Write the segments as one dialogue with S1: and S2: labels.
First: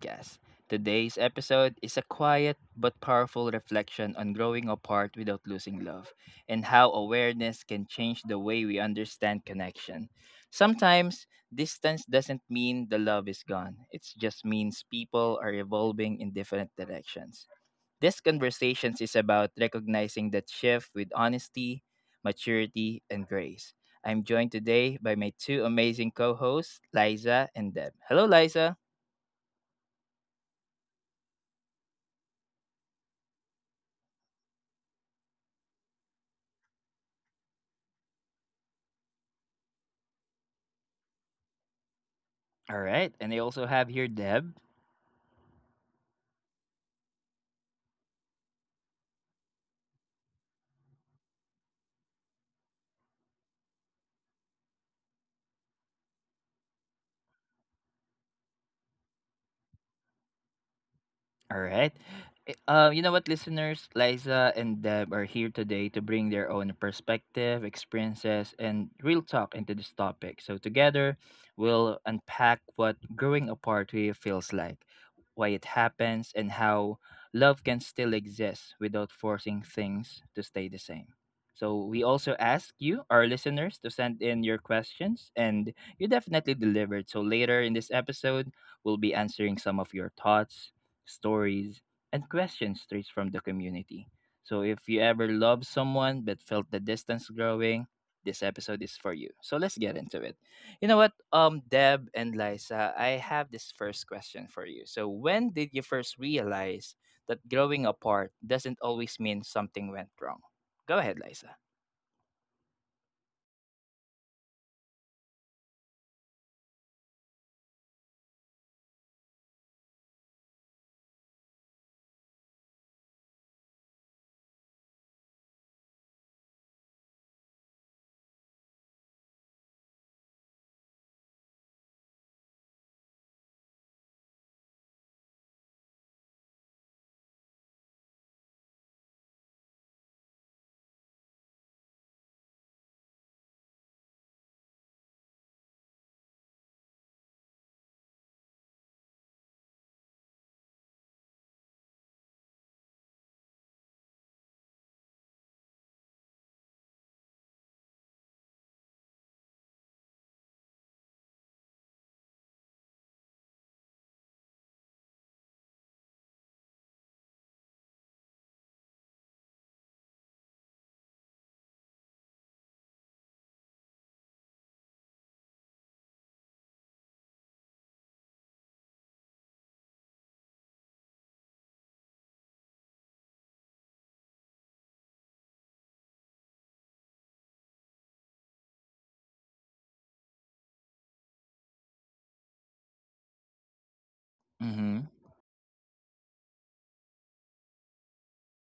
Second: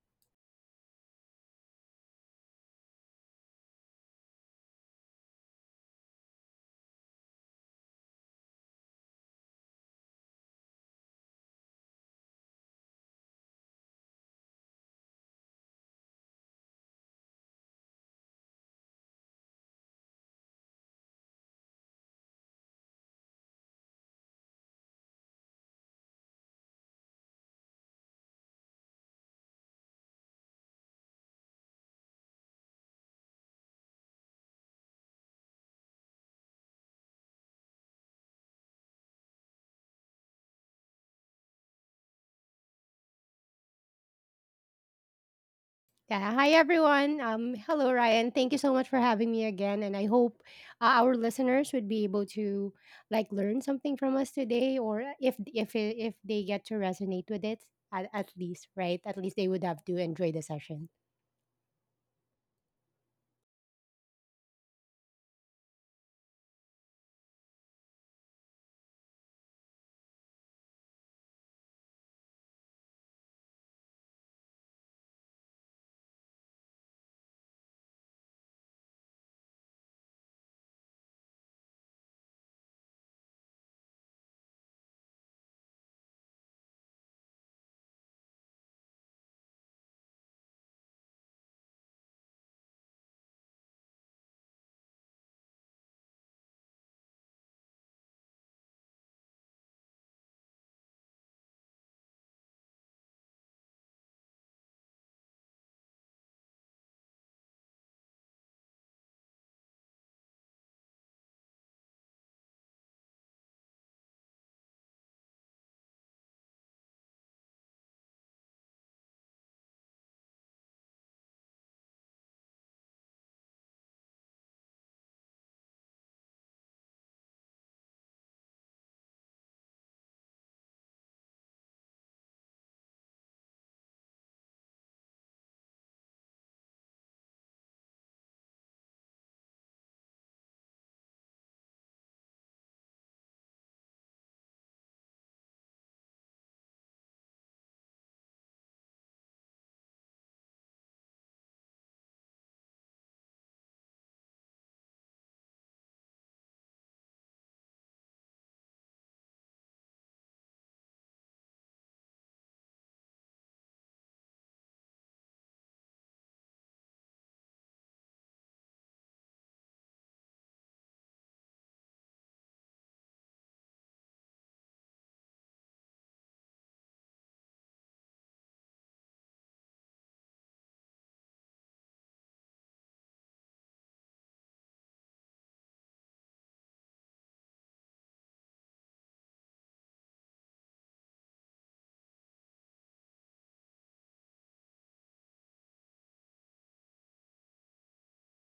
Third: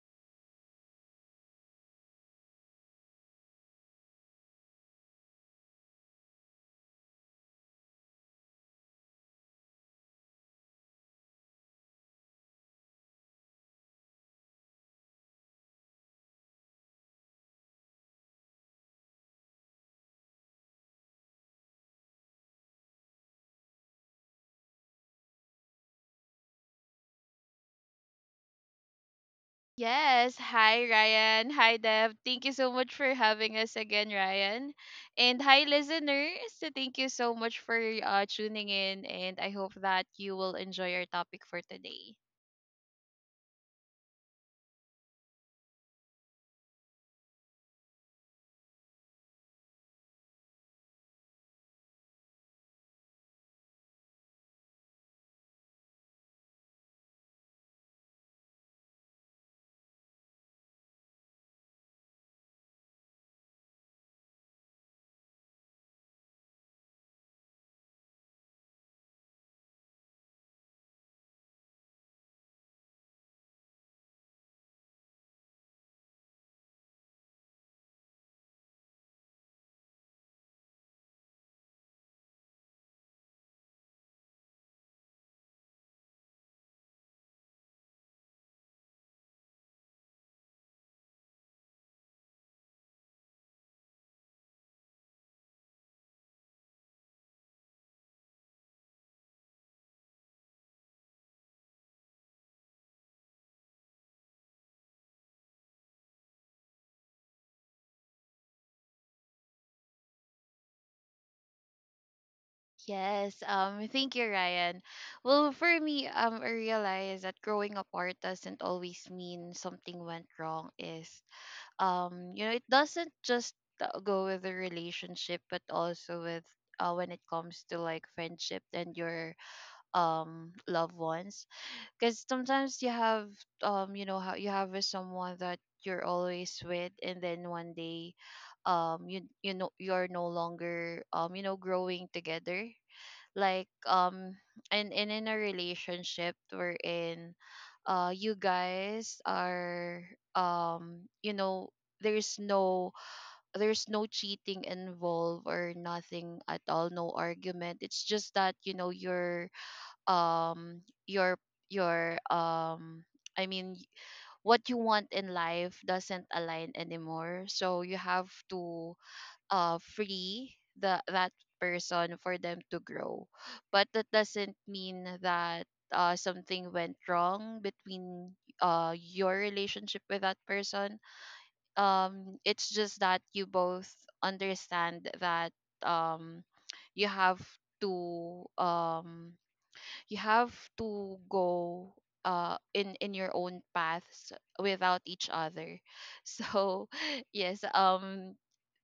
S1: podcast. Today's episode is a quiet but powerful reflection on growing apart without losing love and how awareness can change the way we understand connection. Sometimes, distance doesn't mean the love is gone, it just means people are evolving in different directions. This conversations is about recognizing that shift with honesty, maturity, and grace. I'm joined today by my two amazing co-hosts, Liza and Deb. Hello, Liza.
S2: Yes. Hi, Ryan. Hi, Dev. Thank you so much for having us again, Ryan. And hi, listeners. So thank you so much for tuning in, and I hope that you will enjoy our topic for today.
S1: All right. And I also have here Deb.
S3: Yeah. Hi, everyone. Hello, Ryan. Thank you so much for having me again, and I hope our listeners would be able to like learn something from us today, or if they get to resonate with it, at least, right? At least they would have to enjoy the session.
S1: All right. You know what, listeners? Liza and Deb are here today to bring their own perspective, experiences, and real talk into this topic. So, together, we'll unpack what growing apart really feels like, why it happens, and how love can still exist without forcing things to stay the same. So, we also ask you, our listeners, to send in your questions, and you definitely delivered. So, later in this episode, we'll be answering some of your thoughts stories, and questions straight from the community. So if you ever loved someone but felt the distance growing, this episode is for you. So let's get into it. Deb and Liza, I have this first question for you. So when did you first realize that growing apart doesn't always mean something went wrong? Go ahead, Liza.
S2: Yes, thank you, Ryan. Well, for me, I realize that growing apart doesn't always mean something went wrong. Is you know, it doesn't just go with the relationship, but also with when it comes to like friendship and your loved ones because sometimes you have you know how you have with someone that you're always with, and then one day you know you're no longer you know growing together, like um and in a relationship we're in you guys are you know there's no, there's no cheating involved or nothing at all, no argument, it's just that you know you're um your, your um I mean what you want in life doesn't align anymore. So you have to free the that person for them to grow. But that doesn't mean that something went wrong between your relationship with that person. It's just that you both understand that um you have to um you have to go in your own paths without
S1: Mm-hmm.
S2: each other so yes,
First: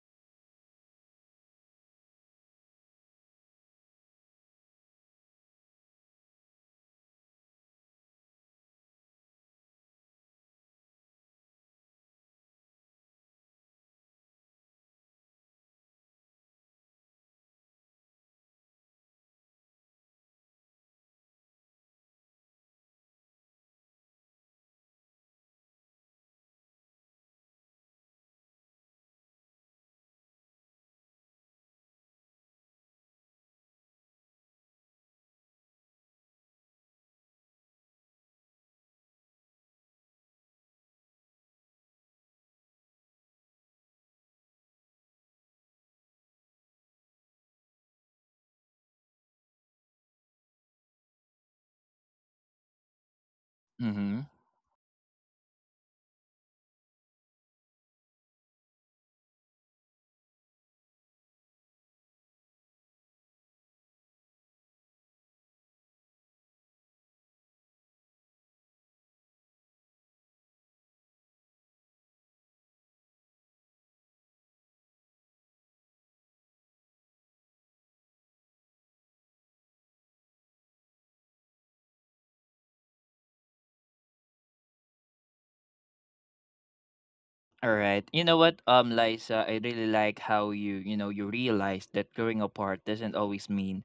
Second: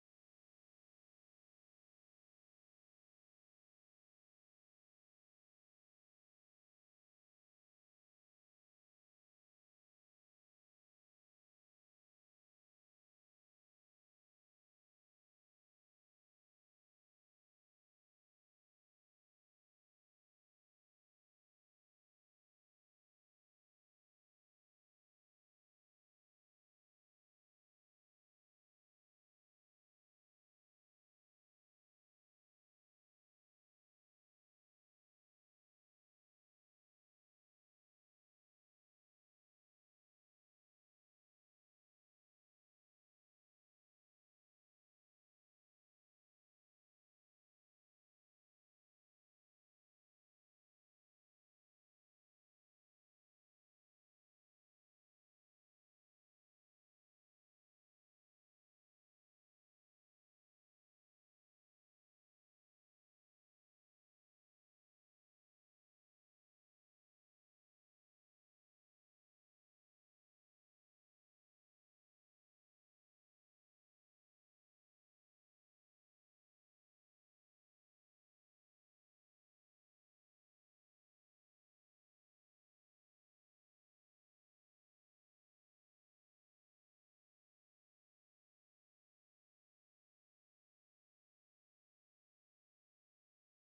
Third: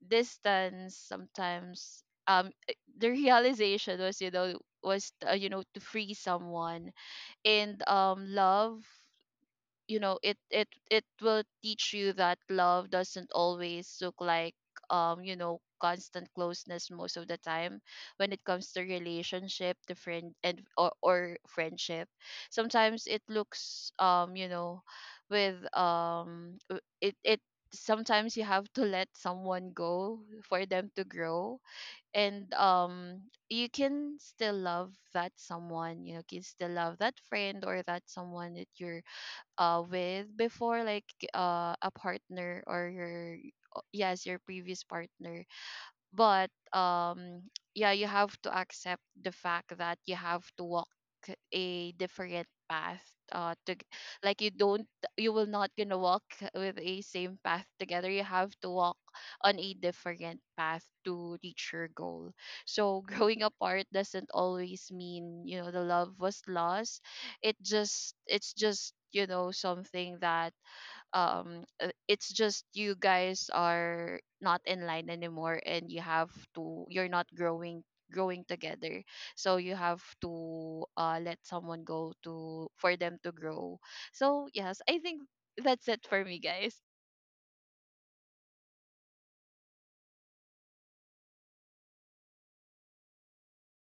S2: distance sometimes, the realization was, you know, was you know, to free someone. And love, you know, it will teach you that love doesn't always look like you know constant closeness. Most of the time when it comes to relationship, the friend and, or friendship, sometimes it looks you know with it sometimes you have to let someone go for them to grow. And you can still love that someone, you know, can still love that friend or that someone that you're with before, like a partner or your, yes, your previous partner. But yeah, you have to accept the fact that you have to walk a different path uh to g- like you don't, you will not gonna walk with a same path together. You have to walk on a different path to reach your goal. So growing apart doesn't always mean, you know, the love was lost. It's just, you know, something that it's just you guys are not in line anymore, and you have to, you're not growing, growing together. So you have to let someone go to for them to grow. So yes, I think that's it for me, guys.
S1: All right. Liza, I really like how you realize that growing apart doesn't always mean,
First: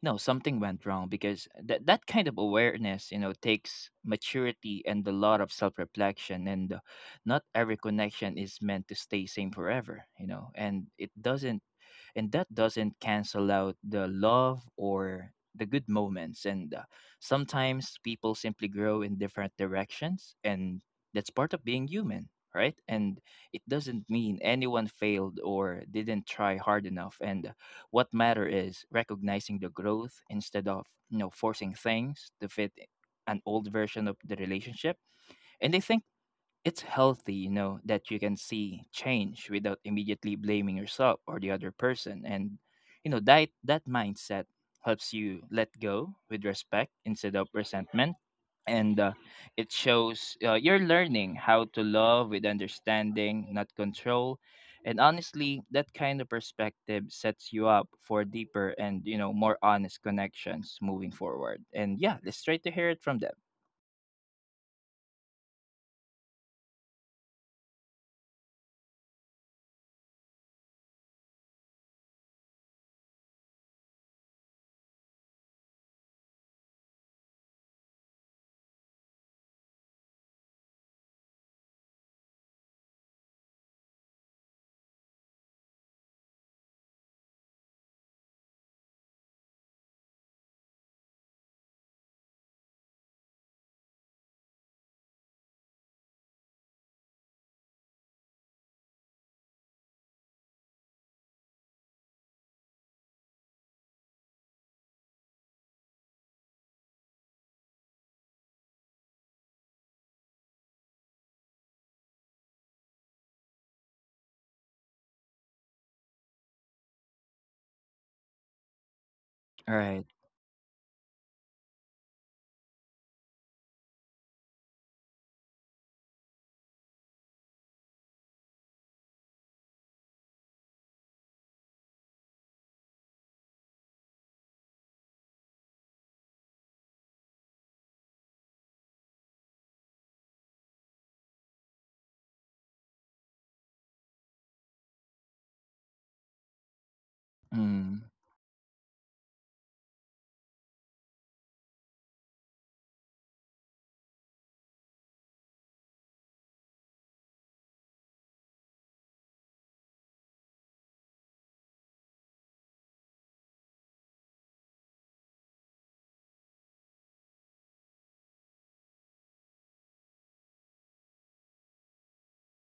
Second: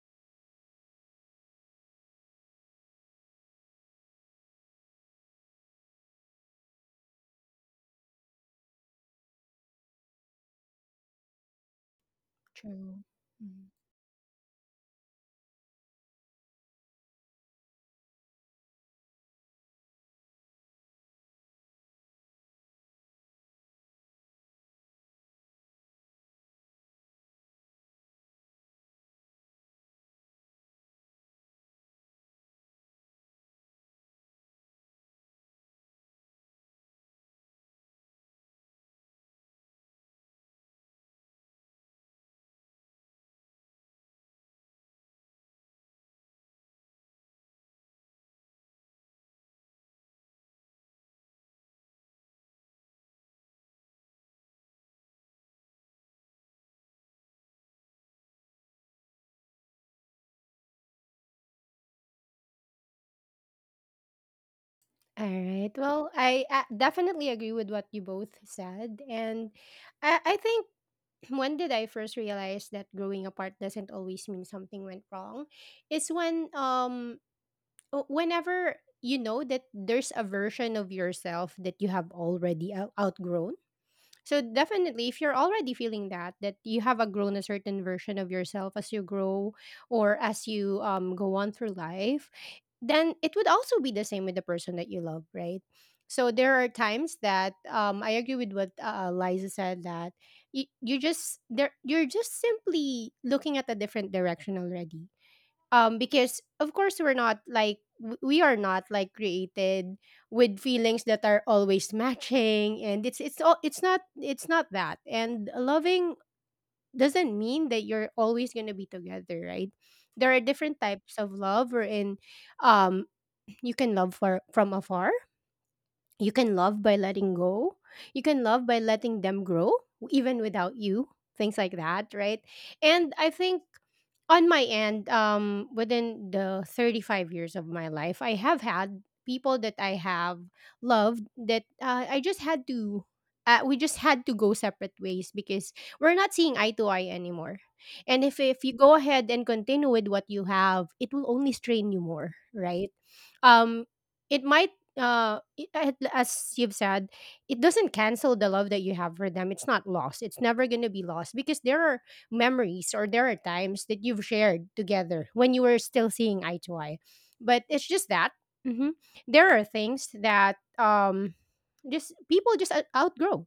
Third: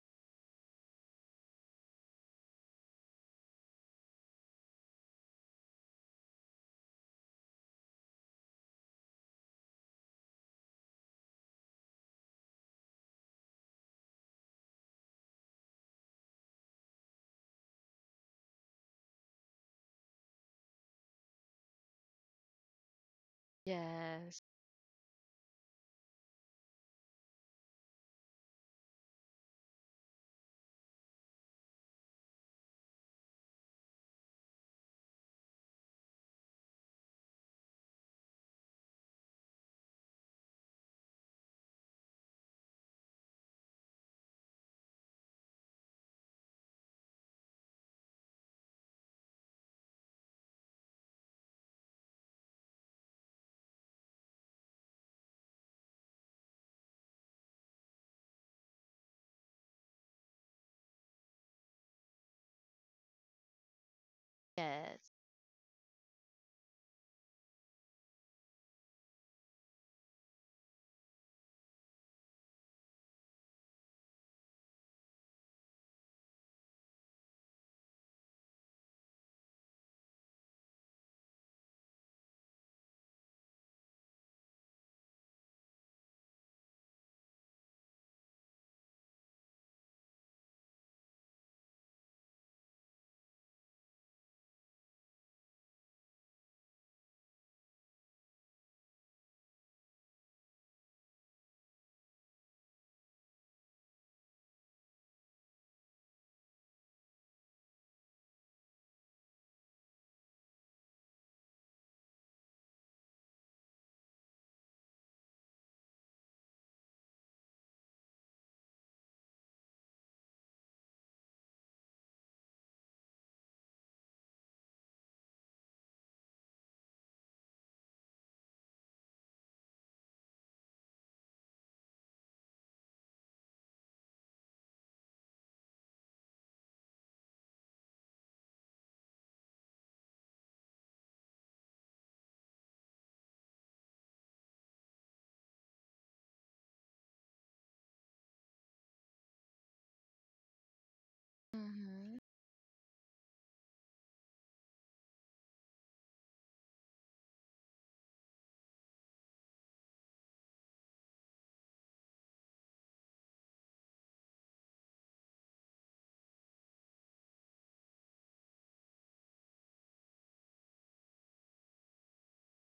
S1: you know, something went wrong because that kind of awareness, you know, takes maturity and a lot of self-reflection and not every connection is meant to stay same forever, you know, and that doesn't
S3: True.
S1: cancel out
S3: Mhm.
S1: the love or the good moments and sometimes people simply grow in different directions, and that's part of being human, right? And it doesn't mean
S2: Yes.
S1: anyone failed or didn't try hard enough. And what matter is recognizing the growth instead of, you know, forcing things to fit an old version of the relationship. And I think it's healthy, you know, that you can see change without immediately blaming yourself or the other person. And, you know, that mindset helps you let go with respect instead of resentment. And it shows you're learning how to love with understanding, not control. And honestly, that kind of perspective sets you up for deeper and, you know, more honest connections moving forward. And yeah, let's try to hear it from them.
S2: Yes.
S3: All right. Well, I definitely agree with what you both said. And I think when did I first realize that growing apart doesn't always mean something went wrong? It's when whenever you know that there's a version of yourself that you have already outgrown. So definitely if you're already feeling that that you have outgrown a certain version of yourself as you grow, or as you go on through life, then it would also be the same with the person that you love, right? So there are times that I agree with what Liza said, that you just there you're just simply looking at a different direction already. Because of course we're not like we are not like created with feelings that are always matching, and it's not it's not that. And loving doesn't mean that you're always going to be together, right? There are
S1: All right.
S3: different types of love wherein, um you can love for from afar, you can love by letting go, you can love by letting them grow even without you, things like that, right? And I think on my end, within the 35 years of my life I have had people that I have loved that I just had to, we just had to go separate ways because we're not seeing eye to eye anymore. And if
S1: Mm,
S3: you go ahead and continue with what you have, it will only strain you more,
S2: Mm-hmm.
S3: right? um it might as you've said, it doesn't cancel the love that you have for them. It's not lost, it's never going to be lost because there are memories or there are times that you've shared together when you were still seeing eye to eye. But it's just that, mhm, there are things that just people just outgrow.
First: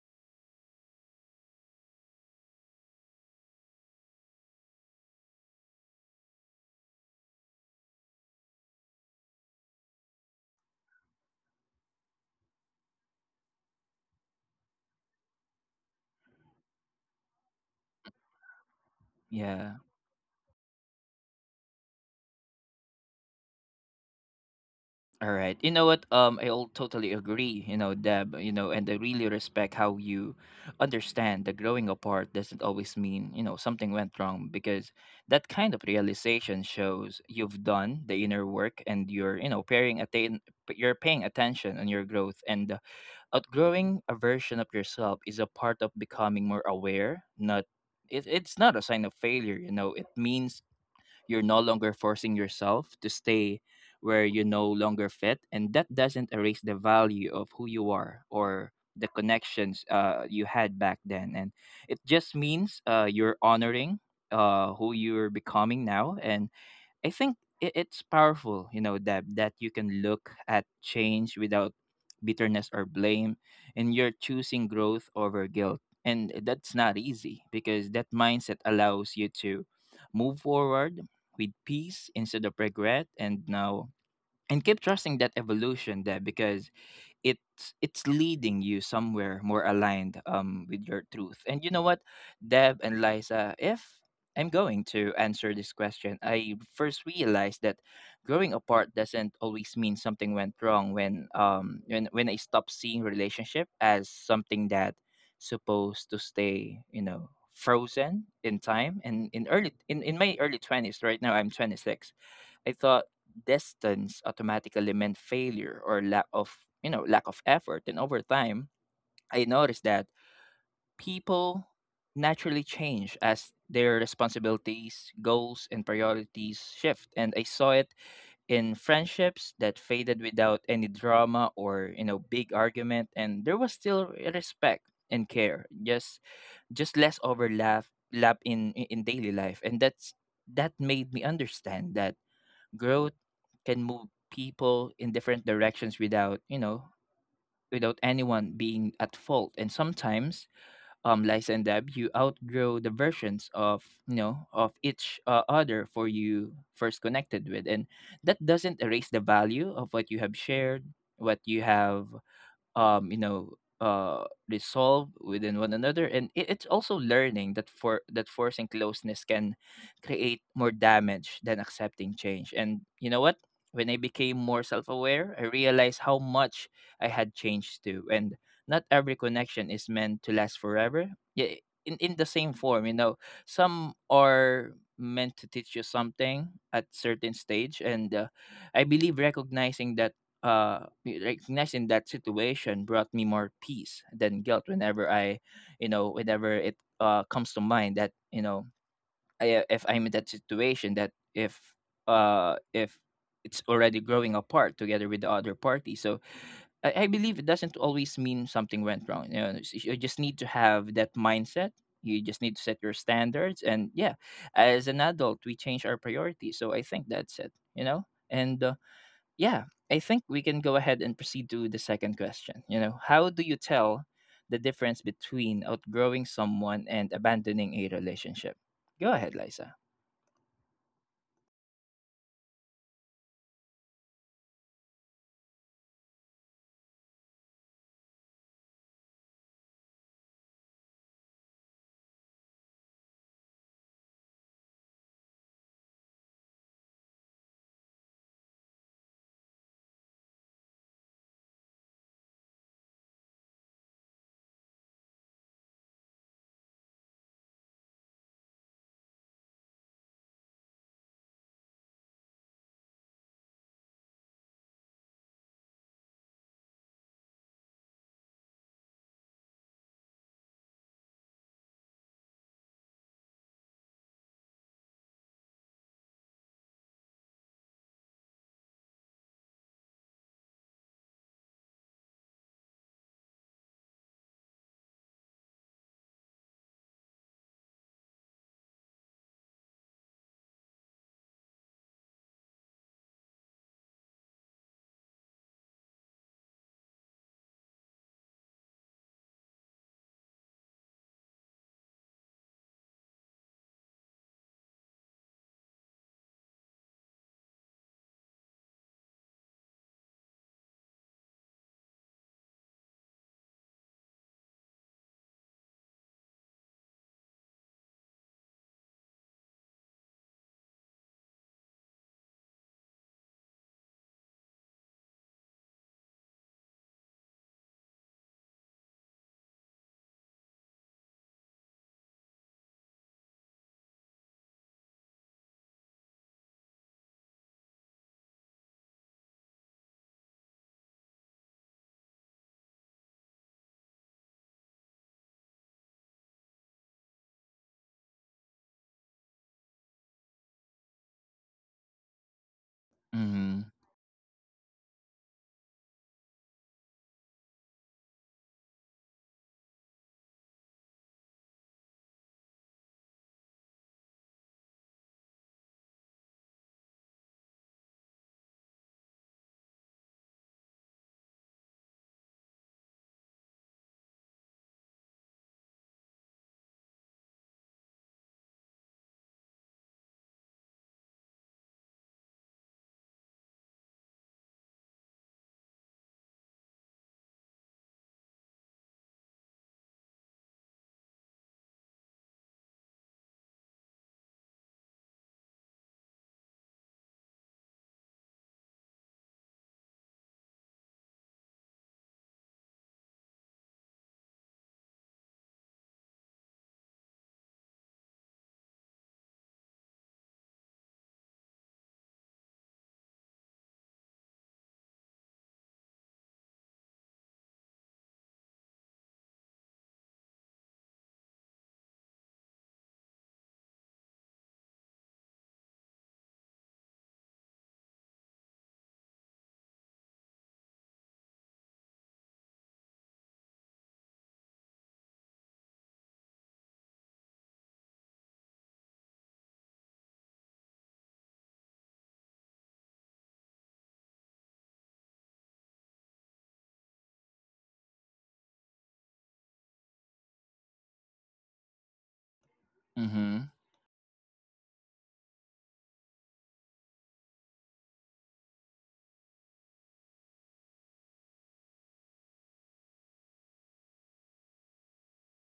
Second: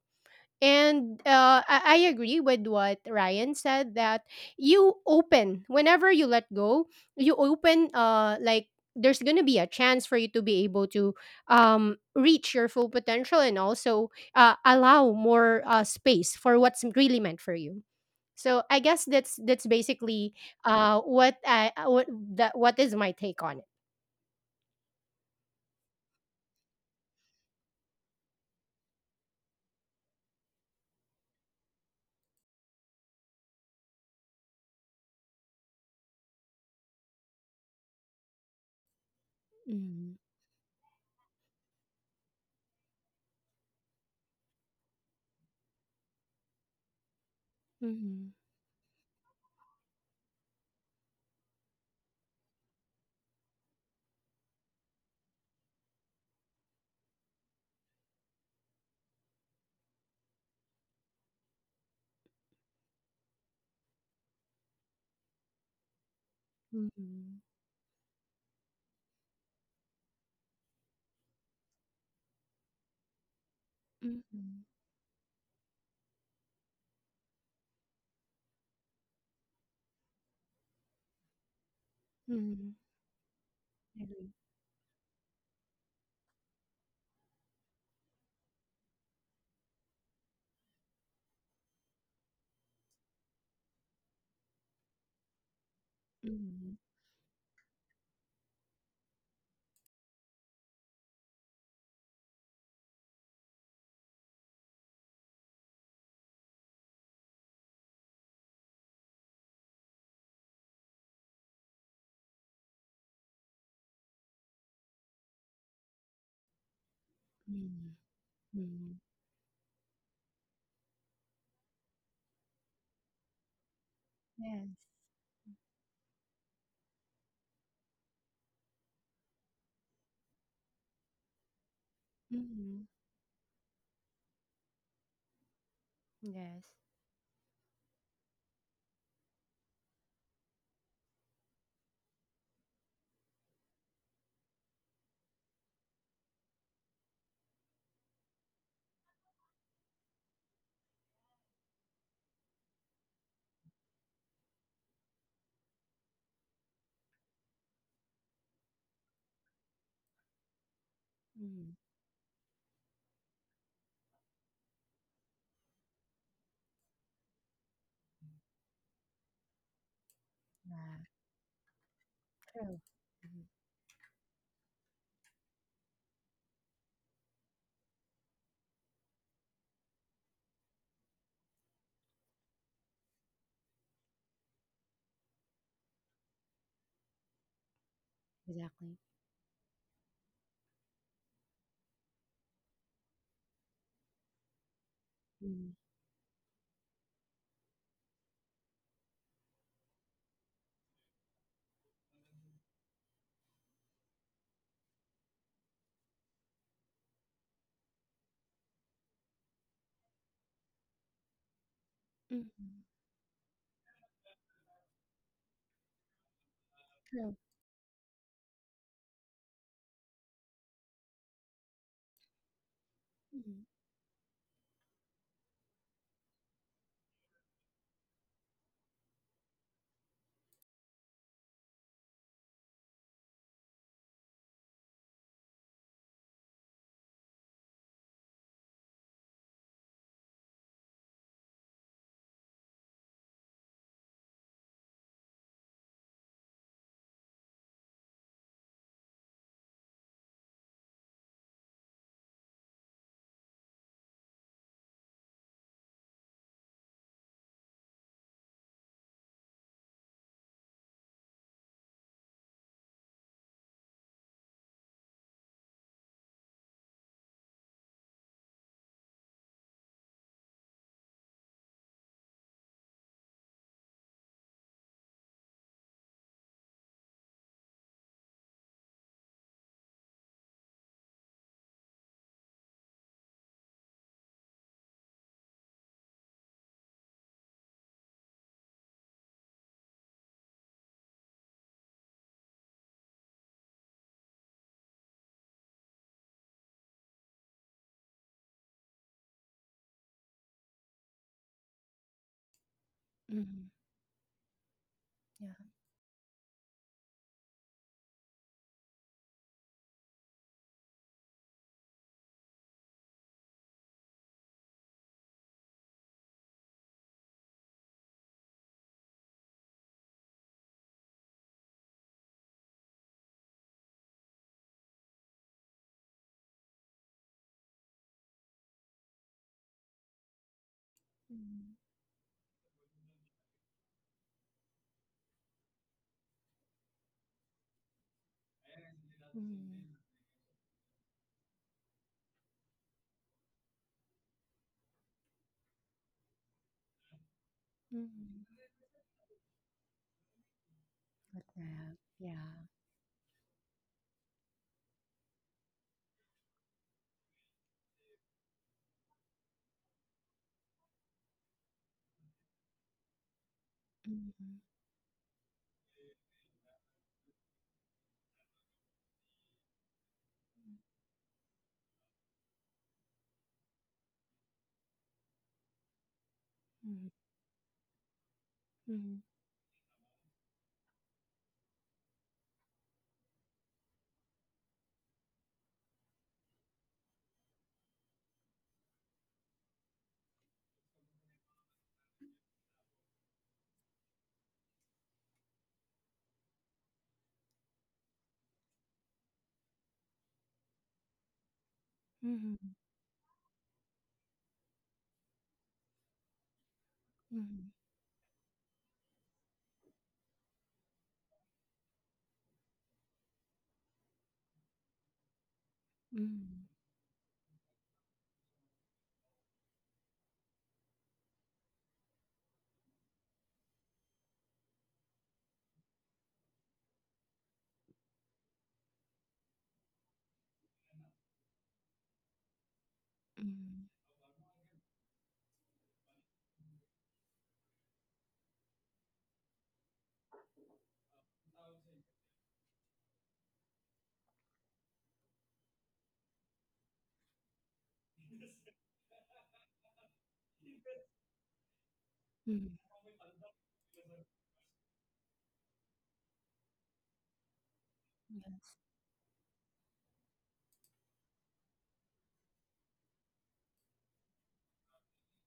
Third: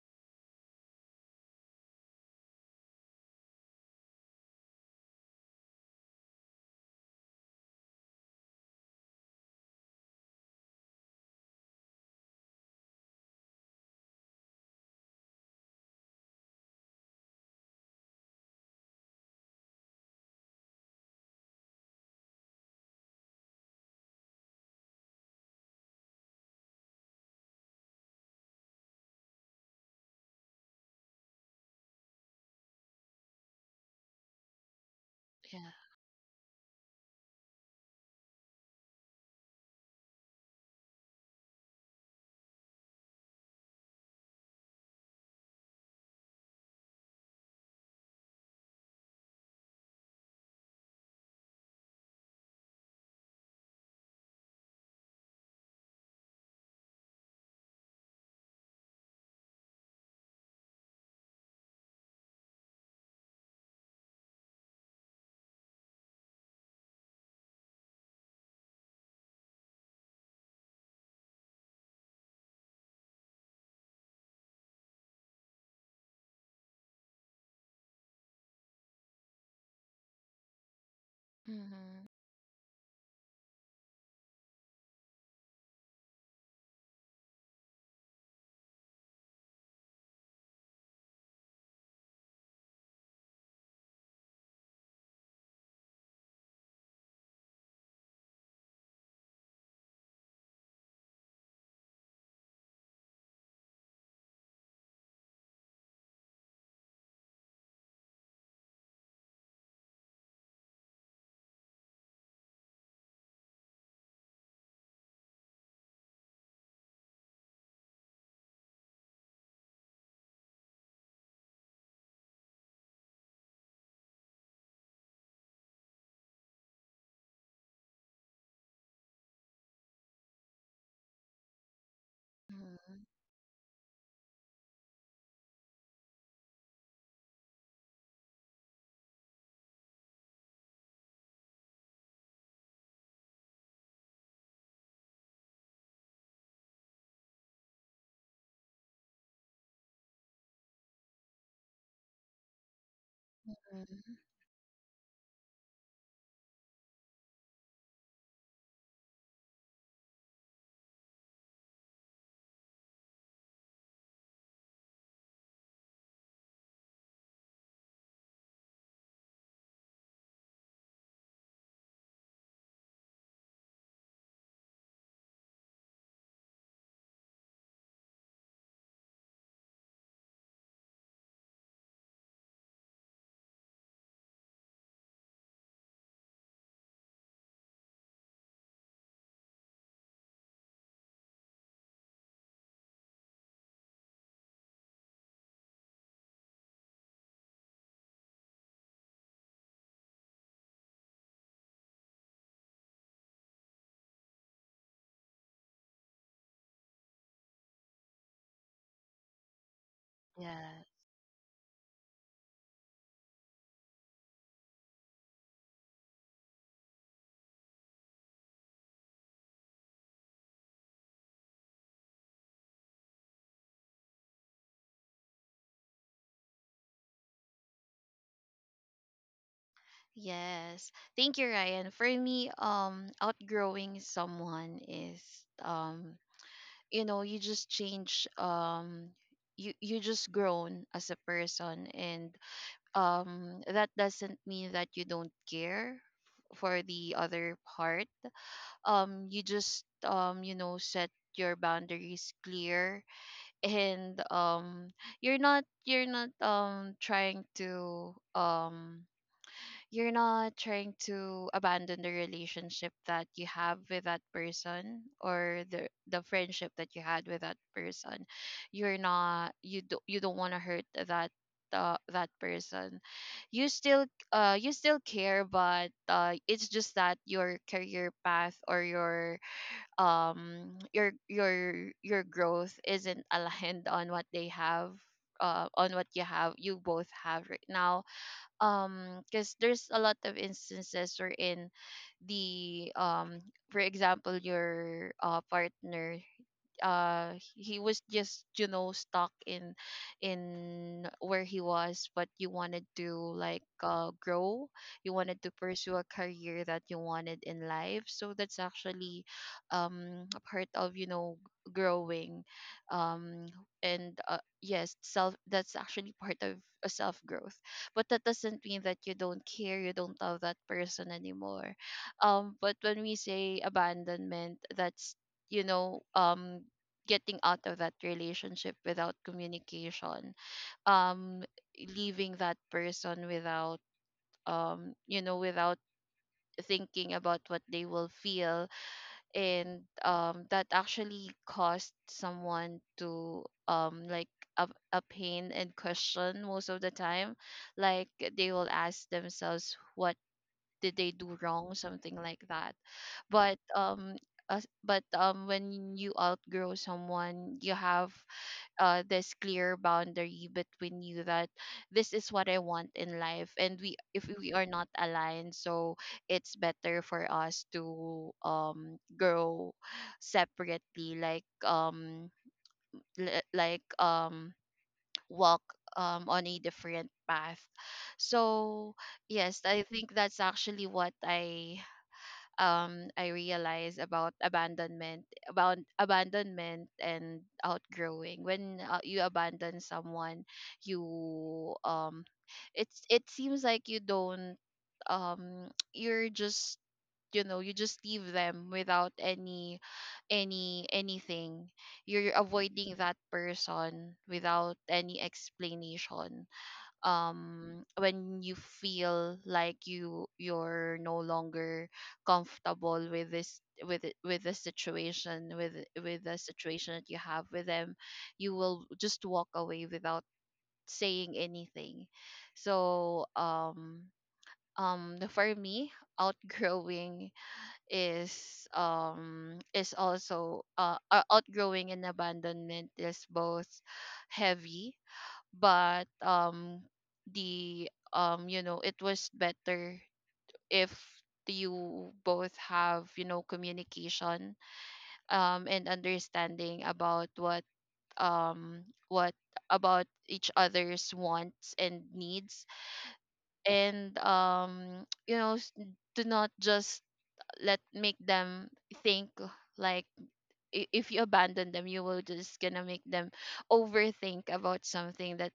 S3: And I agree with what Ryan said, that you open whenever you let go, you open like there's gonna be a chance for you to be able to reach your full potential, and also allow more space for what's really meant for you. So I guess that's
S1: yeah.
S3: that's basically what I what that what is my take on it.
S1: All right. You know what? I all totally agree. You know, Deb. You know, and I really respect how you understand that growing apart doesn't always mean, you know, something went wrong because that
S2: Yeah.
S1: kind of realization shows you've done the inner work and you're you know paying
S3: Mm-hmm.
S1: attain you're paying attention on your growth. And outgrowing a version of yourself is a part of becoming more aware. Not it,
S3: Mm-hmm.
S1: it's not a sign of failure. You know, it means you're no longer forcing yourself to stay where you no longer fit, and that doesn't erase the value of who you are or the connections you had back then. And it just means you're honoring who you're becoming now. And I think it's powerful, you know, that that you can look at change without bitterness or blame, and you're choosing
S3: Mm-hmm.
S1: growth over guilt. And that's not easy because that mindset allows you to move forward with
S2: Mm-hmm.
S1: peace instead of
S3: Mm-hmm.
S1: regret, and now and keep trusting that evolution there because it's leading you somewhere more aligned with your truth. And you know what, Deb and Liza, if I'm going to answer this question, I first realized that growing apart doesn't always mean something went wrong when I stopped seeing relationship as something that supposed to stay, you know, frozen in time. And in my early twenties, right now I'm 26, I thought distance automatically meant failure or lack of, you know, lack of effort. And over time,
S3: Hmm.
S1: I noticed that people naturally change as their
S3: Yes.
S1: responsibilities, goals, and priorities shift. And I saw it in friendships that faded without any drama or, you know, big
S3: Mhm.
S2: Mhm.
S1: argument. And there was still respect and care,
S3: Yes.
S1: just less overlap lap in daily life. And that's that made me understand that growth can move people in different directions without, you know, without anyone being at fault. And sometimes, lies and dab, you outgrow the versions of,
S2: Mhm.
S1: you know, of each other for you first connected with, and that doesn't erase the value of what you have shared, what you
S3: Mhm.
S1: have you know resolve within one another. And it's also learning that forcing closeness can create more
S3: Yeah,
S1: damage than accepting change. And
S3: true.
S1: you know what,
S3: Mhm.
S1: when I became more self-aware, I realized how much I had changed too. And not every connection is meant to last forever, yeah, in the same form, you know. Some are meant to teach you something at certain stage. And I
S3: Exactly.
S1: believe recognizing that situation brought me more peace than guilt whenever I,
S3: Mhm.
S1: you know, whenever it comes to mind that, you know, if I'm in that situation, that if it's already growing apart together with the other party. So I believe it doesn't always mean something went wrong. You you just need to
S2: Yeah.
S1: have that mindset, you just need to set
S3: Mhm.
S1: your standards. And yeah, as an adult we change our priorities, so I think that's
S3: True.
S1: it, you know. And yeah, I think we can go ahead and proceed to the second question. You know, how do you
S3: Mhm.
S1: tell the difference between outgrowing someone and abandoning a relationship? Go ahead, Liza.
S2: Yes, thank you, Ryan. For me, outgrowing someone is um you know you just change, you just grown as a person. And that doesn't mean that you don't care for the other part. You just you know set your boundaries clear. And you're not trying to you're not trying to abandon the relationship that you have with that person or the friendship that you had with that person. You're not, you do, you don't want to hurt that that person. You still you still care, but it's just that your career path or your your growth isn't aligned on what they have, on what you have, you both have right now. Because there's a lot of instances wherein the for example your partner, he was just, you know, stuck in where he was, but you wanted to like
S3: Mhm.
S2: grow, you wanted to
S3: Yeah.
S2: pursue a career that you wanted in life. So that's actually a part of, you know, growing. um and yes, self, that's actually part of a self growth. But that doesn't mean that you don't care, you don't love that person anymore. But when we say abandonment, that's, you know, getting out of that relationship without communication, um
S3: Mhm.
S2: leaving that person without you know, without thinking about what they will feel. And
S3: Mhm.
S2: that actually caused someone to like a, a pain and question most of the time. Like they
S3: Mhm.
S2: will ask themselves what did they do
S3: But,
S2: wrong,
S3: that?
S2: something like
S3: Yeah.
S2: that. But
S1: Mm-hmm.
S2: as, but when you outgrow someone, you have this clear boundary between you that this is what I want in life, and we, if we are
S3: Mhm.
S2: not aligned, so it's better for us to grow separately, li- like um walk on a different path. So
S3: Mhm.
S2: yes, I think that's actually what I realized about abandonment, about abandonment and outgrowing. When you abandon someone, you it's it seems like you don't um you're just, you know, you just leave them without any, anything. You're
S3: Mhm.
S2: avoiding that person without any explanation,
S3: Mhm.
S2: when you feel like you, you're no longer comfortable with this, with it- with the situation, with the
S3: Mhm.
S2: situation that you have with them. You will just walk away without saying anything. So for me outgrowing is also outgrowing and abandonment is both
S3: Mhm.
S2: heavy. But the you know, it was better if you both have, you know, communication and understanding about um what about each other's wants and
S3: Mhm.
S2: needs.
S3: Mhm.
S1: Mm-hmm.
S2: And you know, s- do not just let make them
S3: Yeah.
S2: think like, I- if you abandon them, you will just gonna make them overthink about something that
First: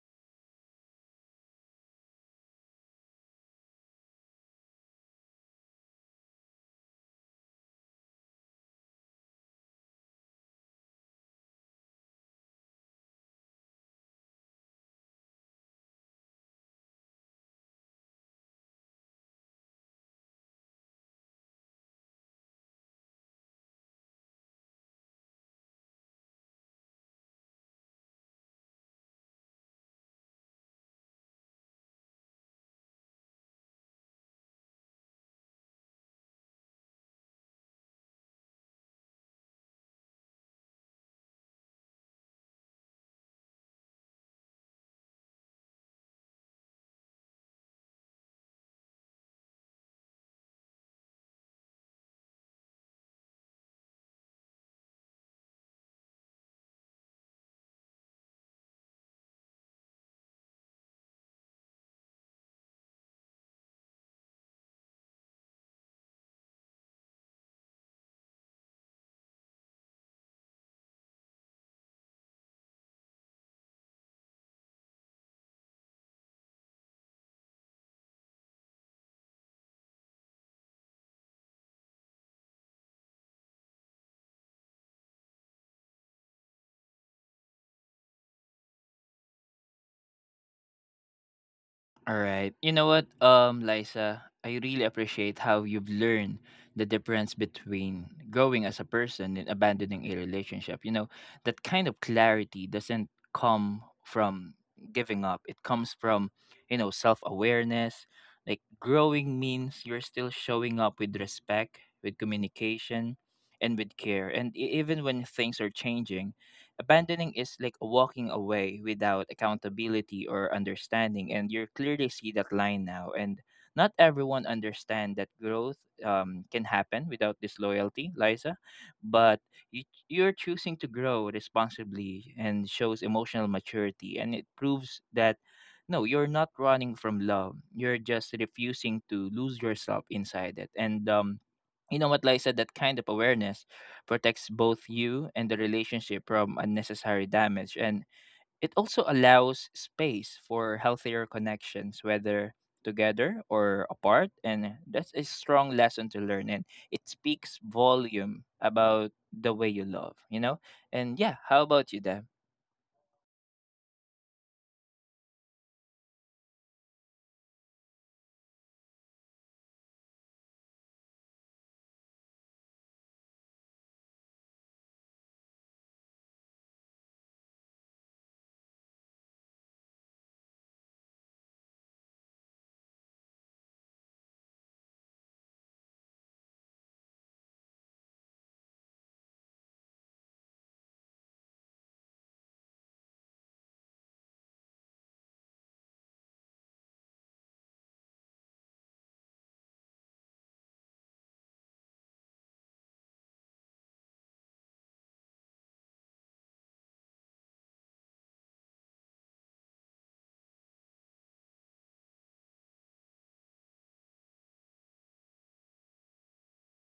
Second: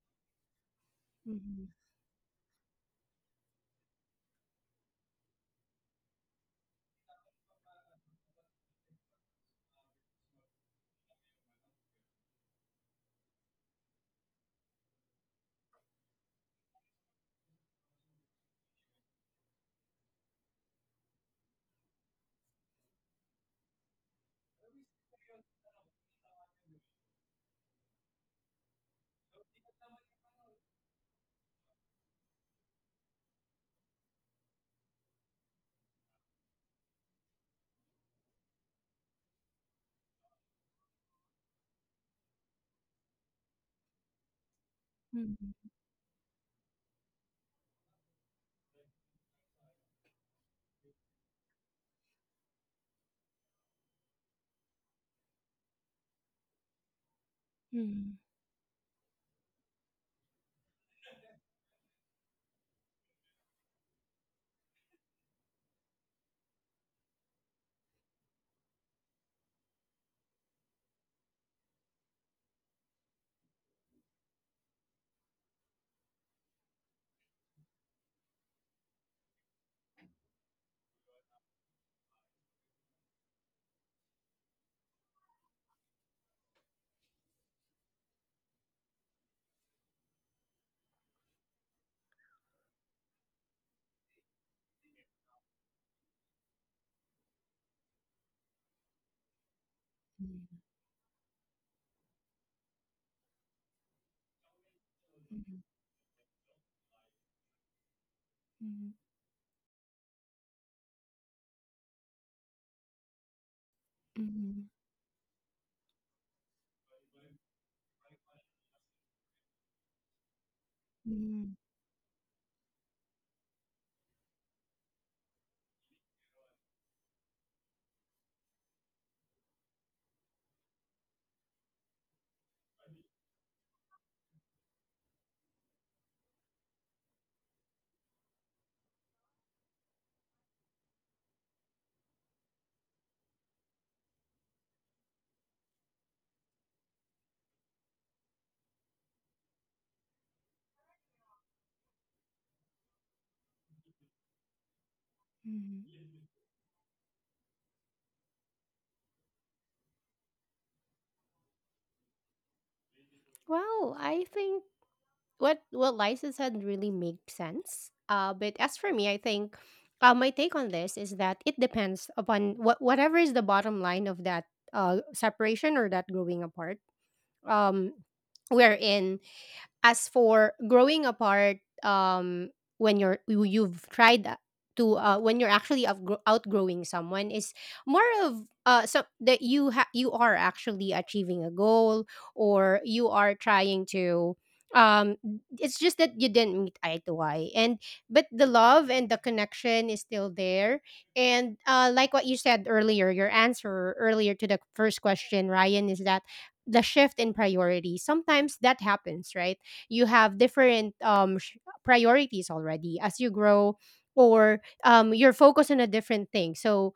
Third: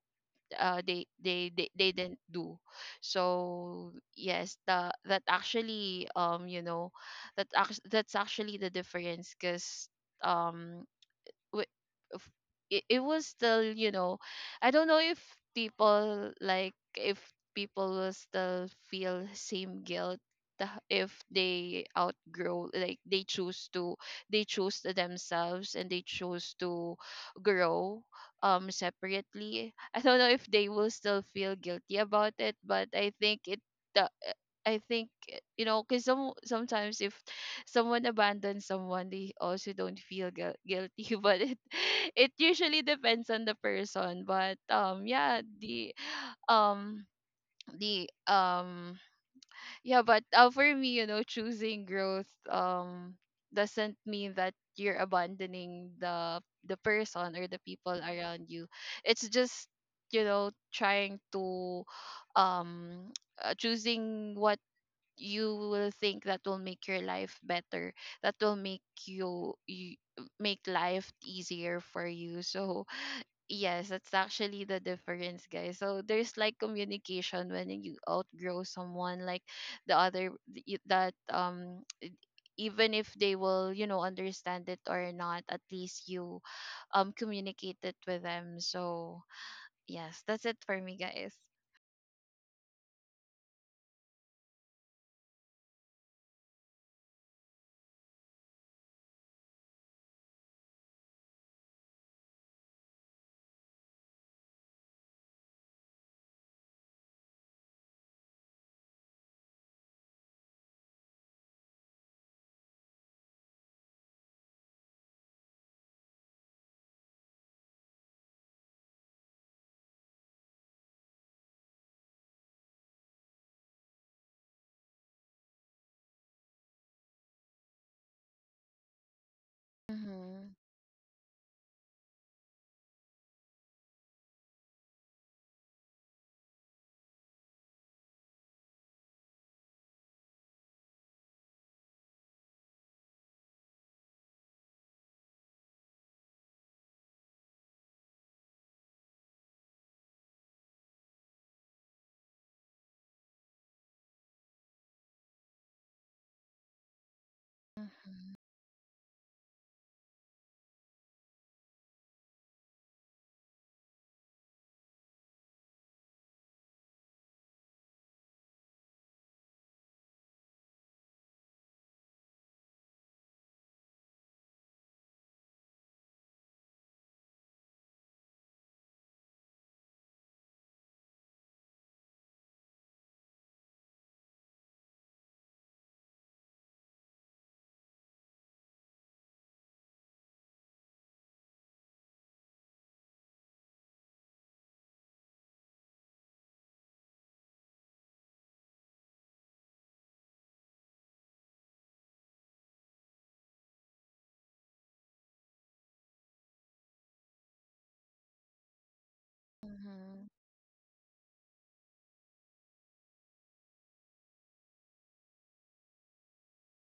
S2: they, they
S3: Mhm.
S2: they didn't do. So yes, the, that actually, you know, that act- that's actually the difference. Because um w- f- it, it was still, you know, I don't know if people like, if people will still feel same guilt, the- if they outgrow, like they choose to, they choose to themselves and they choose to grow separately. I don't know if they will still feel guilty about it, but I think it, the, I think, you know, because some sometimes if someone abandons someone, they also don't feel guilty. But it usually depends on the person. But yeah,
S3: Mhm.
S2: the um the um yeah, but for me, you know, choosing growth doesn't mean that you're abandoning the person or the people
S3: Mhm.
S2: around you. It's just, you know, trying to um choosing what you will think that will make your life better, that will make you, you make life easier for you. So yes, that's actually the difference, guys. So there's like communication when you outgrow someone, like the other, y- that um e- even if they will, you know, understand it or not, at least you communicate it with them. So yes, that's it for me, guys.
S1: All right. Liza, I really appreciate how you've learned the difference between growing as a person and abandoning a
S3: Mhm. Mhm.
S1: relationship. You know, that kind of clarity doesn't come from giving up. It comes from, you know, self-awareness. Like
S3: Mhm.
S1: growing means you're still showing up with respect, with communication, and with care. And
S3: Mhm.
S1: even when things are changing, abandoning is like walking away without accountability or understanding,
S3: Mhm.
S1: and you clearly see that line now. And not everyone understand that growth can happen without disloyalty, Liza, but you, you're
S2: Mm-hmm.
S1: choosing to grow responsibly and shows emotional maturity, and it proves that no, you're not running from love. You're just refusing to lose yourself inside it. And you know what, Liza, that kind of awareness protects both you and the relationship from unnecessary damage, and it also allows space for healthier connections whether together or apart. And that's a strong lesson
S3: Mhm.
S1: to learn, and it speaks
S2: Mm-hmm.
S1: volume about the way you love, you know. And yeah, how about you, Deb?
S3: Wow, I think what Liza said really makes sense. But as for me, I think my take on this is that it depends upon what whatever is the bottom line of that separation, or that growing apart. Um, wherein as for growing apart, um, when you're you've tried a- to when you're actually outgrowing someone is more of so that you are actually achieving a goal, or you are trying to um it's just that you didn't meet eye to eye, and but the love and the connection is still there. And like what you said earlier, your answer earlier to the first question Ryan, is that the shift in priority sometimes that happens, right? You
S2: Mm-hmm.
S3: have different priorities already as you grow, or you're focused on a different thing, so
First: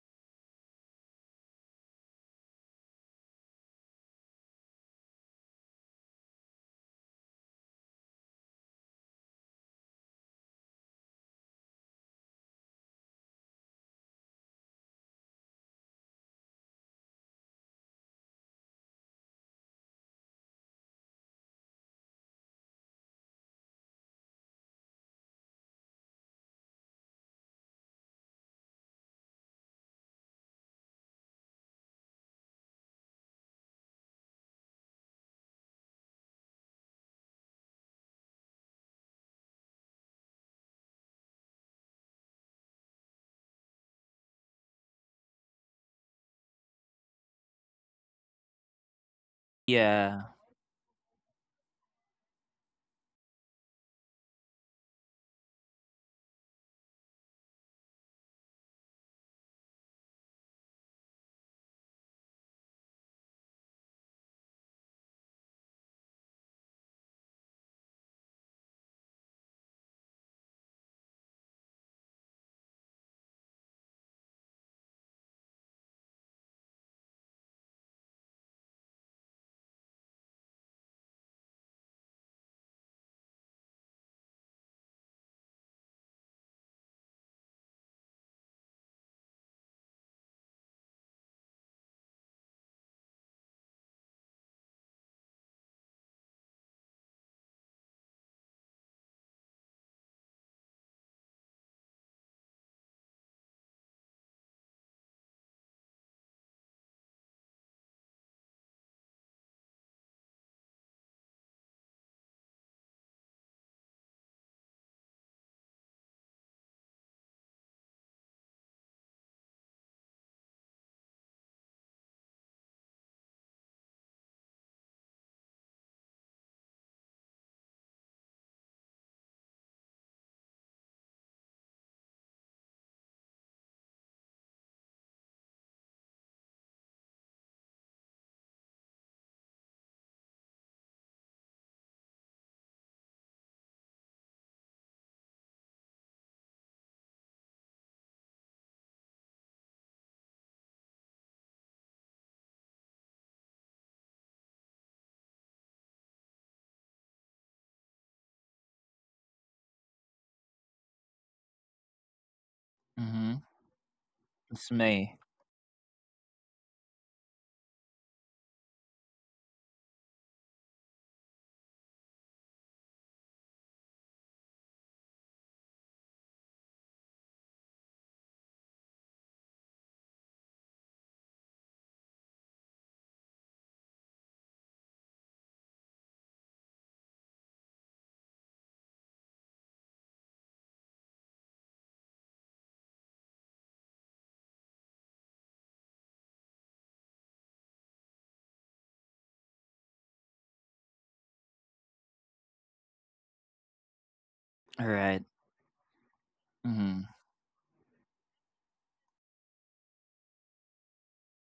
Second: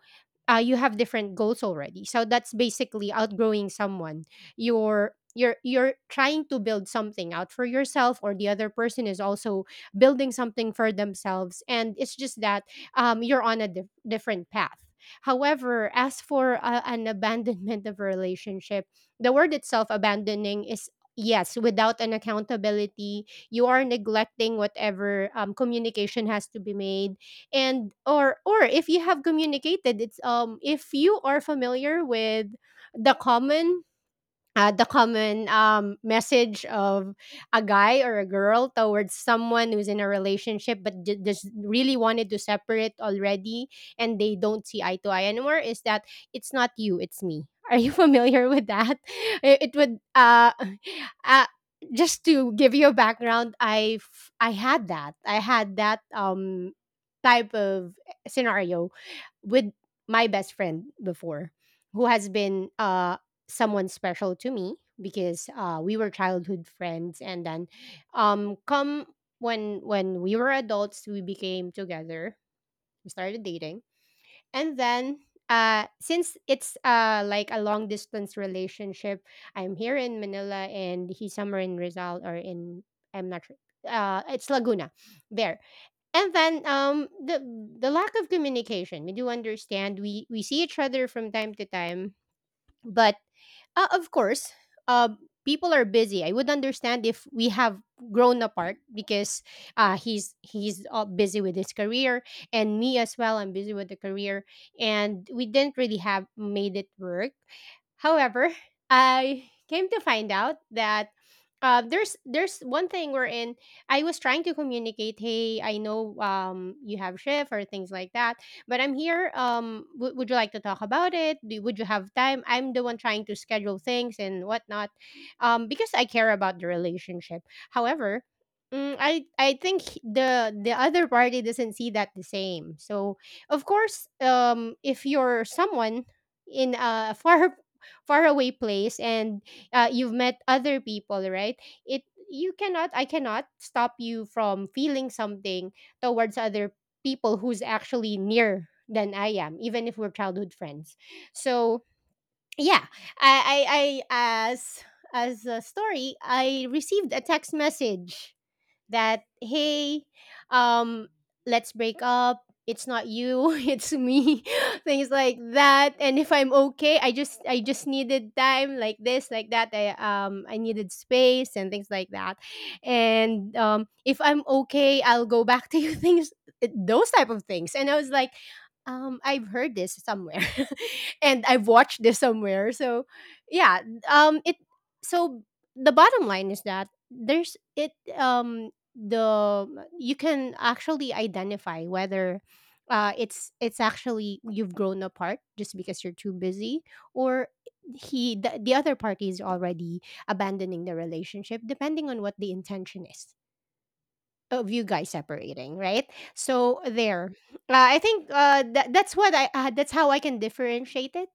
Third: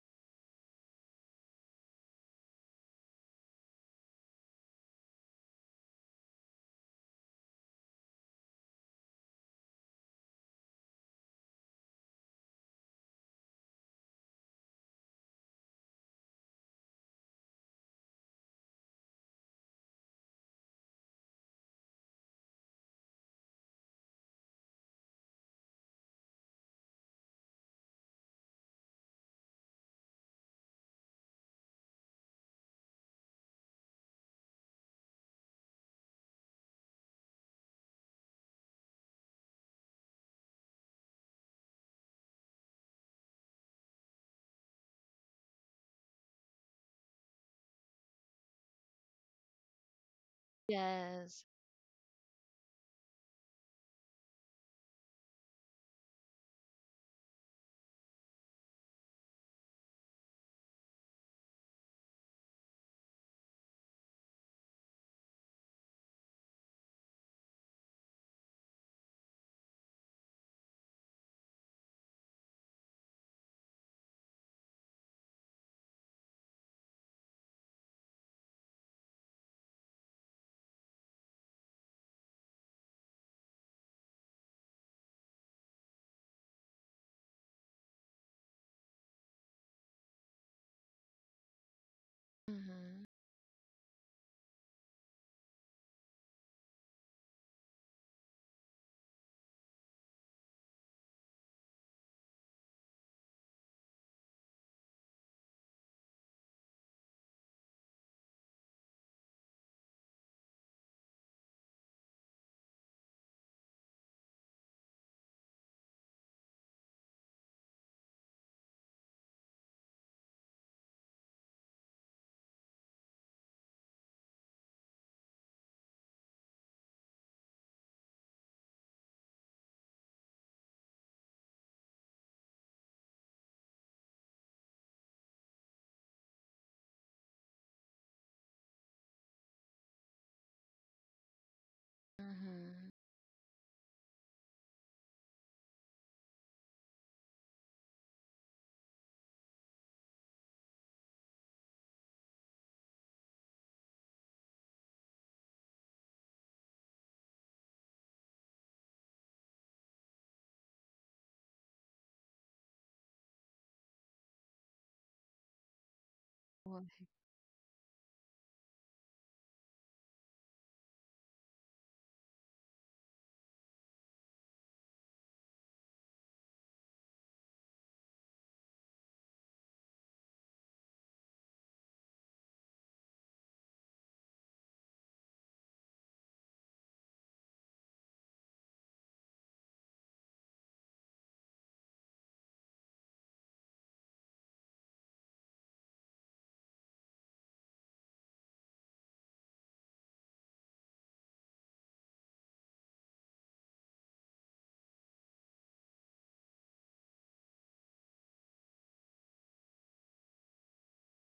S3: you have different goals already. So that's basically outgrowing someone. You're trying to build something out for yourself, or the other person is also building something for themselves, and it's just that you're on a different path. However as for an abandonment of a relationship, the word itself abandoning is, yes, without an accountability. You are neglecting whatever communication has to be made, and or if you have communicated, it's if you are familiar with the common message of a guy or a girl towards someone who's in a relationship but just really wanted to separate already, and they don't see eye to eye anymore, is that, it's not you, it's me. Are you familiar with that? It would
S1: Yeah.
S2: Yes.
S3: uh just to give you a background, I had that. I had that type of scenario with my best friend before, who has been someone special to me because we were childhood friends, and then come when we were adults we became together, we started dating. And then since it's like a long distance relationship, I'm here in Manila and he's somewhere in Rizal, or in, I'm not sure, it's Laguna there. And then the lack of communication, we do understand, we see each other from time to time,
S2: Mhm,
S3: but of course, uh, people are busy. I would understand if we have grown apart because he's busy with his career, and me as well. I'm busy with the career, and we didn't really have made it work. However, I came to find out that there's one thing wherein I was trying to communicate. Hey, I know you have shift or things like that, but I'm here. Would you like to talk about it? Would you have time? I'm the one trying to schedule things and whatnot, because I care about the relationship. However, mm, I think the other party doesn't see that the same. So of course, if you're someone in a far far away place, and you've met other people, right? It, you
S2: mhm.
S3: cannot, I cannot stop you from feeling something towards other people who's actually near than I am, even if we're childhood friends. So yeah, I I as a story, I received a text message that, hey, um let's break up, it's not
S1: Mm-hmm.
S3: you it's me
S1: It's
S3: things
S1: may.
S3: like that, and if I'm
S2: Well,
S3: okay, I just needed time, like this, like that. I needed space and things like that. And if I'm okay, I'll go back to you, things, those type of things. And I was like, I've heard this somewhere and I've watched this somewhere. So yeah, it so the bottom line is that there's it, um the you can actually identify whether it's actually you've grown apart just because you're too busy, or the other party is already abandoning the relationship, depending on what the intention is of
S1: All
S3: you guys
S1: right.
S3: separating, right? So
S1: Mm-hmm.
S3: there, I think that's how I can differentiate it.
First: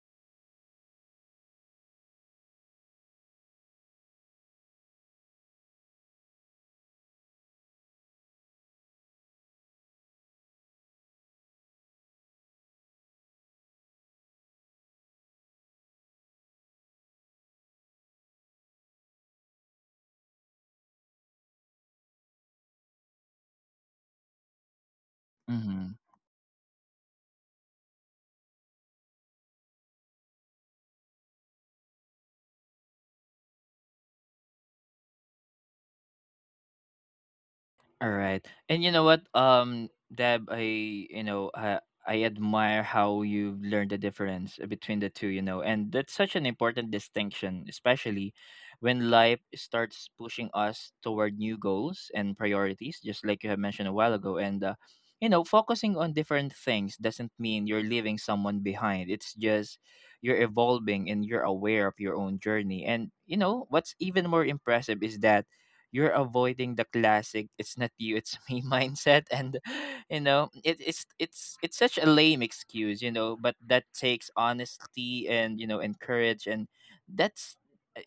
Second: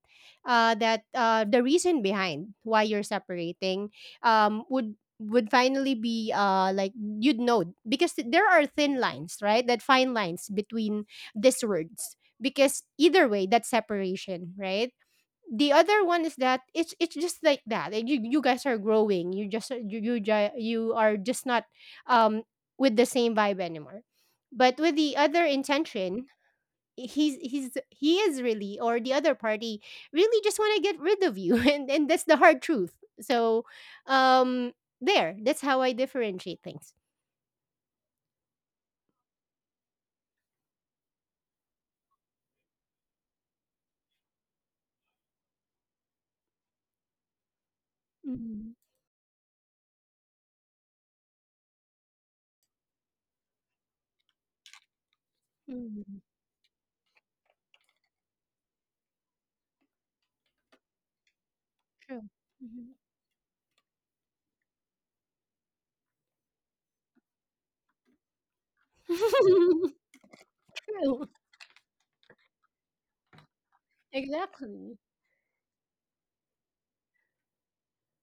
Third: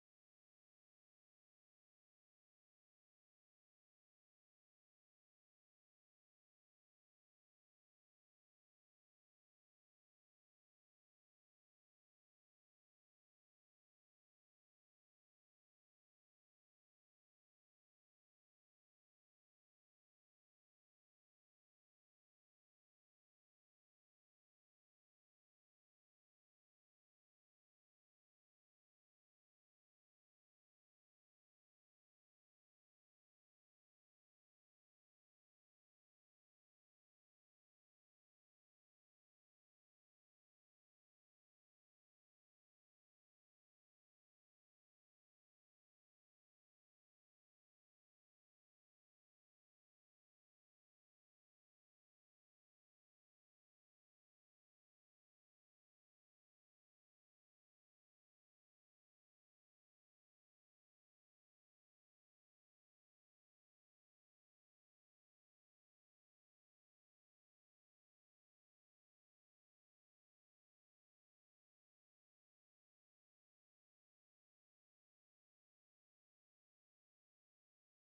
S3: That the reason behind why you're separating, would finally be like you'd know, because there are thin lines, right? That fine lines between these words, because either way, that's separation, right? The other one is that it's just like that. Like you guys are growing. You just you are just not um with the same vibe anymore. But with the other
S1: Mm-hmm.
S3: intention, he is really, or the other party really just want to get rid of you, and that's the hard truth. So, um, there. That's how I differentiate things.
S1: All right. And you know what, Deb, I I admire how you've learned the difference between the two, you know, and that's such an important distinction, especially
S3: Mm-hmm.
S1: when life starts pushing us toward new goals and priorities, just like you have mentioned a while ago. And you know, focusing on
S3: Mm-hmm.
S1: different things doesn't mean you're leaving someone behind. It's just you're evolving and you're aware of your
S3: True.
S1: own journey.
S3: Mm-hmm.
S1: And you know, what's even more impressive is that you're avoiding the classic "it's not you it's me" mindset. And you know it's
S3: True.
S1: it's such a lame excuse, you know, but that takes
S3: Exactly.
S1: honesty and, you know, and courage. And that's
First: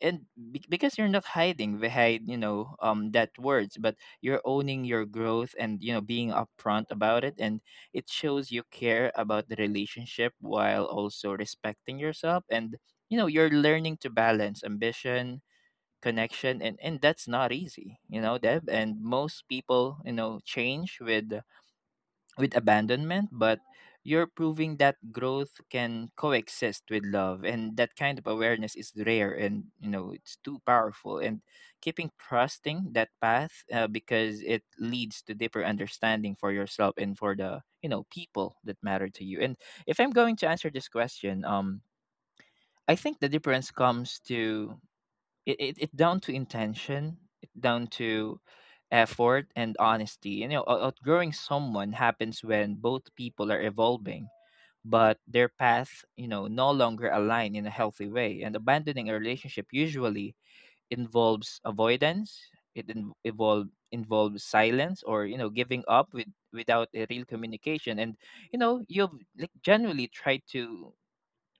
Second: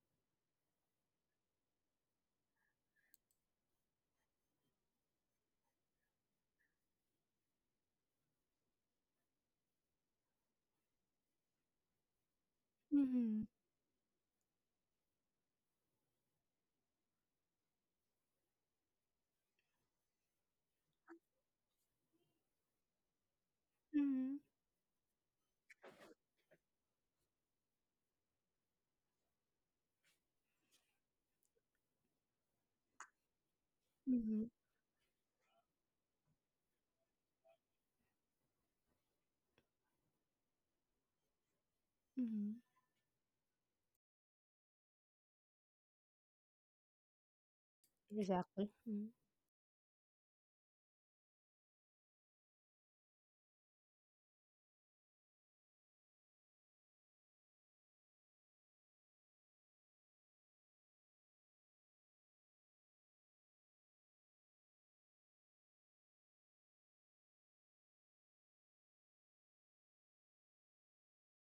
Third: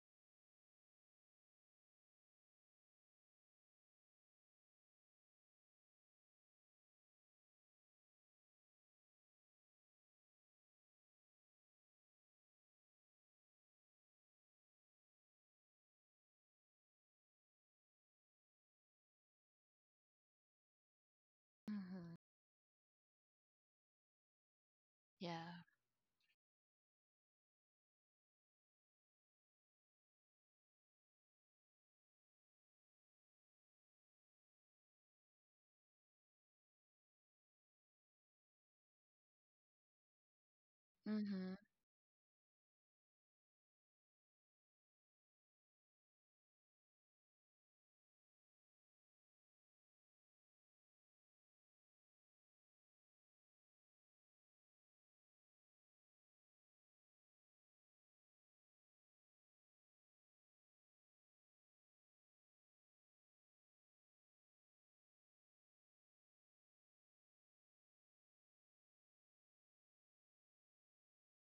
S1: and because you're not hiding behind, you know, that words, but you're owning your growth and, you know, being upfront about it. And it shows you care about the relationship while also respecting yourself. And you know
S3: Mm-hmm.
S1: you're learning to balance ambition, connection, and that's not easy, you know, Deb. And most people, you know, change
S2: mhm.
S1: with abandonment, but you're
S3: Mm-hmm.
S1: proving that growth
S2: Yeah.
S1: can coexist with love, and that kind of awareness is rare. And you know it's too powerful, and keeping trusting that path because it leads to deeper understanding for yourself and for the, you know, people that matter to you. And if I'm going to answer this question,
S2: Mhm,
S3: Mm-hmm.
S1: I think the difference comes to it down to intention, it down to
S3: Exactly. Mm.
S1: effort and honesty, you know. Outgrowing someone happens when both people are evolving but their path, you know, no longer align in a healthy way. And abandoning a relationship usually involves avoidance, it involves silence or, you know, giving up without a real communication. And you know you've like genuinely tried to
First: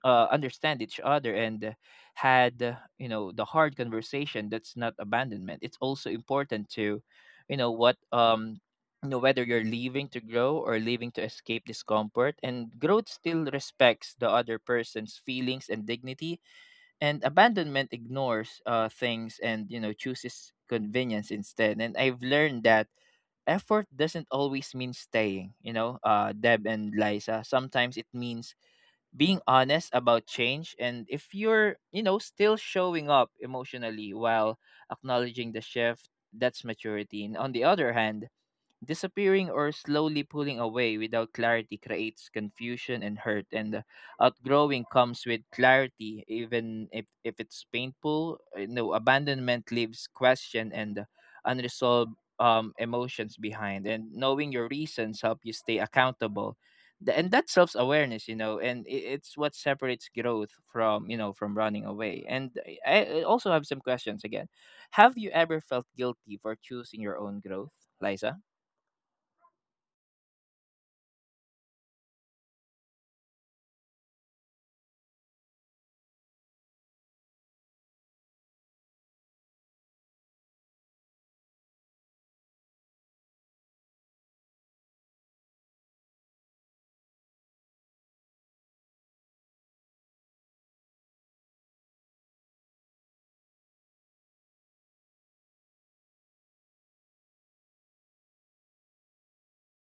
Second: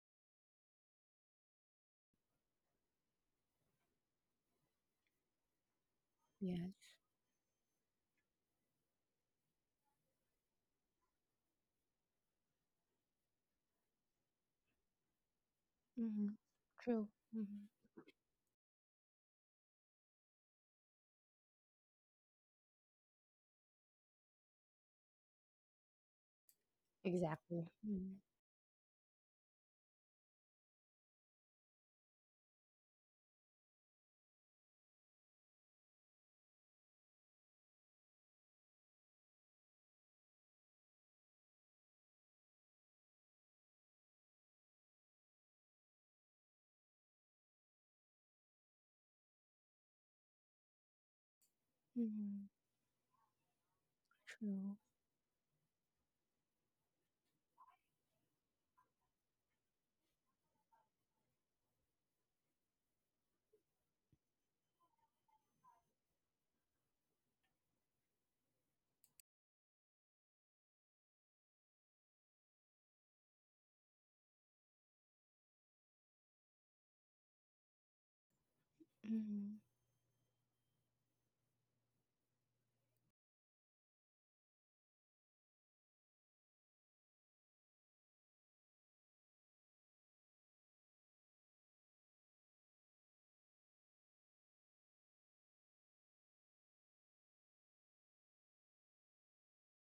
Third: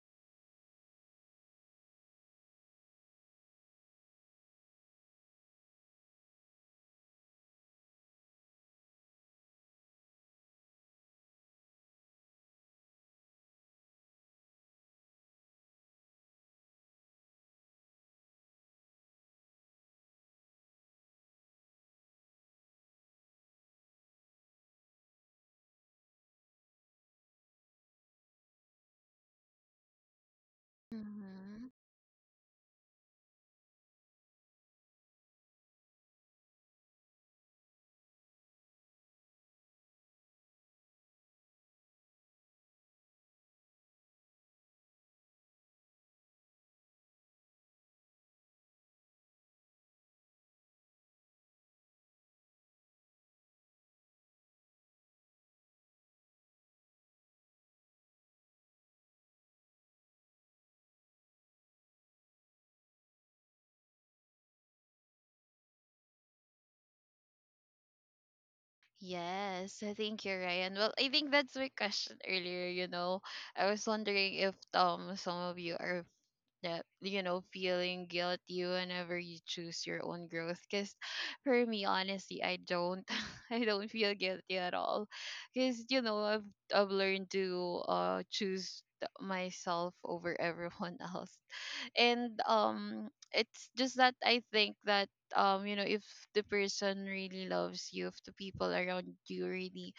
S1: understand each other and had you know the hard conversation, that's not abandonment. It's also important
S3: Yes.
S1: to, you know what, you know whether you're leaving to grow or Leaving to escape discomfort, and growth still respects the other person's feelings and
S3: Hmm.
S1: dignity,
S3: True.
S1: and
S3: Hmm.
S1: abandonment ignores things, and you know, chooses convenience instead. And I've learned that effort doesn't always mean staying, you know, Deb and Liza.
S3: Exactly.
S1: Sometimes it
S3: Hmm.
S1: means being honest about change, and if
S2: mhm.
S1: you're, you know, still showing up emotionally while acknowledging the shift, that's maturity. And on the other hand, disappearing or slowly pulling away without clarity creates confusion and hurt, and outgrowing comes with clarity, even if it's painful. No, abandonment leaves question and unresolved
S3: Hmm.
S1: emotions behind, and knowing
S3: True.
S1: your reasons help you stay accountable. And that's self awareness, you know, and it's what separates growth from, you know, from running away. And I also have some questions again. Have you ever felt guilty for choosing your own growth, Liza?
S2: Yes, I think you're right. And well, I think that's my question earlier, you know. I was wondering if some of you are that, you know, feeling guilty whenever you
S3: Hmm.
S2: choose your own growth. Because for me, honestly, I don't I don't feel guilty at all, because, you know, I've learned to choose myself over everyone else. And it's just that I think that, you know, if the person really loves you, if the people around you really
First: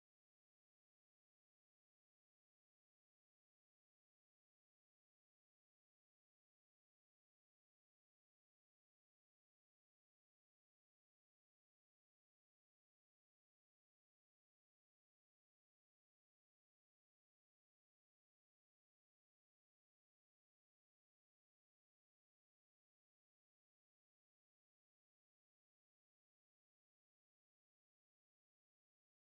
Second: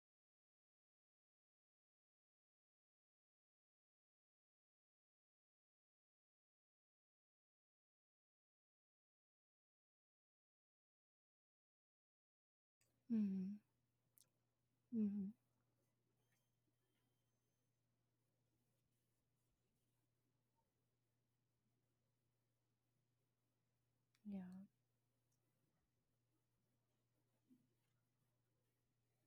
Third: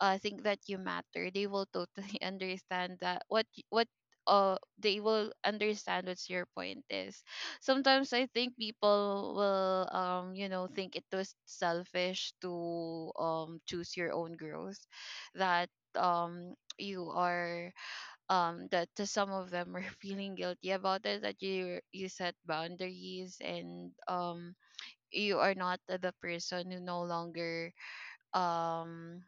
S2: think that you matter, they will totally understand that what they will understand what your point is. Sometimes I think people will you know think it was selfish to
S3: Hmm.
S2: choose your own growth,
S3: Hmm.
S2: that um you are, that to some of them are feeling guilty about it, that you set boundaries. And
S3: Yeah.
S2: you are not the, the person um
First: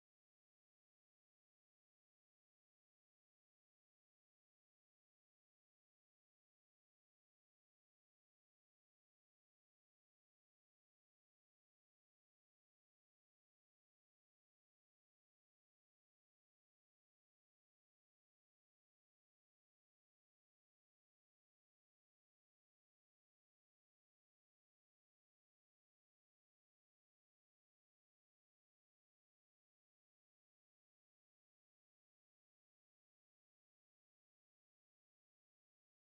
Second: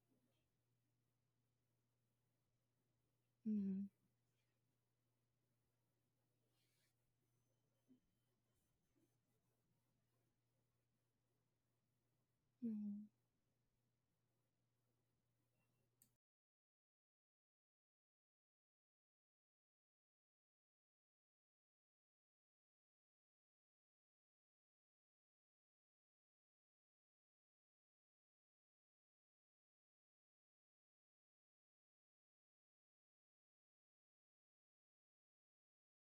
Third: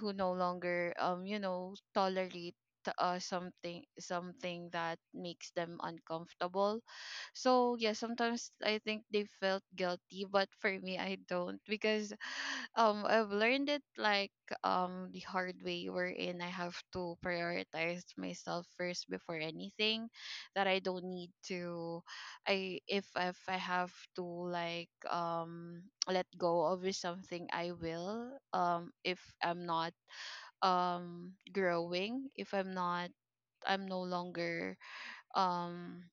S2: who no longer you know tolerate
S3: Hmm.
S2: something,
S3: Hmm.
S2: something that makes them uncomfortable. So yeah, sometimes I think they felt guilty, but for me, I don't, because
S3: Hmm.
S2: I've learned it like the hard way, wherein I have to prioritize myself first before anything, that I don't need to, I if I have to, like, let go of it, something I will. If I'm not growing, if I'm not, I'm no longer um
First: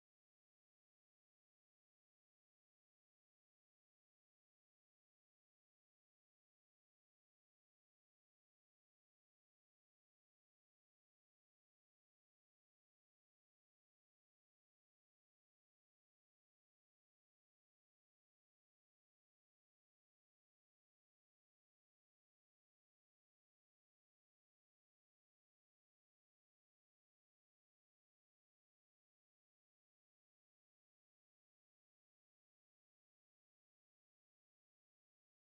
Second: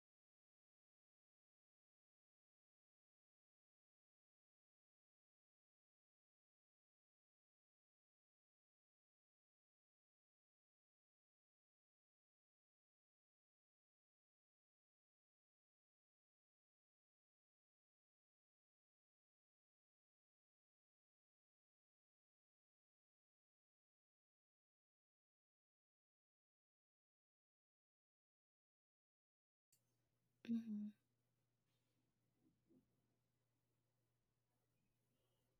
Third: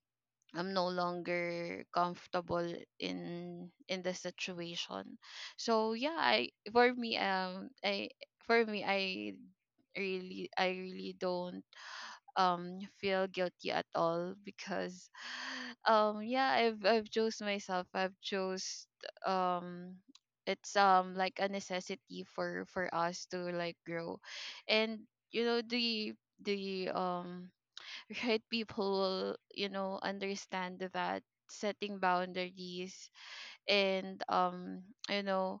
S2: I'm no longer comfortable in the situation. So yeah, I, for me, I, for me, I really, I really don't feel guilty at all. Because yeah, I've chose myself, I've chose, um it's like a necessity for us to like grow. And, you know, the, the um right people will, you know, understand that setting boundaries, and you know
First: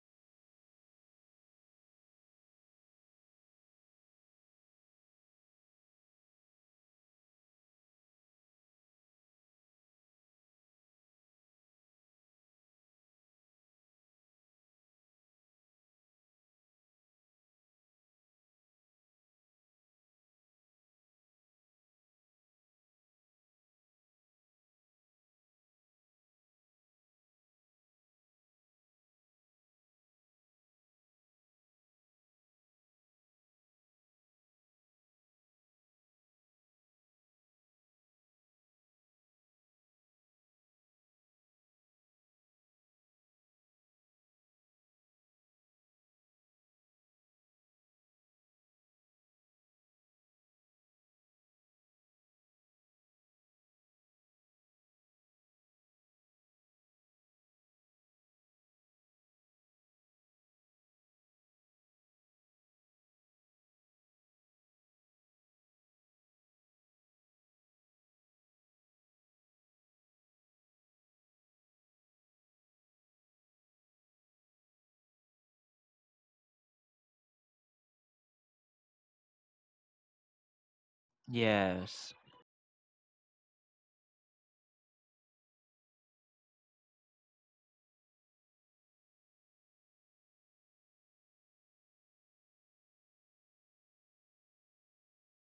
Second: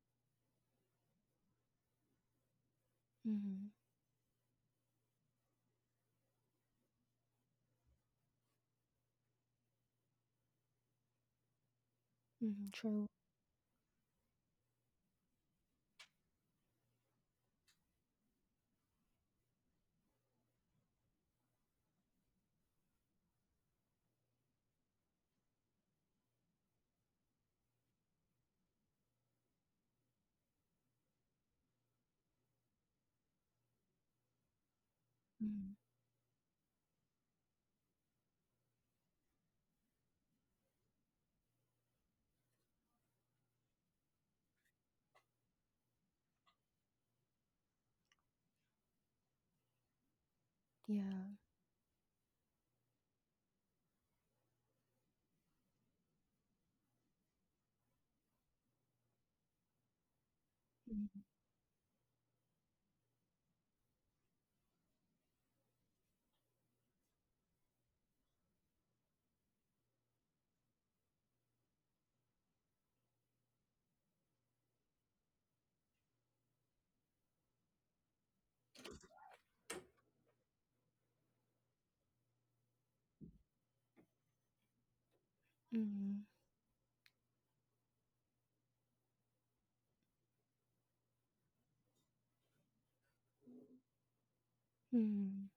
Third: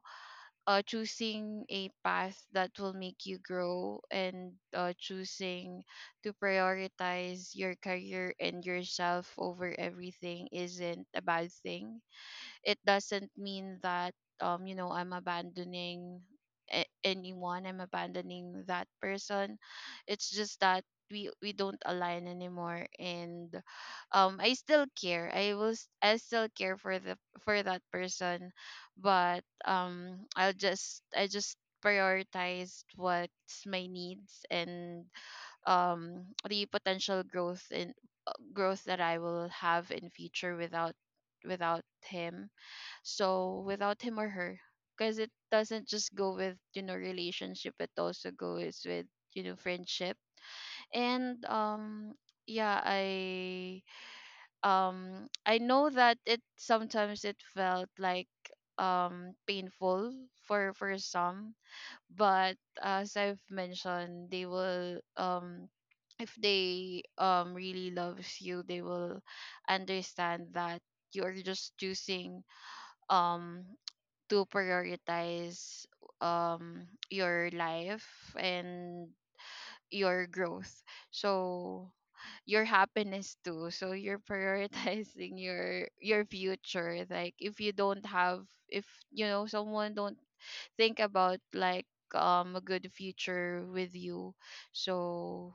S2: choosing a path that will make you
S3: Hmm.
S2: grow, and choosing to prioritize your career and yourself over everything isn't a bad thing.
S3: Hmm.
S2: It
S3: True.
S2: doesn't mean that you know I'm abandoning anyone, I'm abandoning that person. It's just that we don't align anymore. And I still care. I still care for the for that person. But I just prioritized what's my needs. And
S3: Hmm.
S2: the potential growth in growth that I will have in future without him. So without him or her, because it doesn't just go with, relationship, it also goes with, friendship.
S3: Yeah.
S2: And yeah, I know that it sometimes it felt like painful for
S3: Hmm.
S2: some, but as I've mentioned, they will, if they really loves you, they will understand that you are just choosing um to prioritize your life and your growth, so
S1: Yes.
S2: your happiness too, so you're prioritizing your
S3: Hmm.
S2: your future. Like, if you don't have, if you know someone don't think about, like, a good future with you,
S3: Hmm.
S2: so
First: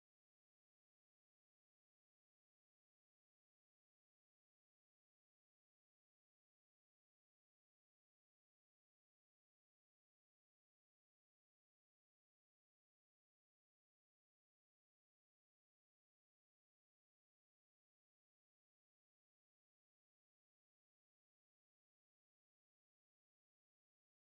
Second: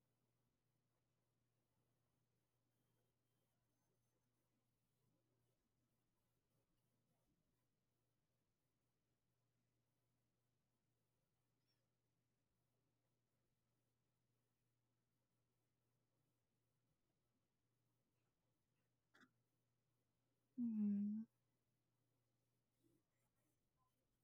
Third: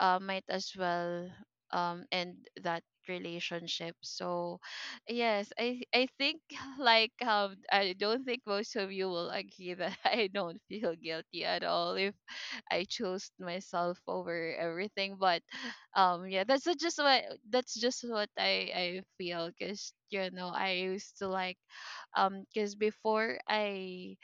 S2: might as well end that relationship. So yes, I think like, I don't think most of you will agree that I don't feel guilty at all if I chose myself over everything. But yeah, that's just what I feel. Because, you know, I used
S3: Hmm.
S2: to, like, because before I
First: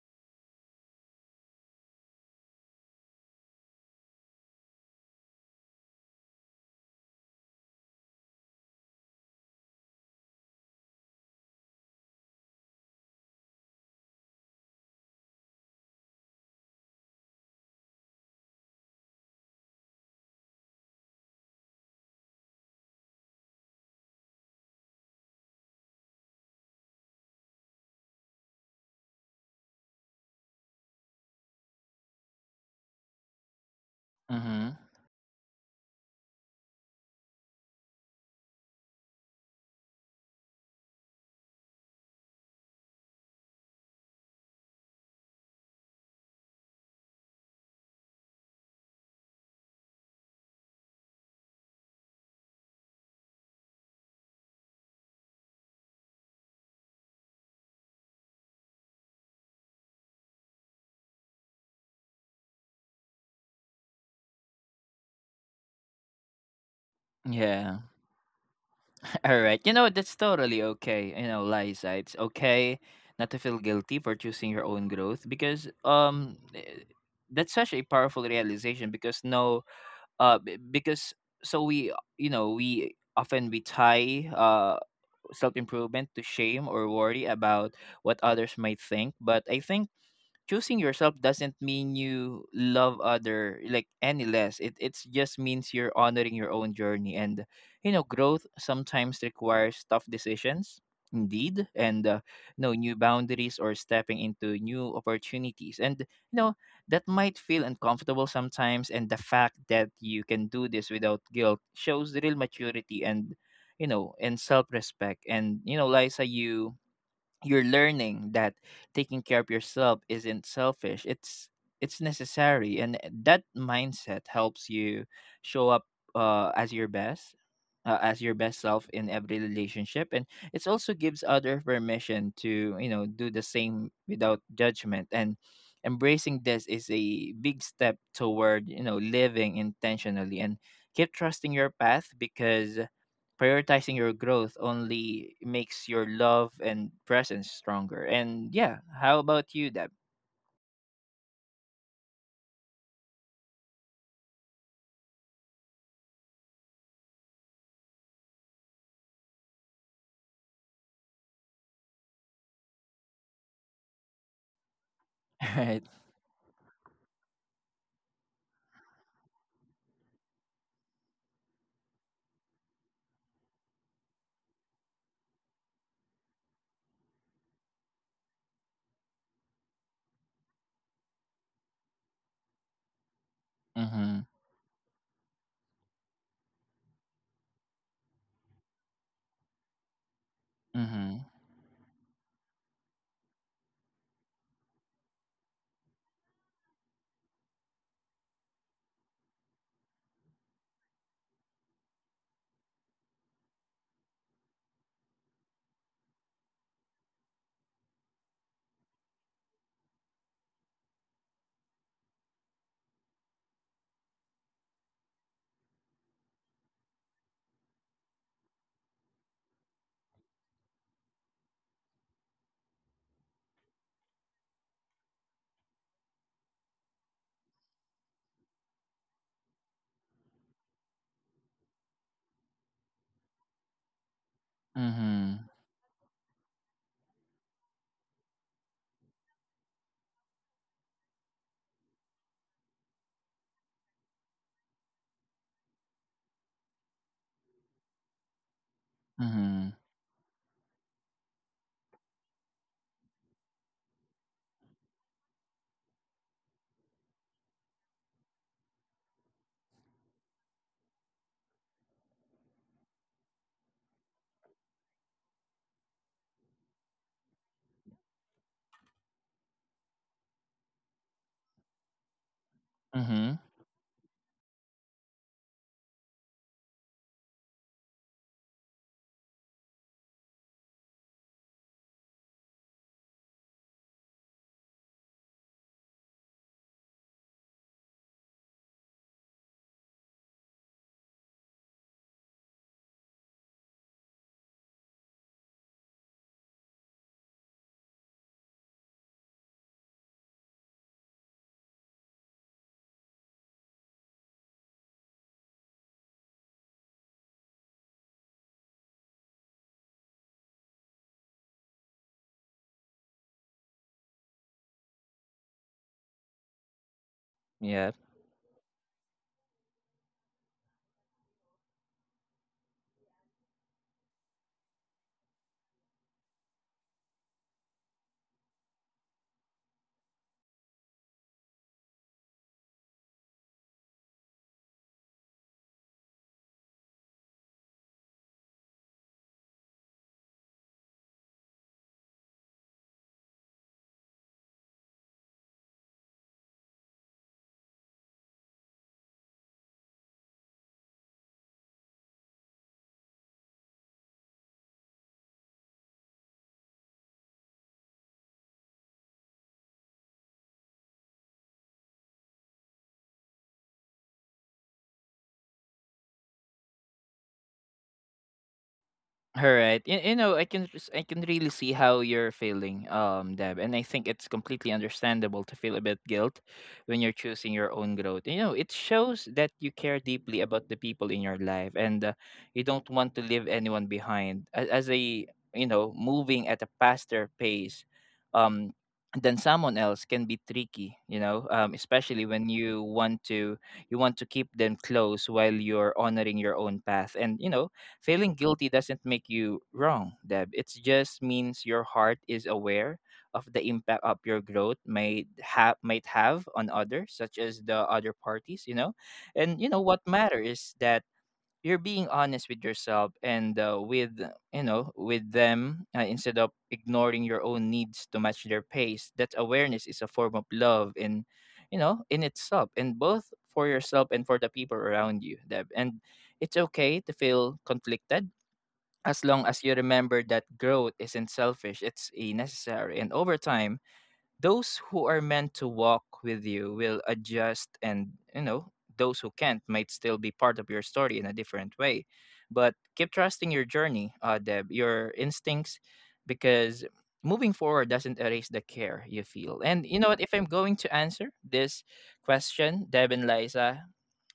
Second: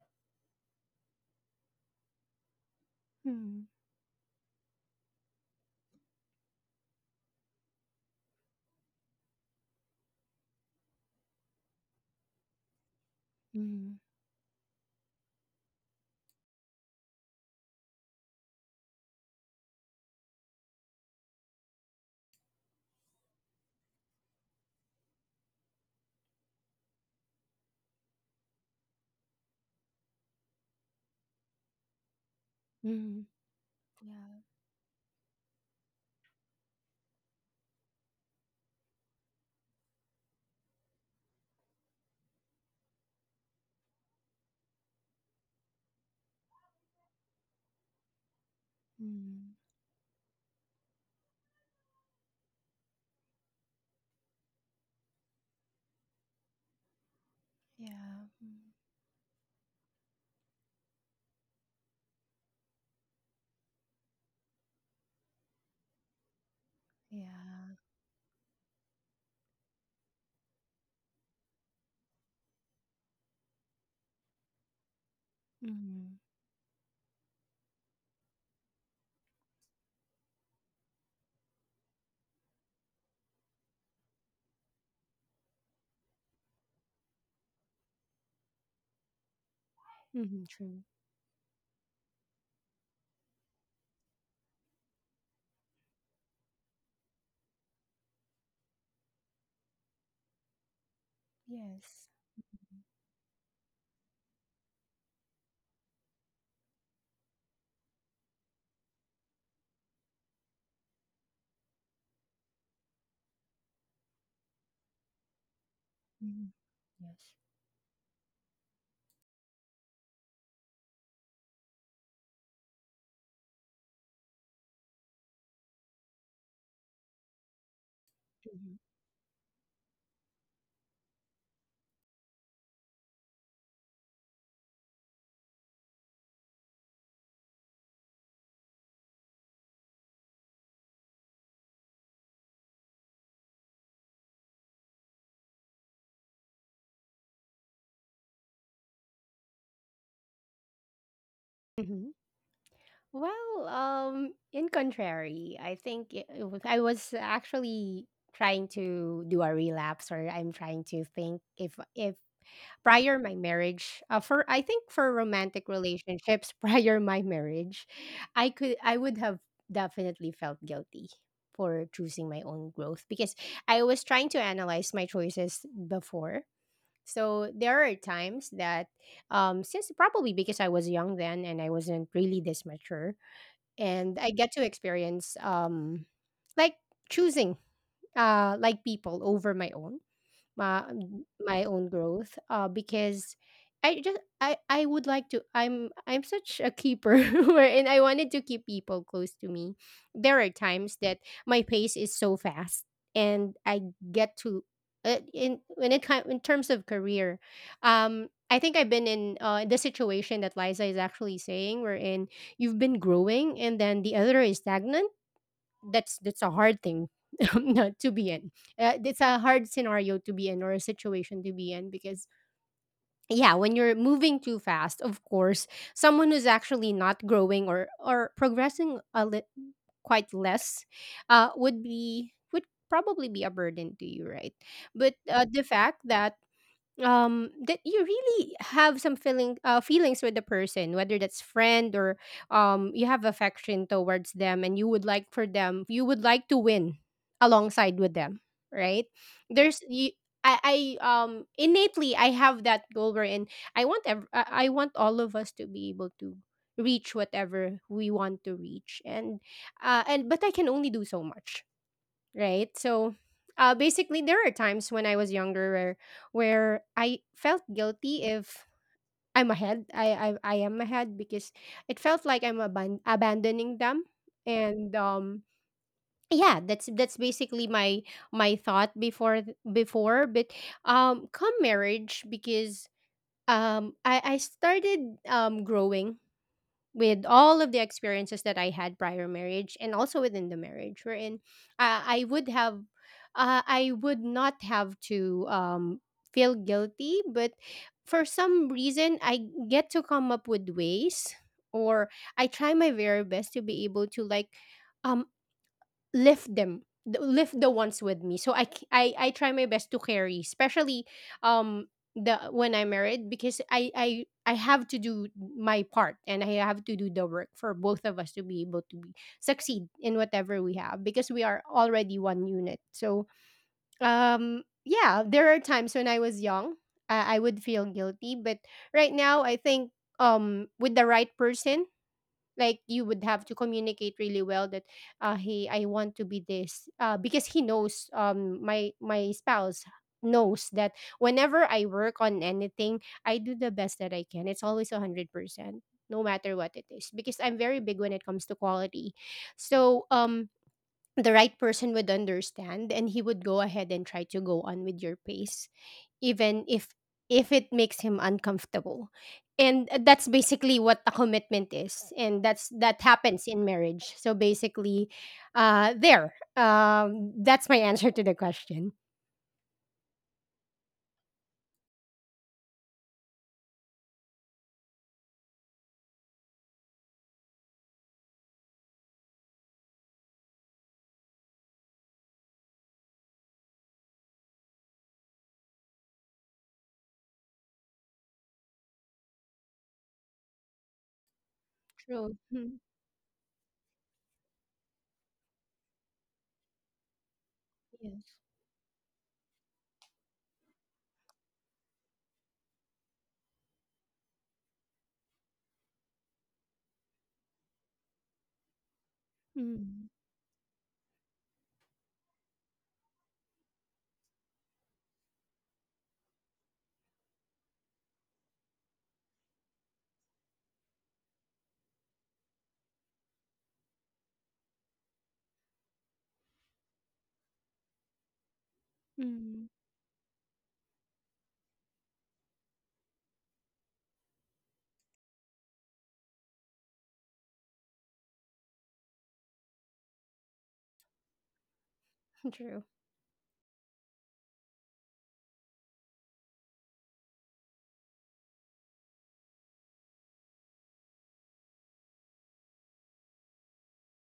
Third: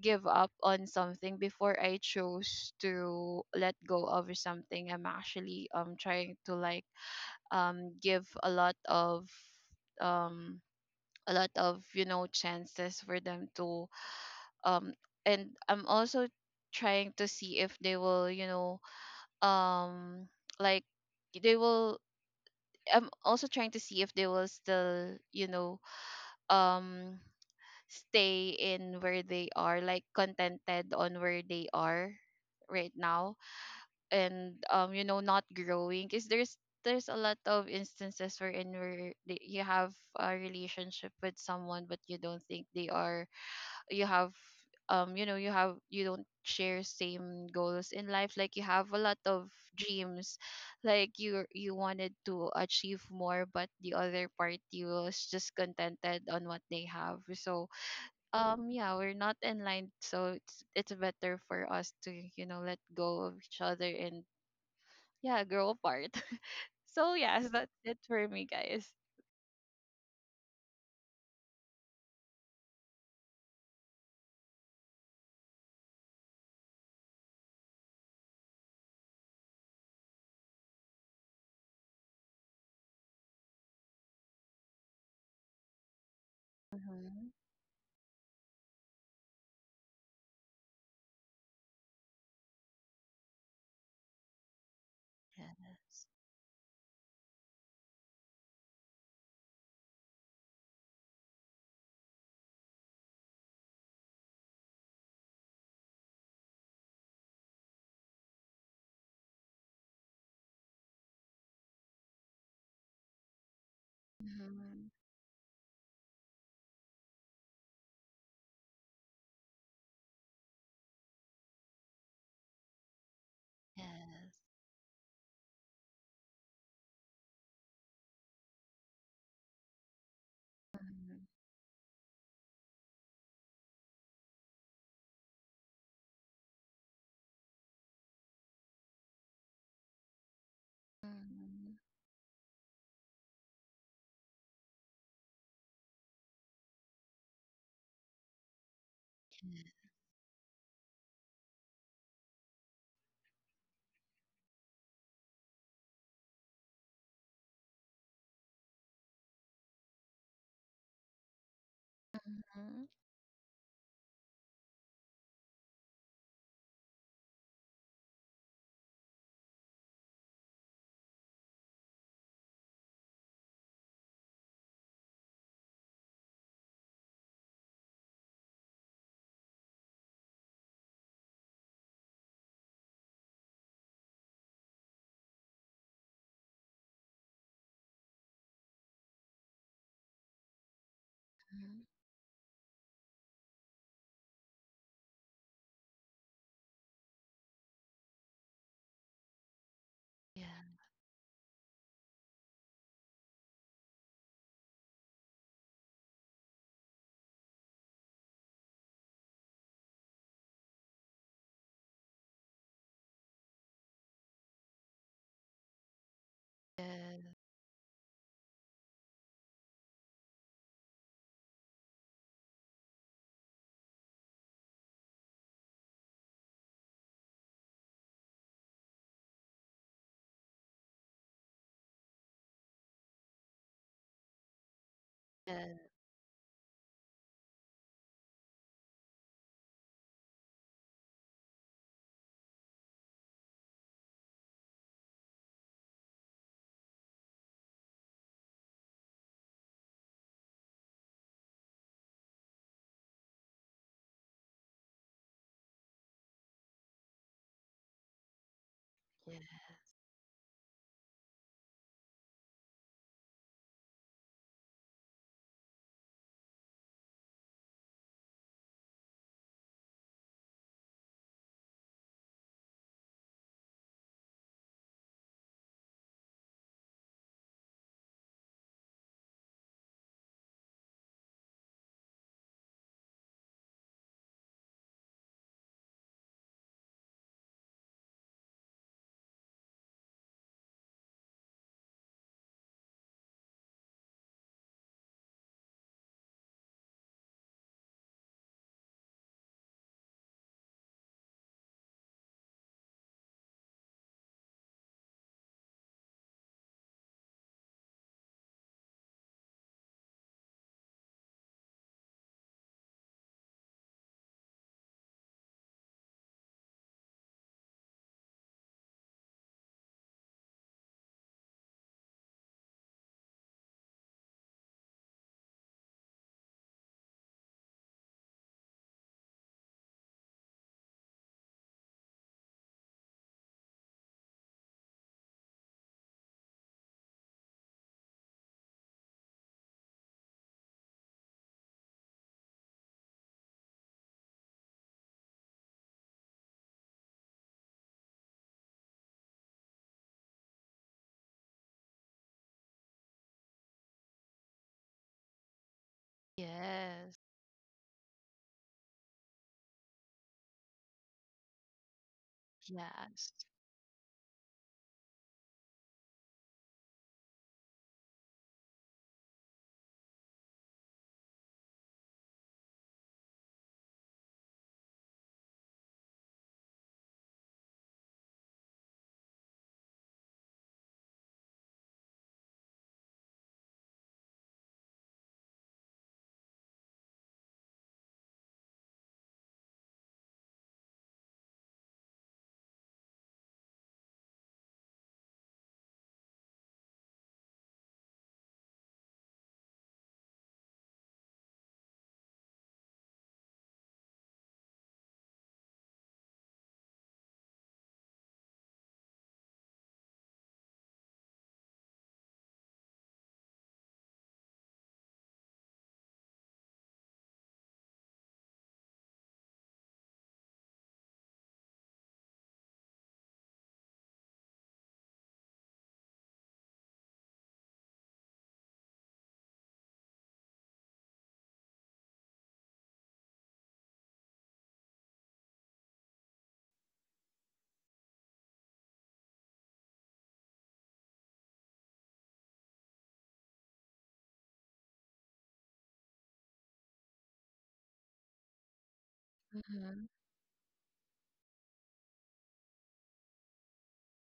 S2: give up on something, before I chose to
S3: Hmm.
S2: let go of something, I'm actually trying to, like, give a lot of, um you know, chances for them to.
S3: Hmm.
S2: um and I'm also trying to see if they will, um like they will I'm also trying to see if they will still, um stay in where they are, like, contented on where they are right
S3: Hmm.
S2: now.
S3: Yeah.
S2: and
S1: Mhm.
S2: um you know, not growing, because there's a lot of instances where in where you have a relationship with someone, but you don't think they are, you have, you know, you have, you don't share same goals in life, like you have a lot of
S3: Hmm.
S2: dreams, like you wanted to achieve more, but the other party was just contented on what they have. So,
S3: Yeah.
S2: yeah, we're not in line, so it's better for us to, you know, let go of each other, and, yeah, grow apart. So yes, that's
S3: Yeah.
S1: Yeah.
S2: it for me, guys.
S1: All right. You know, that's totally okay. You know, Liza, it's okay not to feel guilty for choosing your own growth, because
S3: Hmm.
S1: that's such a powerful realization. Because no, because so we, you know, we often we tie self-improvement to shame or worry
S2: Mm-hmm.
S1: about what others might think. But I think
S3: Hmm.
S1: choosing
S3: True.
S1: yourself doesn't mean you love other like any less. It it's just means you're
S2: Yes.
S1: honoring your own journey. And you know, growth sometimes requires tough decisions, indeed, and
S3: Yes.
S1: uh, no new boundaries or stepping into new opportunities. And you know, that might feel uncomfortable sometimes, and the fact that you can do this without guilt shows real maturity and, you know, and
S2: Mm-hmm.
S1: self-respect. And you know, Liza,
S3: Hmm.
S1: you
S3: Yes.
S1: you're learning that taking care of yourself isn't selfish. It's necessary, and that mindset
S2: Yes.
S1: helps you show up uh, as your best as your best
S3: Hmm.
S1: self in every relationship. And it also
S2: Mm-hmm.
S1: gives other permission to, you know, do the same without judgment. And embracing this is a big step toward, you know, living intentionally, and keep trusting your path, because prioritizing your growth only makes your love and presence stronger. And yeah, how about you, Deb?
S3: Mhm. Well, in contrary, I think I was actually trying to do a relapse, or I'm trying to think if
S2: Mm-hmm. Mm-hmm.
S3: prior my marriage, for I think for romantic
S1: Right.
S3: relationships prior my marriage, I would have definitely felt guilty for choosing my own growth, because I was trying to analyze my choices before. So there are times that, since probably because I was young then and I wasn't really this mature,
S1: Mm-hmm.
S3: and I get to experience like choosing like people over my
S1: Mm-hmm.
S3: my
S2: Mm-hmm.
S3: own growth because I would like to I'm such a keeper and I wanted to keep people close to me. There
S2: Yeah.
S3: are times that my pace is so fast and I get to in when it comes in terms of career. I think I've been in the situation that Liza is actually saying, wherein you've been growing and then the other is stagnant. That's a hard thing
S2: Yes.
S3: to be in. It's a hard scenario to be in or a situation to be in because yeah, when you're moving too fast, of course, someone who's actually not growing or progressing quite less, would probably be a burden to you, right? But
S1: Mm-hmm.
S3: the
S2: Yes.
S3: fact that that you really have some feelings with the person, whether that's friend, or you have affection towards them and you would like for them, you would like to win alongside with them, right?
S1: Mm-hmm.
S3: There's you. I Innately I have that goal, wherein I want all of us to be able to reach whatever we want to reach, and
S2: Yes.
S3: but I can only do so much, right? So basically, there are times when I was younger where I felt guilty if I'm ahead. I am ahead because it felt like
S1: Mm-hmm.
S3: abandoning them, and yeah, that's basically my my thought before. But come marriage because I started growing with all of the experiences that I had prior marriage and also within the marriage, wherein I would have I would not have to feel guilty. But for some reason I get to come up with ways, or I try my very best to be able to, like, um lift lift the ones with me. So I, c- I try my best to carry, especially um the when I'm married, because I have to do my part and I have to do the work for
S1: Yeah.
S3: both of us to be able to be, succeed in whatever we have, because we are already one unit. So yeah, there are times when I was young, I would feel guilty. But right now I think with the right person, like, you would have to communicate really well that hey, I want to be this, because he knows, my my spouse knows that whenever I work on anything, I do the best that I can. It's always 100% no matter what it is, because I'm very big when it comes to quality. So the right person would understand and he would go ahead and try to go on with your pace, even
S2: Yes.
S3: if it makes him uncomfortable. And that's basically what a commitment is, and that's that
S2: Yes.
S3: happens in marriage. So basically, there that's my answer to the question.
S1: All right. You know, I can really see how you're feeling, Deb, and I think it's completely understandable to feel a bit guilt when you're choosing your own growth. You know, it shows that you care deeply about the people in your life, and you don't want to leave anyone behind. As a, you know, moving at a faster pace, um, than someone else can be tricky. You know, especially
S3: True.
S1: when you want to, you want to keep them close while you're honoring your own path. And you know, feeling
S3: Yes.
S1: guilty doesn't make you wrong, Deb. It just means your heart is aware of the impact of your growth might have on others, such as the other parties, you know. And you know what
S3: mm,
S1: matters is that you're being honest with yourself and with, you know, with them, instead of ignoring your own needs to match their pace. That awareness is a form of love in, you know, in itself, and both for yourself and for the people around you, Deb. And it's okay to feel conflicted, as long as
S3: mm,
S1: you remember that growth isn't selfish, it's a necessary. And over time, those who are meant to walk with you will adjust, and, you know, those who can't might still be part of your story in a different way. But
S3: true.
S1: keep trusting your journey, Deb, your instincts, because moving forward doesn't erase the care you feel. And you know
S2: Mm-hmm.
S1: what? If I'm going to answer this question, Deb and Liza,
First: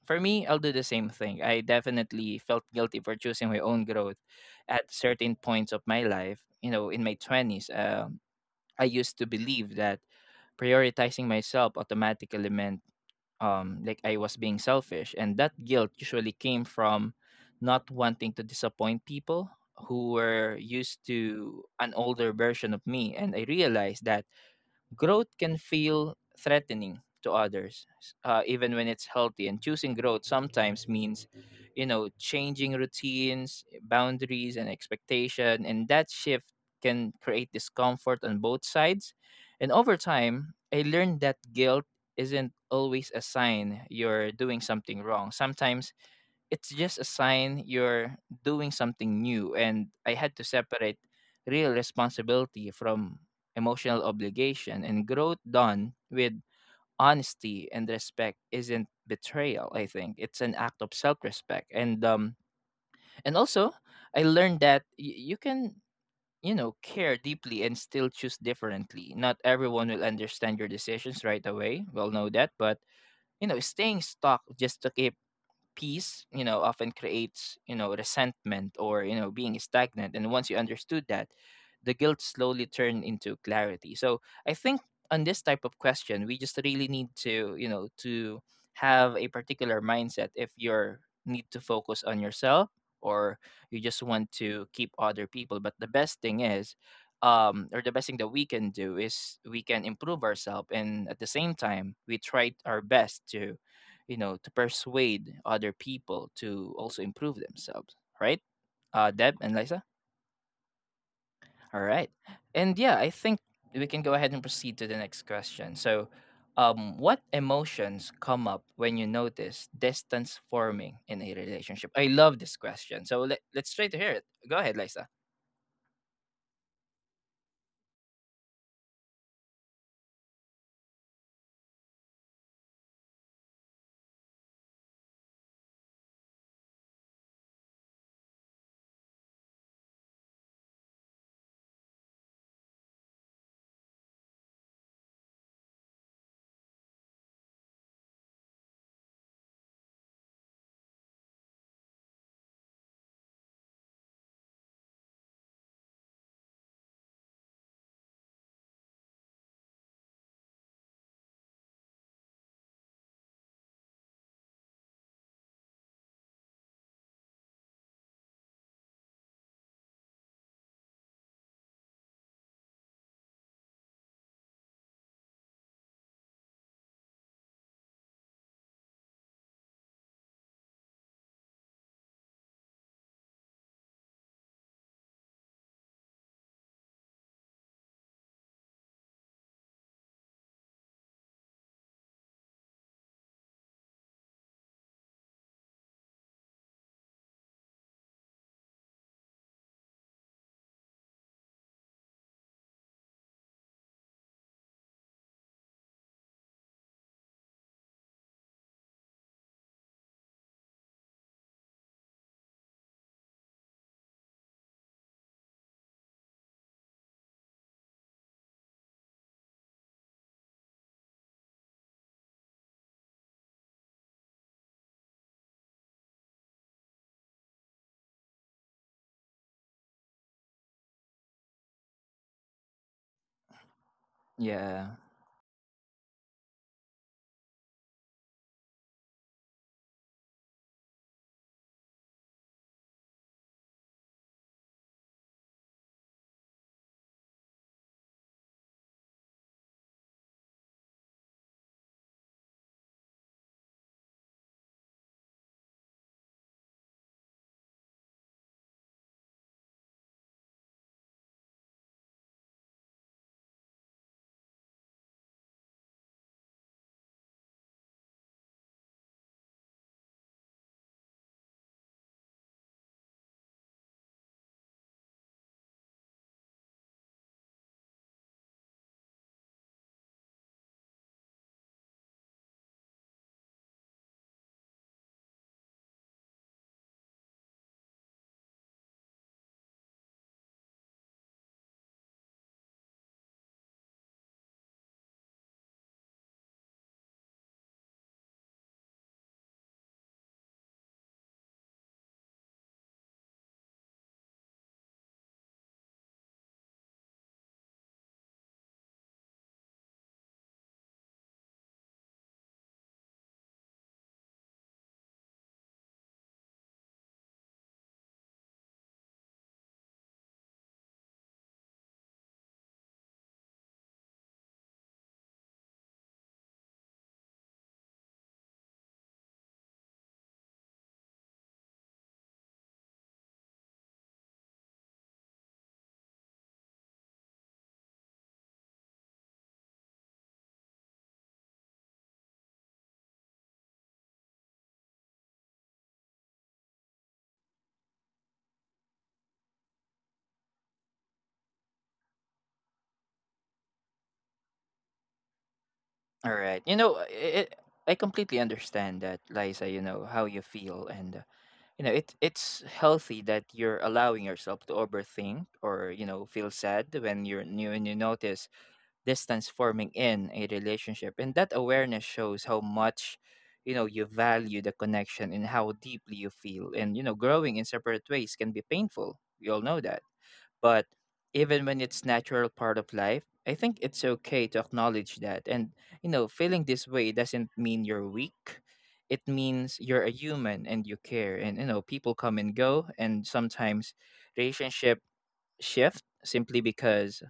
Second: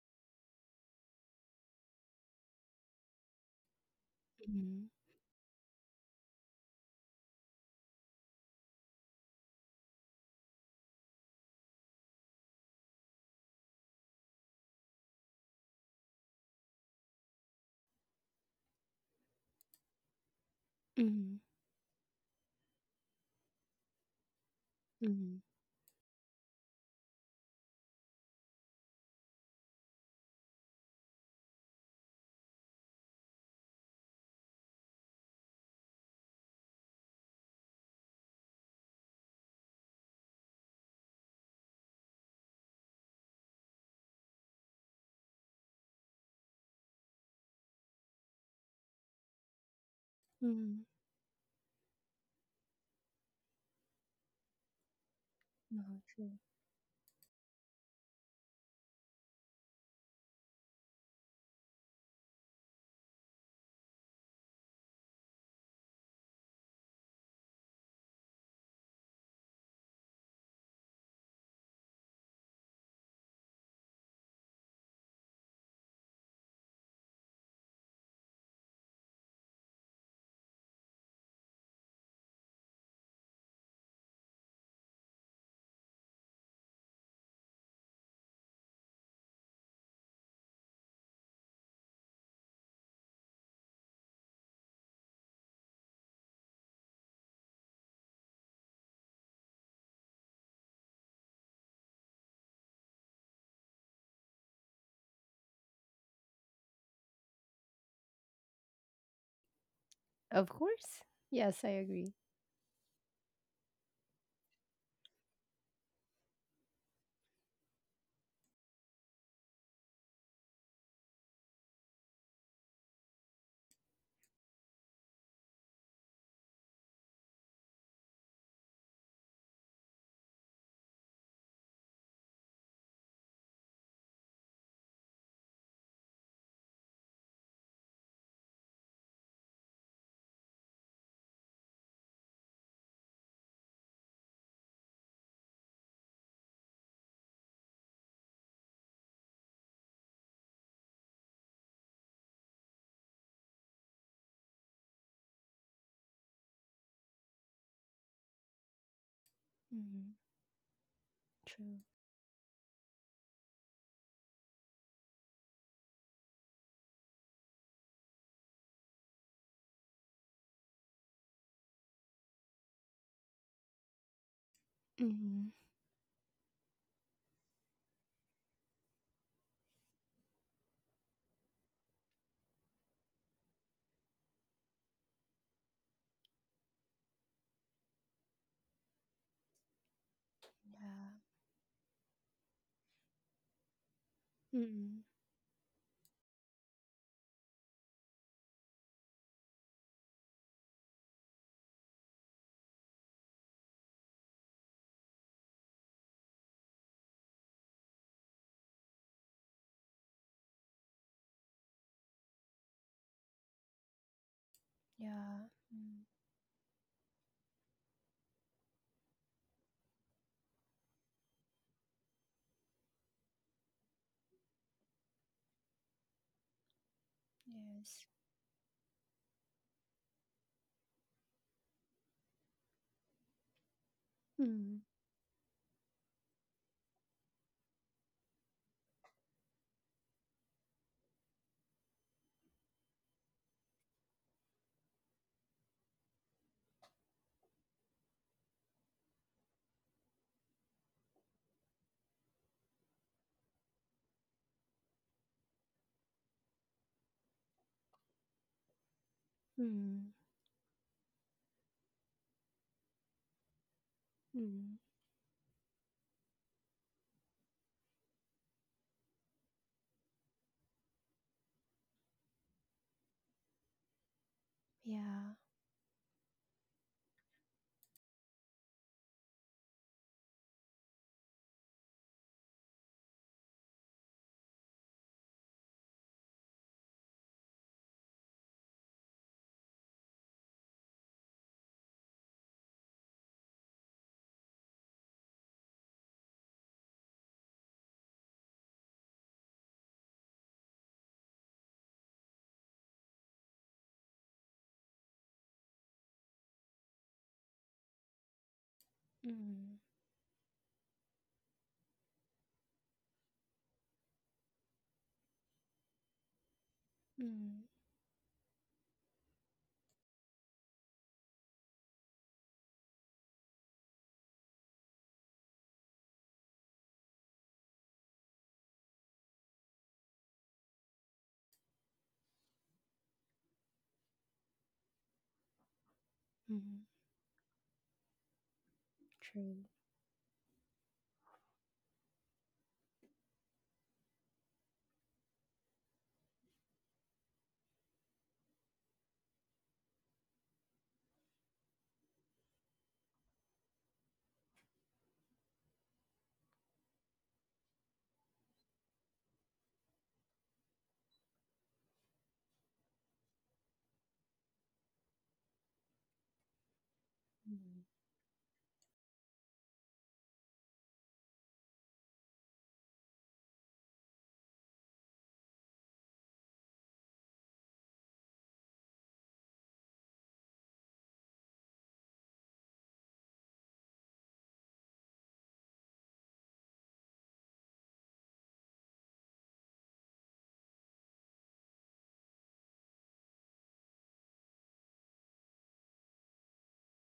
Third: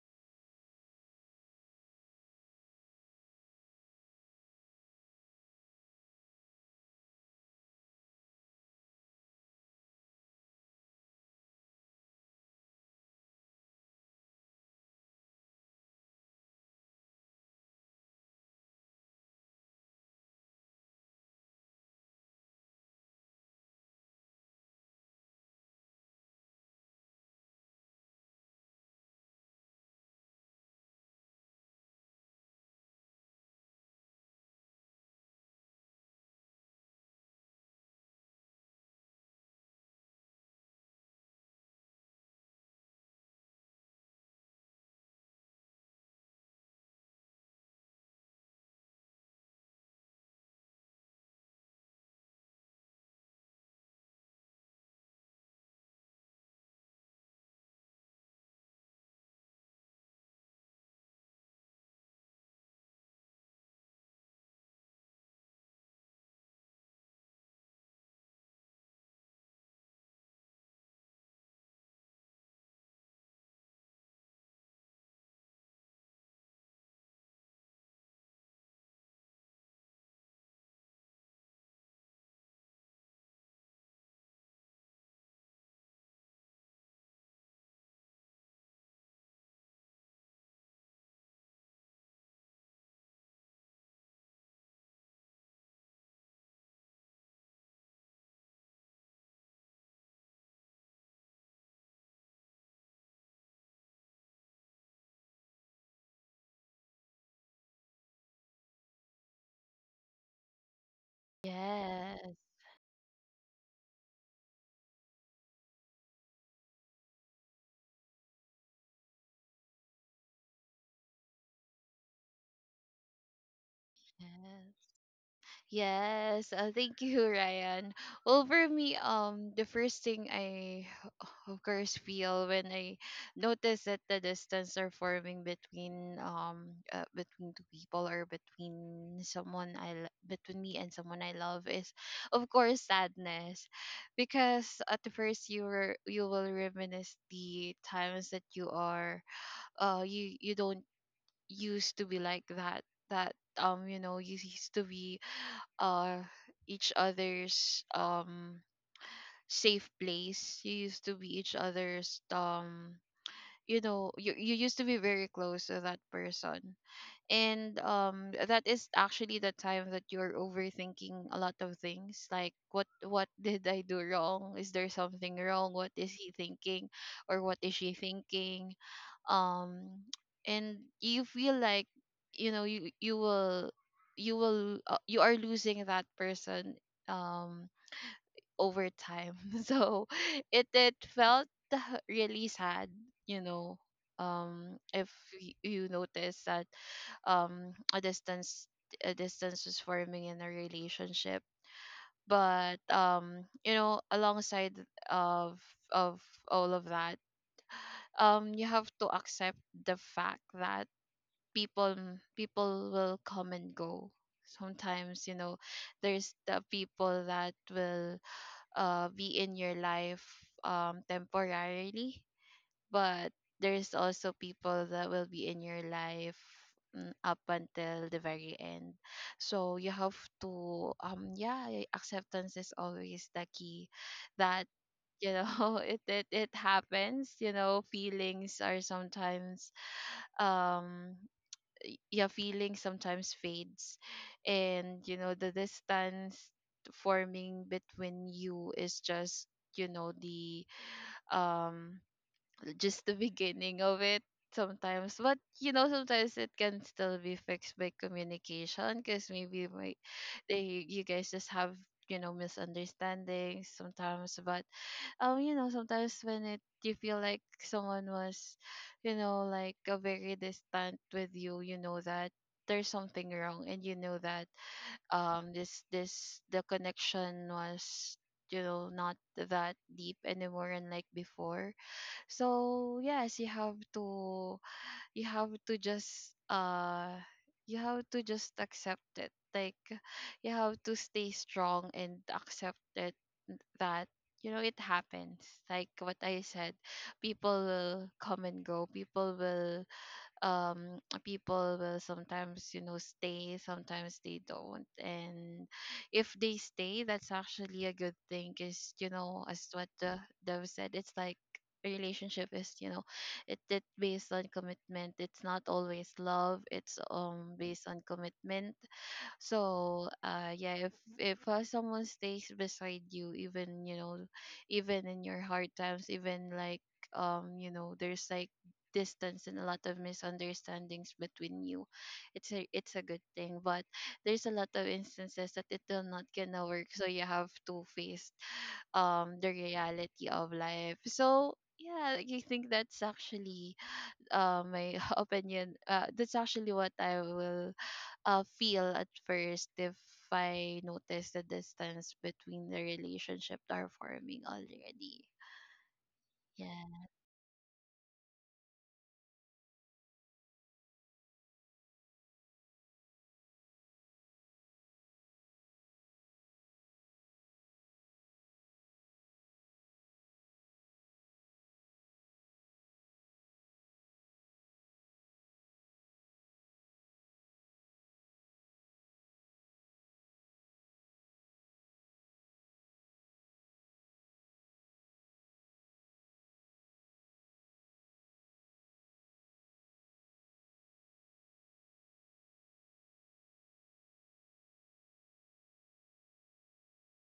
S1: for me, I'll do the same thing. I definitely felt guilty for choosing my own growth
S3: mm,
S1: at certain points of my life. You know, in my twenties, um, I used to believe that prioritizing myself automatically meant, like I was being selfish. And that guilt usually came from not wanting to disappoint people who were used
S3: mm,
S1: to an older version of me. And I realized that growth
S3: mm,
S1: can feel threatening to others, even when it's healthy. And choosing growth sometimes means, you know, changing routines, boundaries, and expectation. And that shift can create discomfort on both sides. And over time, I learned that guilt isn't always a sign you're doing something wrong. Sometimes it's just a sign you're doing something new. And I had to
S3: mm.
S1: separate real responsibility from emotional obligation, and growth done
S3: No,
S1: with
S3: true.
S1: honesty and respect isn't betrayal. I think it's an act of self-respect. And um, and also, I learned that you can, you know, care deeply and still choose differently. Not everyone will understand your decisions right away, we'll know that, but you know, staying stuck just to keep peace, you know, often creates, you know, resentment, or, you know, being stagnant. And once you understood that, the guilt slowly turned into clarity. So I think on this type of question, we just really need to, you know, to have a particular mindset, if you're need to focus on yourself, or you just want to keep other people. But the best thing is, um, or the best thing that we can do is we can improve ourselves, and at the same time we tried our best to, you know, to persuade other people to also improve themselves, right, Deb and Lisa?
S3: Of course. Yes, I
S1: All right.
S3: agree.
S2: Yes.
S1: And yeah, I think we can go ahead and proceed to the next question. So um, what emotions come up when you notice distance forming in a relationship? I love this question. So let's try to hear it. Go ahead,
S2: Yes.
S1: Lisa.
S2: Yes, thank you, Ryan. Well, for me, the first thing I, of course, feel when I notice that the distance are forming between between two people, or between someone I between me and someone I love, is, of course, sadness, because at the first you will reminisce the times that you don't used to be like that. That, you know, you used to be, uh each other's, safe
S3: mm,
S2: place. You used to be each
S3: true.
S2: other's, you used to be very close to that person. And, that is actually the time that you're overthinking a lot of things, like, what did I do wrong? Is there something
S3: mm,
S2: wrong? What is he thinking? Or what is she thinking? um and you feel like, you know, you are losing that person um over time. So it
S3: yeah.
S2: felt really sad, you know if
S3: Mm.
S2: you notice that um a distance a distance was forming in a relationship. But, you know, alongside of of all of that, you have to accept the fact that people will come and go sometimes, you know.
S3: Yeah. Mm.
S2: There's the people that will, be in your life, temporarily, but there's also people that will be in your life, up until the
S3: Yes.
S2: very end. So you have to, yeah, acceptance is always the key, that,
S1: Yeah.
S3: Mm.
S2: you know, it happens. You know, um yeah feeling sometimes fades, and, you know, the distance forming between you is just, you know, the um just the beginning of it sometimes. But, you know, sometimes it can still be fixed by communication, because maybe, like,
S3: Mm.
S2: they you guys just have, you know, misunderstandings sometimes. But
S3: Mm.
S2: you know, sometimes when it you feel like someone was, you know, like, a very distant with you, you know that there's something wrong, and you know that
S3: Yeah.
S2: this this the connection was, you know, not that deep anymore, and like before. So yes, you have to, you have to just uh you have to just accept it, like, you have to stay strong and accept it, that, you know, it happens, like what I said, people will come and go, people will, sometimes, you know, stay, sometimes they don't. And if they stay, that's actually a good thing, because, you know, as what
S3: Mm.
S2: the Dev said, it's like a relationship is, you know, it based on commitment. It's not always love, it's,
S3: Mm.
S2: based on commitment. So, yeah, if, someone stays beside you, even, you know, even in your hard times, even, like, you know, there's, like, distance and a lot of misunderstandings between you, it's a good thing. But there's a lot of instances that it will not gonna work,
S3: Mm.
S2: so you have to face the
S3: True.
S2: reality of life. So yeah, I think that's actually, my opinion. That's actually what I will, feel at first if I notice the distance between the relationship that are forming already.
S1: All right. You know,
S2: Yeah.
S1: it, I completely understand that, Lisa, you know how you feel. And you know, it it's healthy that you're allowing yourself to overthink, or you know, feel sad when you're new and
S3: Mm.
S1: you notice distance forming in a relationship. And that awareness shows how much, you know, you value the connection and how deeply you feel. And you know, growing in separate ways can be painful, we all know that. But even when it's natural part of life, I think it's okay to acknowledge that. And you know, feeling this way doesn't mean you're weak. It means you're a human and you care. And you know, people come and go, and sometimes relationship shift simply because,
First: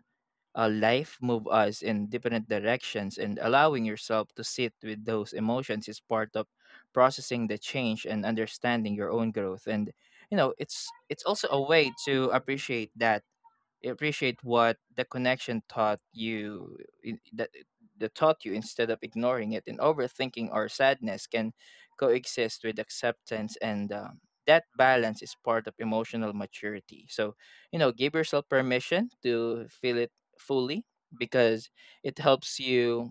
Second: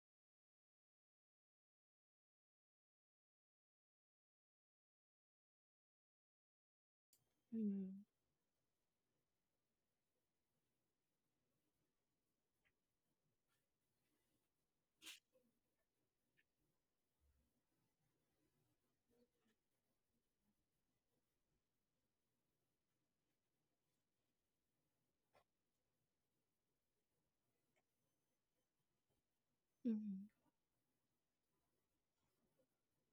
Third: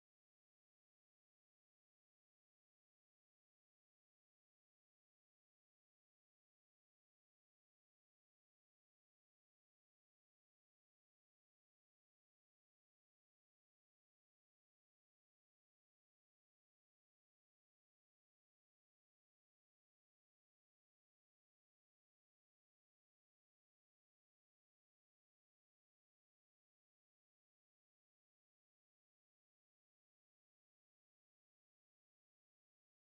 S1: life move us in different directions. And allowing yourself to sit with those emotions is part of processing the
S3: Mm.
S1: change and understanding your own growth. And you know, it's also a way to appreciate that, appreciate what the connection taught you in- that that taught you instead of ignoring it. And overthinking or sadness can coexist with acceptance, and that balance is part of emotional maturity. So you know, give yourself permission to feel it
S3: Mm.
S1: fully, because it helps you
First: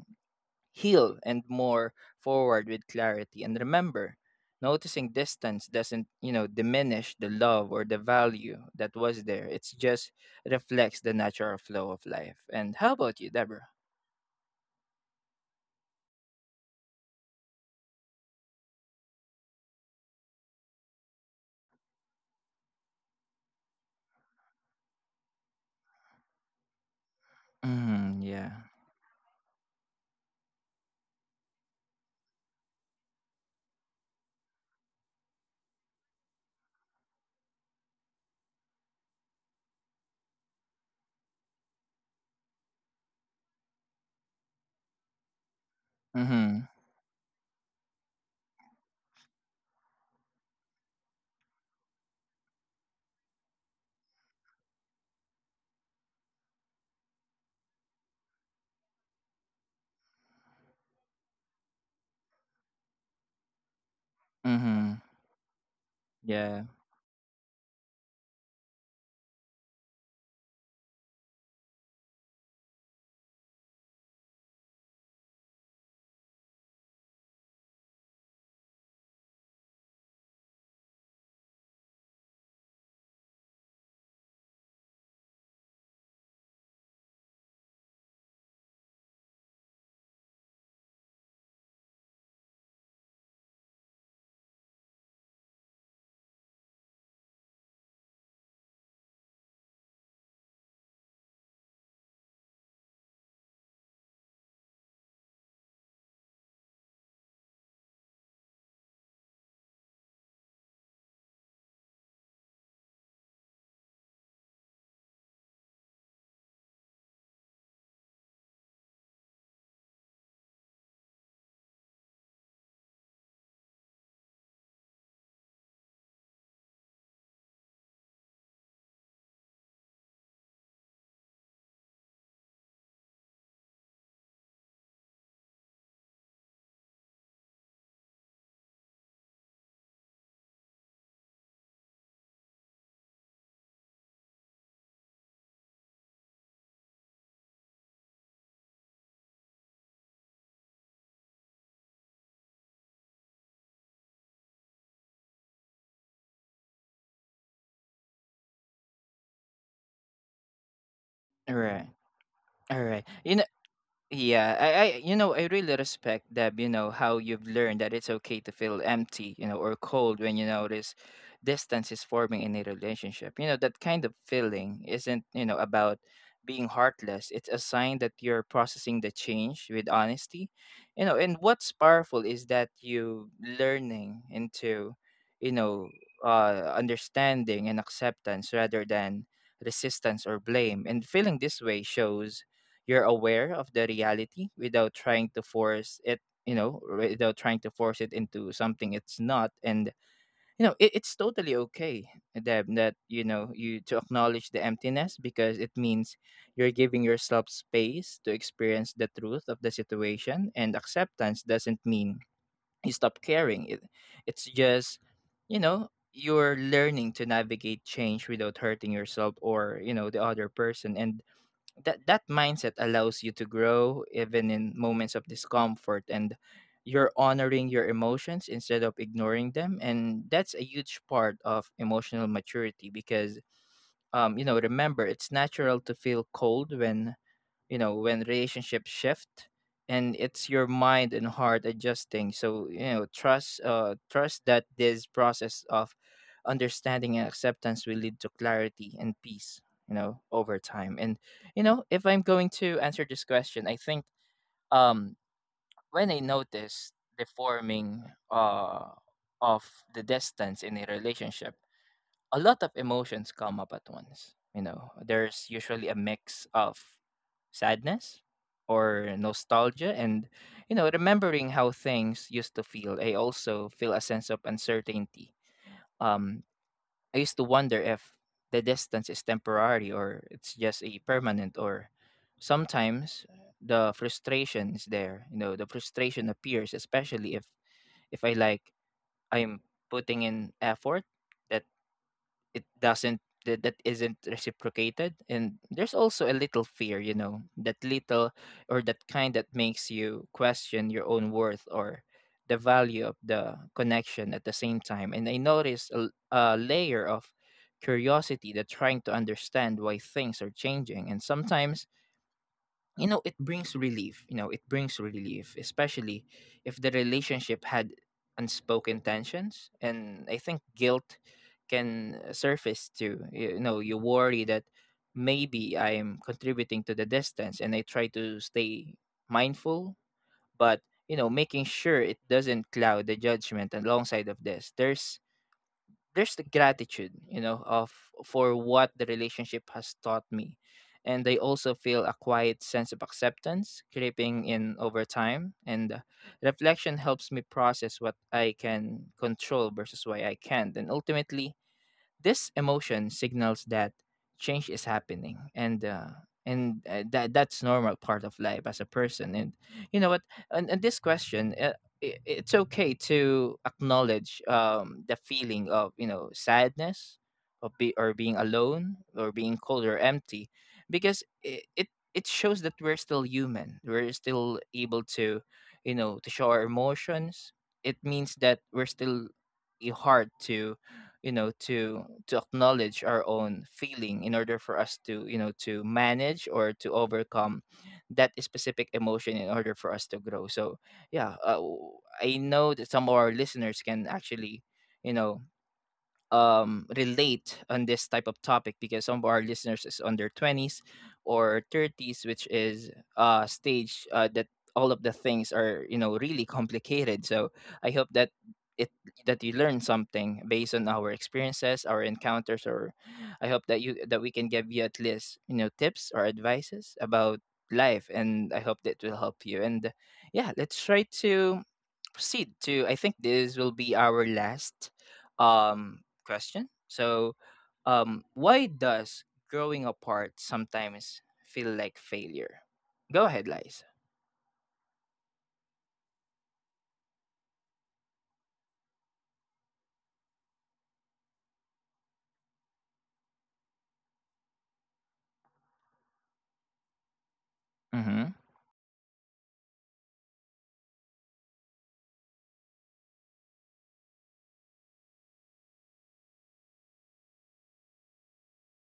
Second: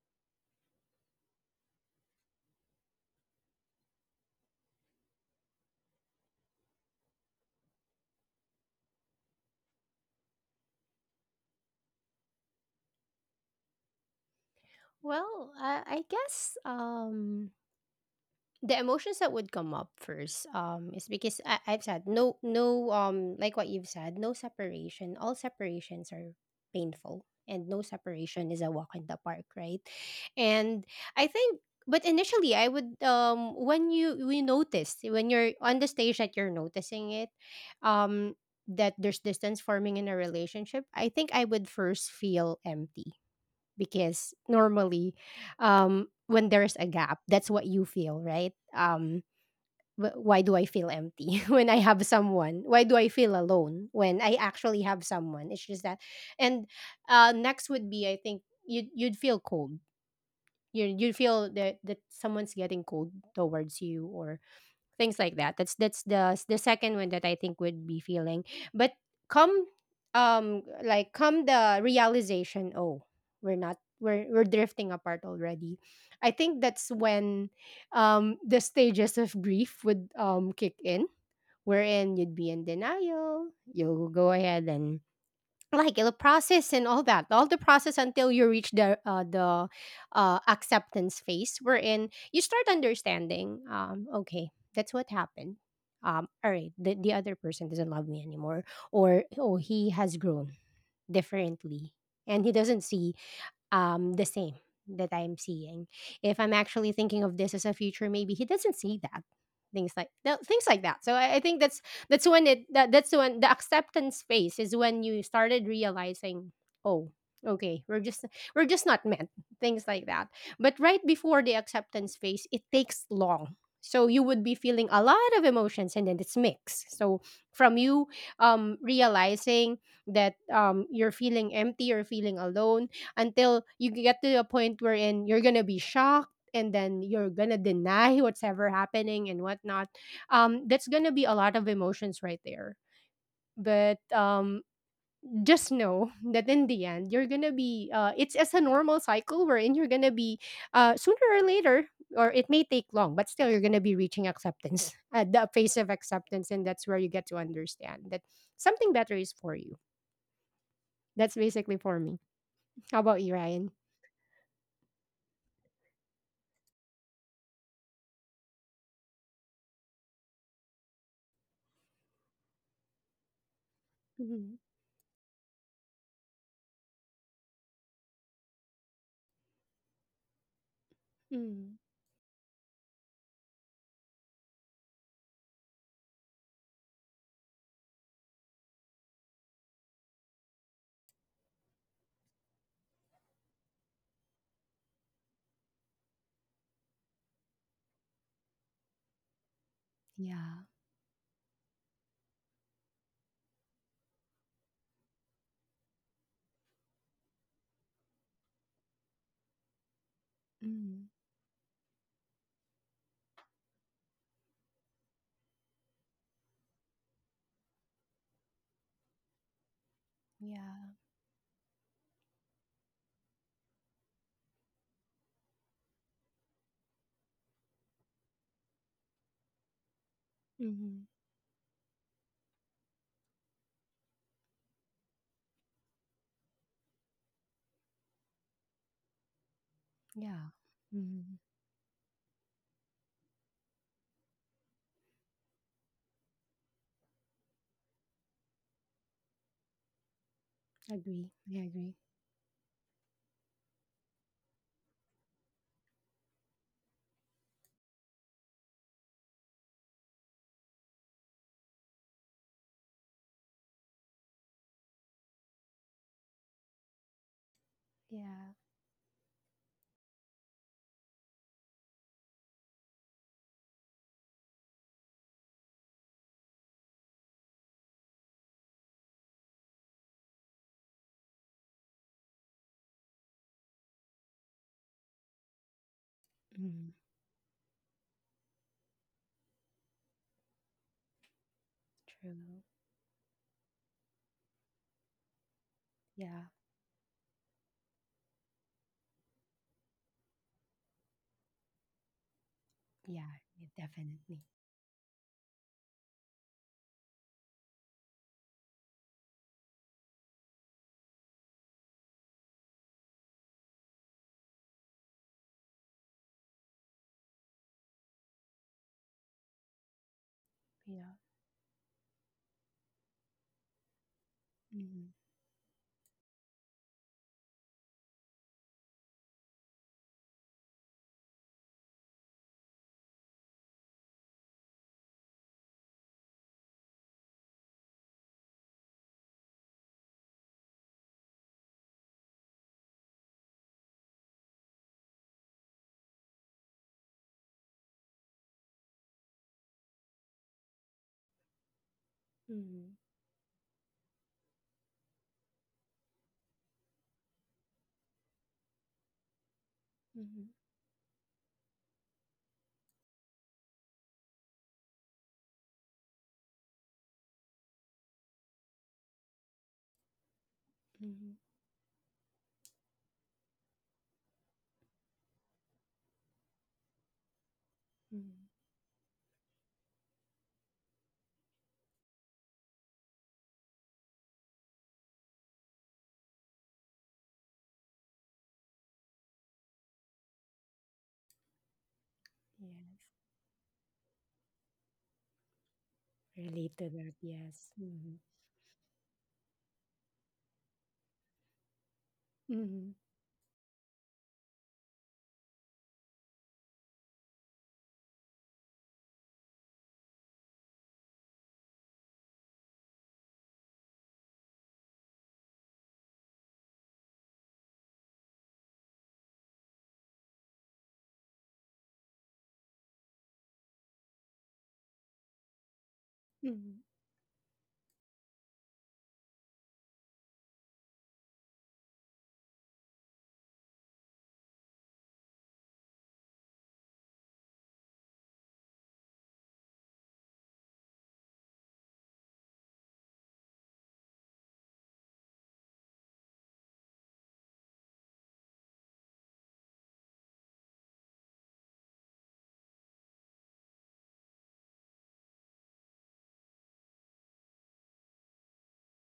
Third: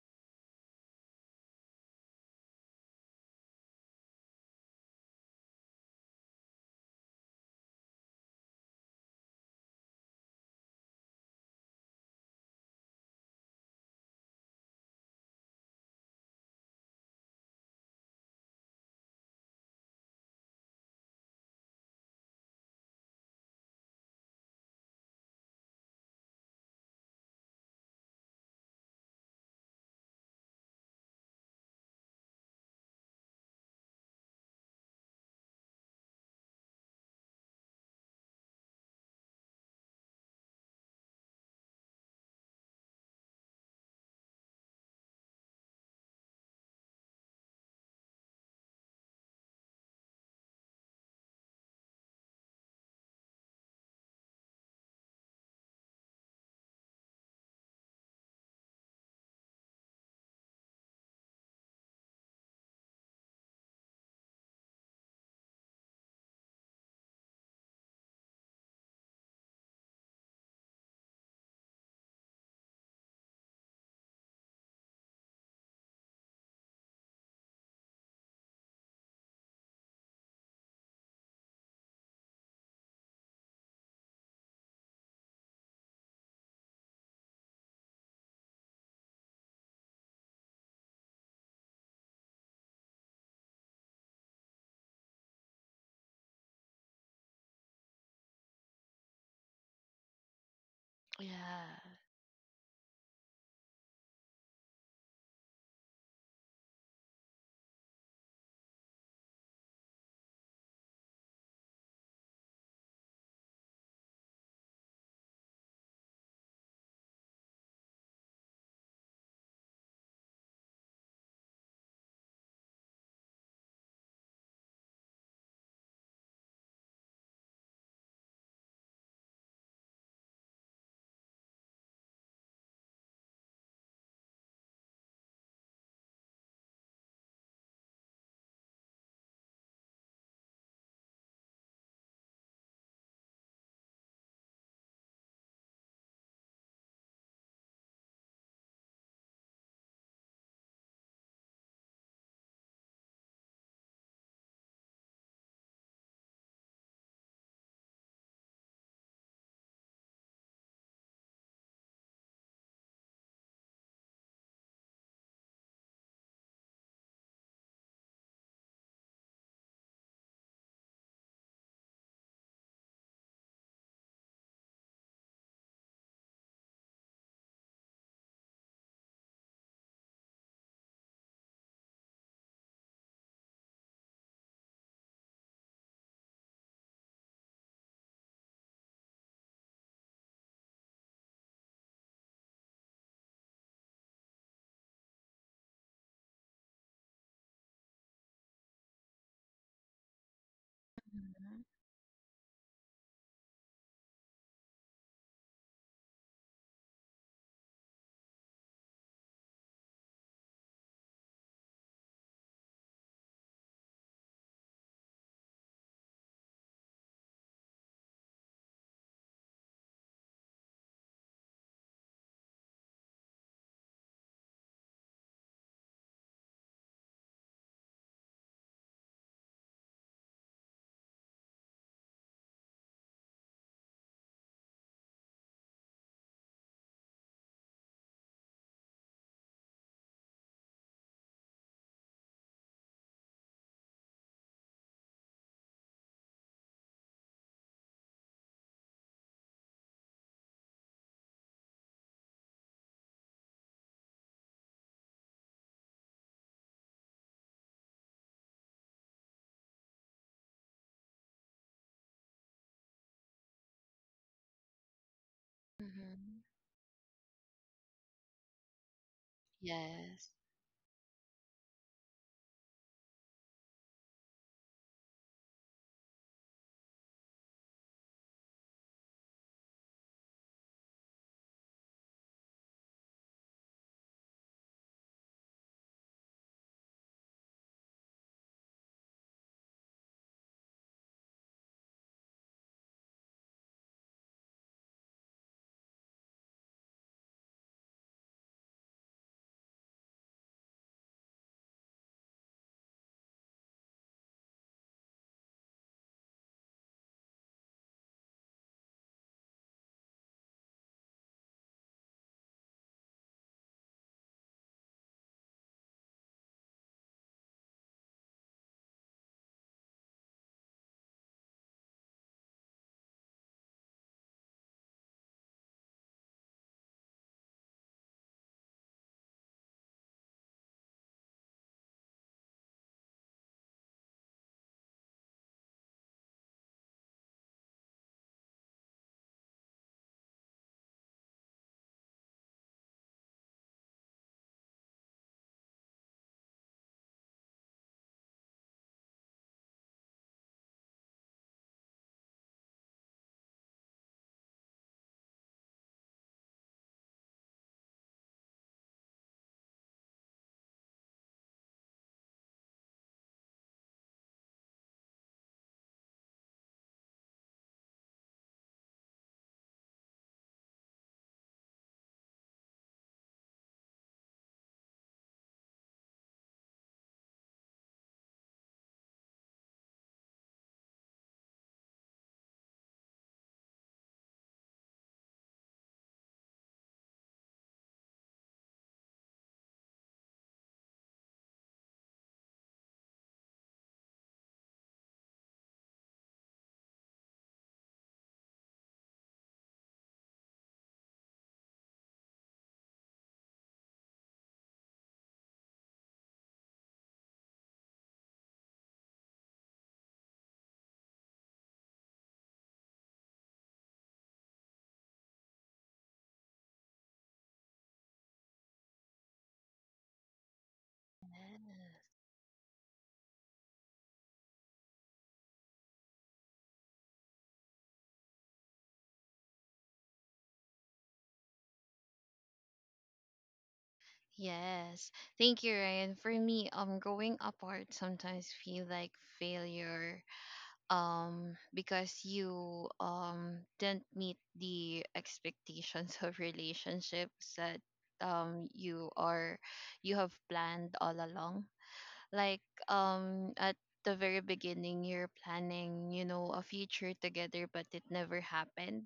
S1: heal and more forward with clarity. And remember, noticing distance doesn't, you know, diminish the love or the value that was there. It's just reflects the natural flow of life. And how about you, Deborah?
S3: Well, I guess the emotions that would come up first is because I've said no, like what you've said, no separation, all separations are painful, and no
S1: Mm, yeah.
S3: separation is a walk in the park, right? And I think, but initially I would, when you we notice, when you're on the stage that you're noticing it, um that there's distance forming in a relationship, I think I would first feel empty, because normally when
S1: Mm-hmm,
S3: there's a gap, that's what you feel, right? Wh- why do I feel empty when I have someone? Why do I feel alone when I actually have someone? It's just that. And next would be, I think you'd you'd feel cold, you you'd feel that that someone's getting cold towards you, or
S1: mm-hmm,
S3: things like that. That's the
S1: yeah.
S3: second one that I think would be feeling. But come, like, come the realization, oh, we're not, we're drifting apart already. I think that's when the stages of grief would kick in, wherein you'd be in denial, you'll go ahead and like the process and all that, all the process until you reach the acceptance phase, wherein you start understanding, okay, that's what happened. All right, the other person doesn't love me anymore, or oh, he has grown differently
S2: Yeah.
S3: and he doesn't see the same that I'm seeing. If I'm actually thinking of this as a future, maybe he doesn't see that. Things things like that. So I think that's when it, that, that's when the acceptance phase is, when you started realizing, oh, okay, we're just, we're just not meant. Things like that. But right before the acceptance phase, it takes long. So you would be feeling a lot of emotions, and then it's mixed. So from you realizing that you're feeling empty, you're feeling alone, until you get to a point wherein you're gonna be shocked, and then you're gonna deny what's ever happening and whatnot. That's gonna be a lot of emotions right there. But just know that in the end, you're gonna be. It's as a normal cycle wherein you're gonna be sooner or later, or it may take long, but still you're gonna be reaching acceptance, the phase of acceptance, and that's where you get to understand that something better is for you. That's basically
S1: All
S3: for me.
S1: right.
S3: How
S1: All
S3: about you,
S1: right.
S3: Ryan?
S1: You know, yeah, I, you know, I really respect, Deb, you know, how you've learned that it's okay to feel empty, you know, or cold when you notice distance is forming in a relationship. You know, that kind of feeling isn't, you know, about being heartless. It's a sign that you're processing the change with honesty. You know, and
S3: Mhm.
S1: what's powerful is that you learning into, you know, understanding and acceptance rather than resistance or blame. And feeling this way shows you're aware of the reality without trying to force it, you know, without trying to force it into something it's not. And
S3: Yeah.
S1: you know, it, it's
S2: Mhm.
S1: totally okay, Deb, that, you know, you to acknowledge the emptiness, because it means you're giving yourself space to experience the truth of the situation. And
S3: Mm.
S1: acceptance doesn't mean you stop caring. It it's just, you know, you're learning to navigate change without hurting yourself or, you know, the other
S3: Yeah.
S1: person. And that that mindset allows you to grow even in moments of discomfort. And you're honoring your emotions instead of ignoring them, and that's a
S3: Mhm.
S1: huge part of emotional maturity. Because um, you know, remember, it's natural to feel cold when, you know, when relationships shift, and
S3: Yeah.
S1: it's your
S3: Mhm.
S1: mind and heart adjusting. So you know, trust, trust that this process of understanding and acceptance will lead to clarity and peace, you know,
S3: Agree.
S1: over
S3: I
S1: time. And
S3: agree.
S1: you know, if I'm going to answer this question, I think, um, when I noticed the forming uh of the distance in a relationship, a lot of emotions come up at once. You know, there's usually
S2: Mhm.
S1: a mix of
S3: Yeah.
S1: sadness or
S2: Yes.
S1: nostalgia, and, you know, remembering how things used to feel. I also feel a sense of uncertainty. Um, I used to wonder if the distance is temporary or it's just a permanent, or sometimes the frustration is there. You know, the frustration
S3: Mhm.
S1: appears, especially if I, like, I'm putting in effort that
S3: True.
S1: it doesn't that isn't reciprocated. And there's
S3: Yeah.
S1: also a little fear, you know, that little or that kind that makes you question your own worth or the
S3: Yeah.
S1: value of
S3: Yeah,
S1: the
S3: definitely.
S1: connection. At the same time, and I noticed a, a layer of curiosity, that trying to understand why things are changing. And sometimes, you know, it brings relief, especially if the relationship had unspoken tensions. And I think
S3: Yeah.
S1: guilt can surface too. You know, you worry that
S3: Mhm.
S1: maybe I'm contributing to the distance, and I try to stay mindful. But, you know, making sure it doesn't cloud the judgment. Alongside of this, there's the gratitude, you know, of, for what the relationship has taught me. And I also feel a quiet sense of acceptance creeping in over time. And reflection helps me process what I can control versus what I can't. And ultimately, this
S3: Mhm.
S1: emotion signals that change is happening. And that that's normal part of life as a person. And you know what?
S3: Mhm.
S1: And this question, I it's okay to acknowledge, the feeling of, you know, sadness, of be, or being alone, or being cold or empty, because
S3: Mhm.
S1: it it shows that we're still human. We're still able to, you know, to show our emotions. It means
S3: Mhm.
S1: that we're still hard to, you know, to acknowledge our own feeling in order for us to, you know, to manage or to overcome that specific emotion in order for us to grow. So yeah, I
S3: Yes.
S1: know that some of our listeners can actually, you know,
S3: Relate to that.
S1: relate
S3: Yes.
S1: on this
S3: Mhm.
S1: type of topic because some of our listeners is on their 20s or 30s, which
S3: Mhm.
S1: is a stage, that all of the things are, you know, really complicated. So I hope that it that you learn something based on our experiences, our encounters. Or I hope that you, that we can give you at least, you know, tips or advices about life, and I hope that will help you. And yeah, let's try to proceed to, I think this will be our last um question.
S3: Mhm.
S1: So, why does growing apart sometimes feel like failure? Go ahead, Liza.
S2: Yes. Thank you, Ryan. For me, growing apart sometimes feel like failure, because you didn't meet the expectations of relationships that
S1: Mm-hmm.
S2: um you are you have planned all along, like, at the very beginning you're planning, you know, a future together, but it never happened.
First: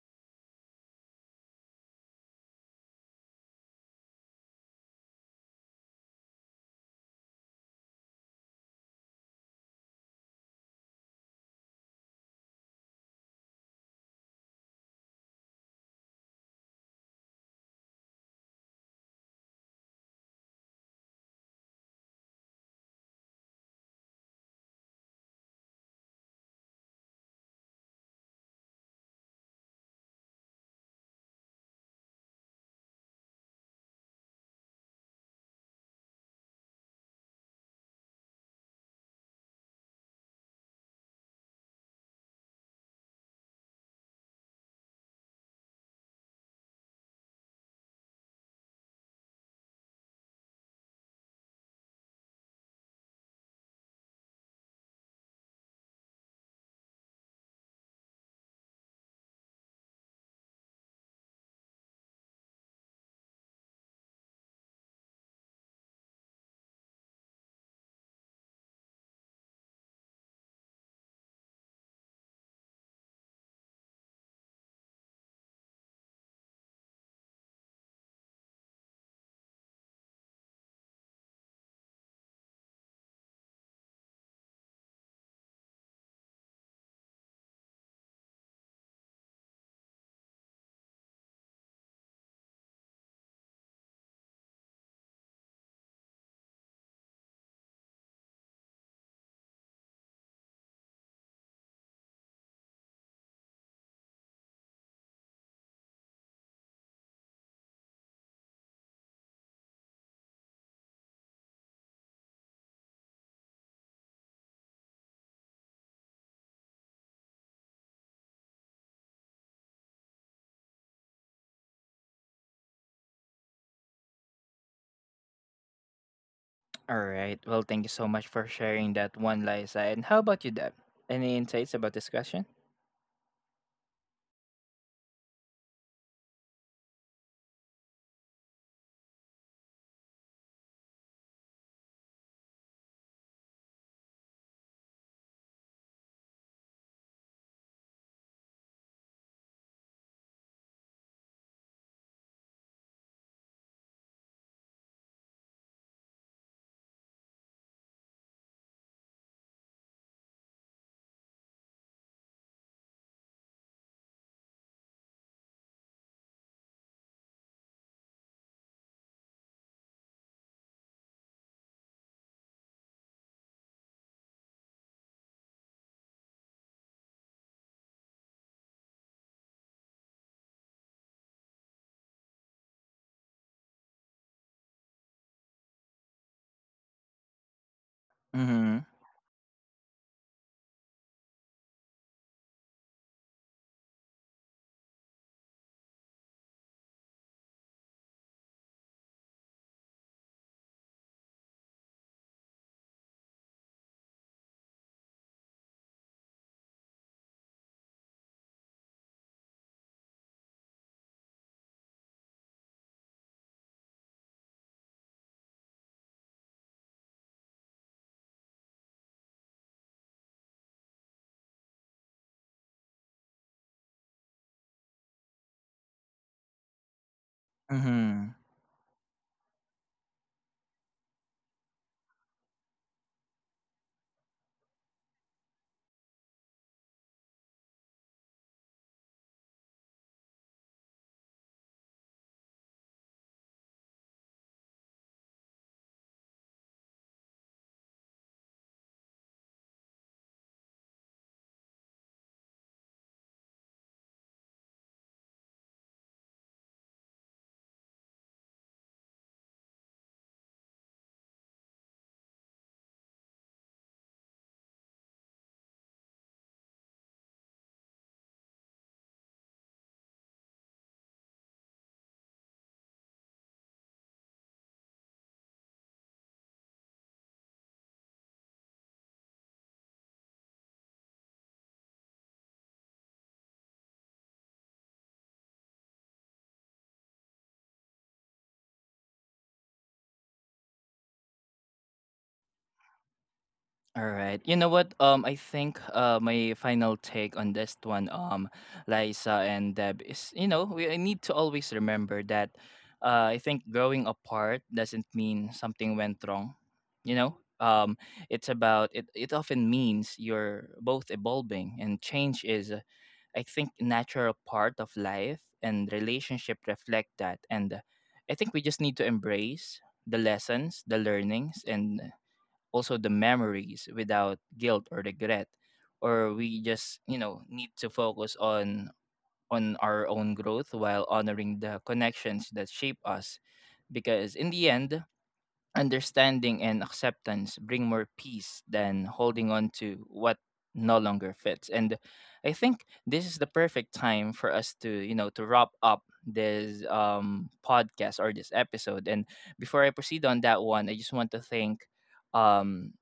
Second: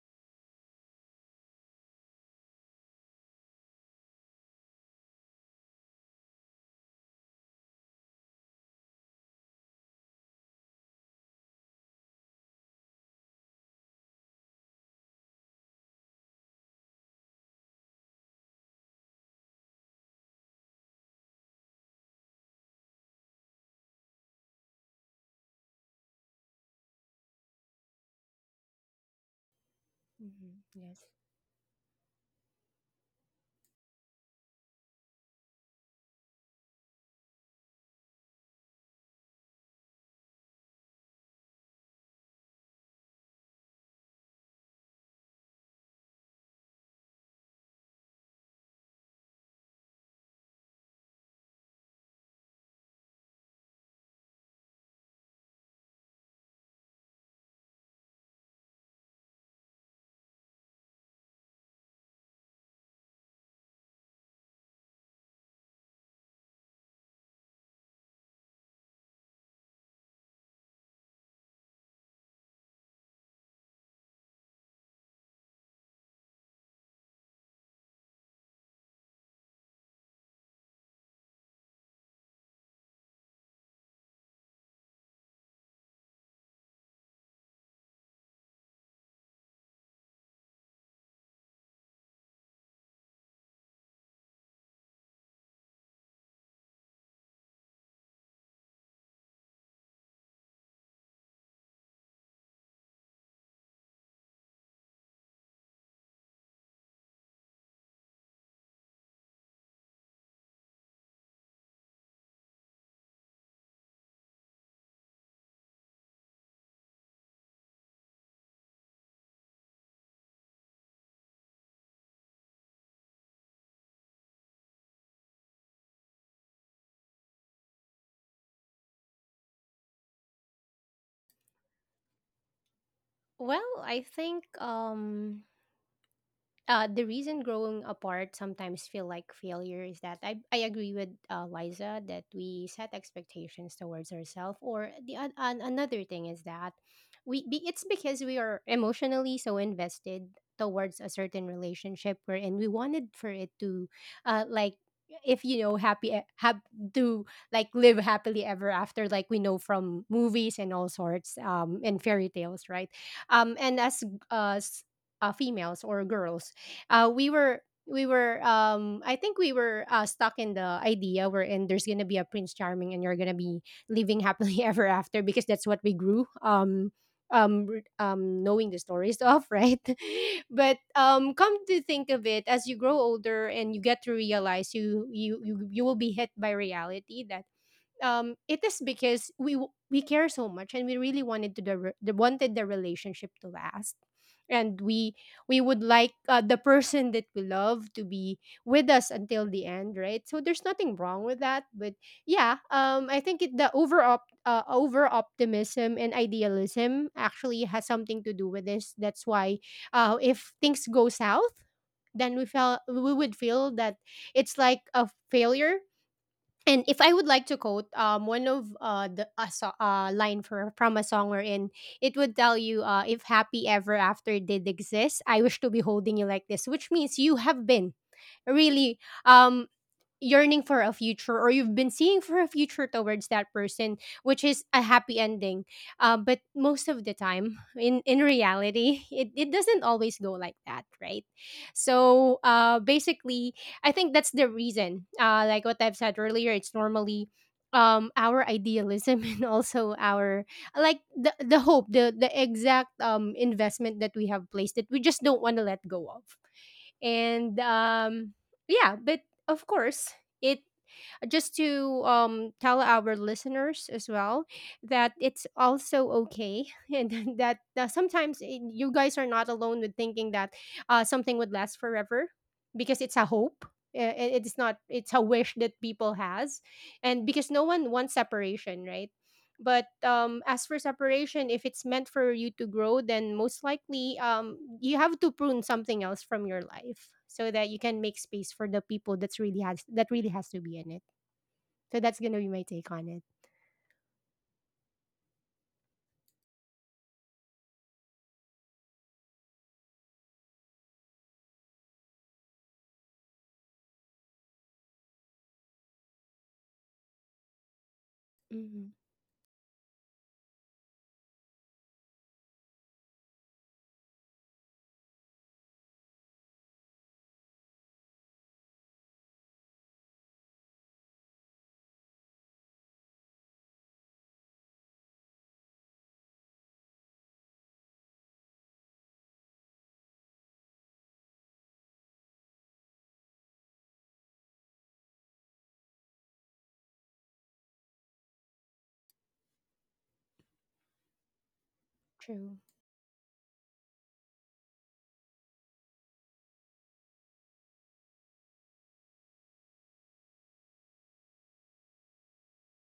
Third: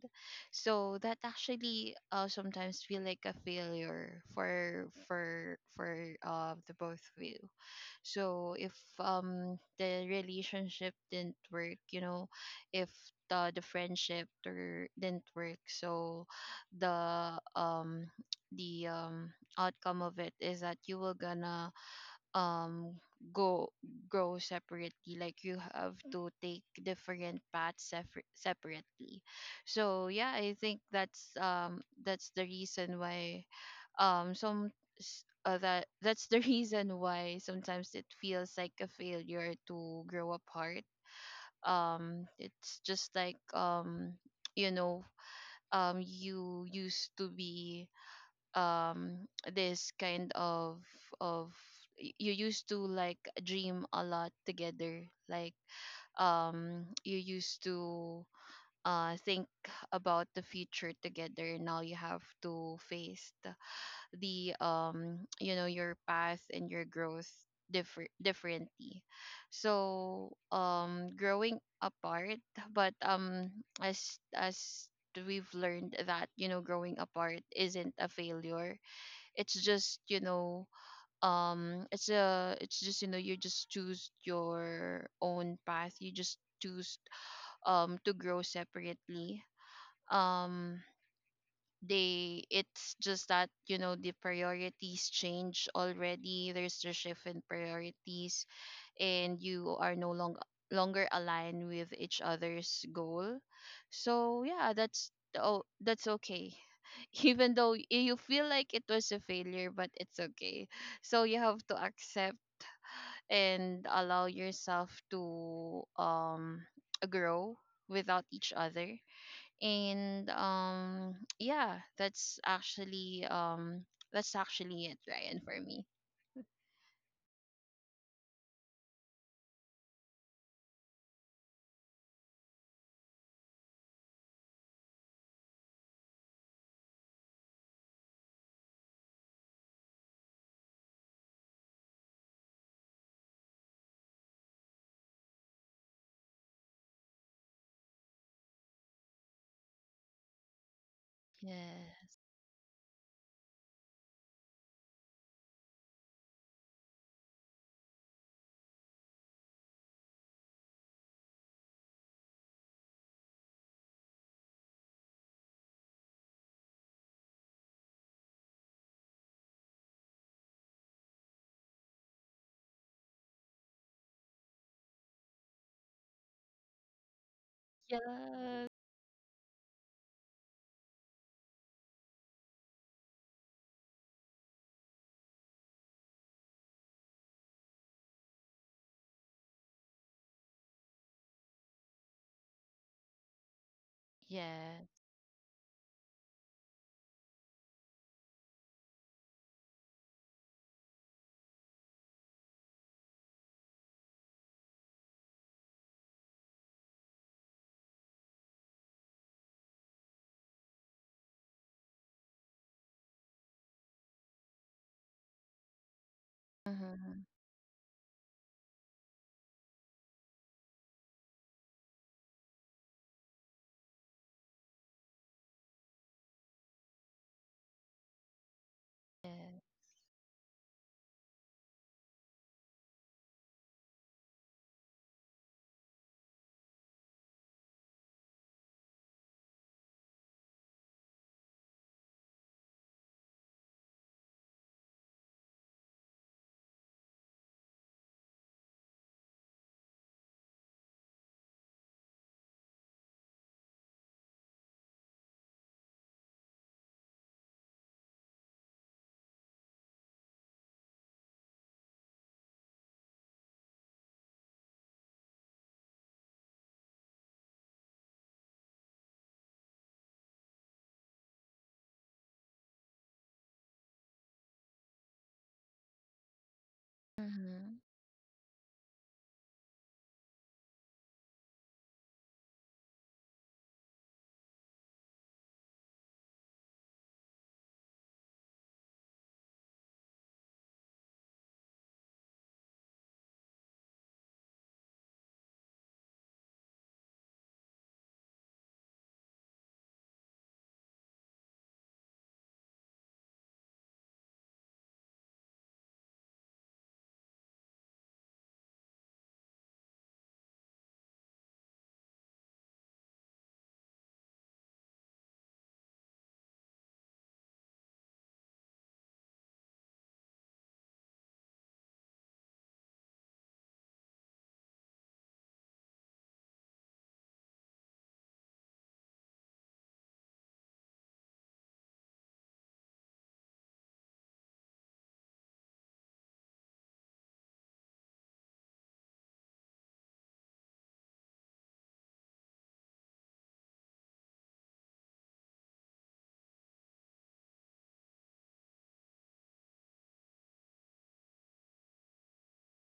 S2: So that actually, sometimes feel like a failure for the both of you. So if the relationship didn't work, you know, if the friendship or didn't work, so the the um outcome of it is that you will gonna, um go grow separately, like you have to take different paths, separately. So yeah, I
S3: Mhm.
S2: think
S3: Yes.
S2: that's, that's the reason why, some s- that that's the reason why sometimes it feels like a failure to grow apart. It's just like, you know, you used to be, um this kind of, of you used to, like, dream a lot together, like, you used to, think about the future together. Now you have to face the you know your path and your growth, differently. So, growing apart, but, as we've learned that, you know, growing apart isn't a failure. It's just, you know, it's just, you know, you just choose your own path, you just choose to grow separately. Um they It's just that, you know, the priorities change already, there's the shift in priorities, and you are no longer aligned with each other's goal. So yeah, that's okay. Even though you feel like it was a failure, but it's okay. So you have to accept and allow yourself to grow without each other. And, yeah, that's actually, that's actually it, Ryan, for me.
S1: All right. Well, thank you so much for sharing that one, Liza. And how about you, Deb? Any insights about this question?
S3: Well, I think the reason growing apart sometimes feel like failure is that I agree with Liza that we set expectations towards ourselves, or another thing is that it's because we are emotionally so invested towards a certain relationship
S2: Yes.
S3: where, and we wanted for it to like, if you know, happy have to, like, live happily ever after, like we know from movies and all sorts and fairy tales, right? And as uh, s- females or girls, uh, we were we were, I think we were, stuck in the idea wherein there's gonna be a prince charming and you're gonna be living happily ever after, because that's what we grew knowing
S2: Yes.
S3: the stories of, right? But come to think of it, as you grow older and you get to realize, you will be hit by reality that it
S1: Mm-hmm.
S3: is because we care so much and we really wanted to the, re- the wanted the relationship to last. And
S2: Yeah.
S3: we would like, the person that we love to be with us until the end, right? So there's nothing wrong with that. But yeah, I think it, the over optimism and idealism actually has something to do with this. That's why if things go south, then we felt we would feel that it's like a failure. And if I would
S2: Mhm.
S3: like to quote one of line for from a song we're in, it would tell you, if happy ever after did exist, I wish to be holding you like this, which means you have been
S1: Mm-hmm.
S3: really
S2: Yeah.
S3: um yearning for a future, or you've been seeing for a future towards that person, which is a happy ending. But most of the time in reality, it doesn't always go like that, right? So basically, I think that's the reason, like what I've said earlier, it's normally our idealism and also our, like, the hope, the exact investment that we have placed that we just don't want to let go of. And yeah, but of course, it, just to tell our listeners as well that it's also okay and that sometimes, you guys are not alone with thinking that something would last forever, because it's a hope. It's not, it's a wish that people has, and because no
S2: Mhm.
S3: one wants separation, right? But as for separation, if it's meant for you to grow, then most likely you have to prune something else from your life so that you can make space for the people that's really has, that really has to be in it. So that's gonna be my take on it.
S1: All right. You know what? I think my final take on this one, Liza and Deb, is, you know, we, I need to always remember that, I think growing apart doesn't mean something went wrong. You know, um, it's about
S3: Hmm.
S1: it. It often means you're both evolving, and change is, I think, natural part of life, and relationship reflect that. And I think we just need to embrace the lessons, the learnings, and also the memories without guilt or regret. Or we just, you know, need to focus on our own growth while honoring the connections that shape us, because in the end, understanding and acceptance bring more peace than holding on to what no longer fits. And I
S3: True.
S1: think this is the perfect time for us to, you know, to wrap up this podcast or this episode. And before I proceed on that one, I just want to thank um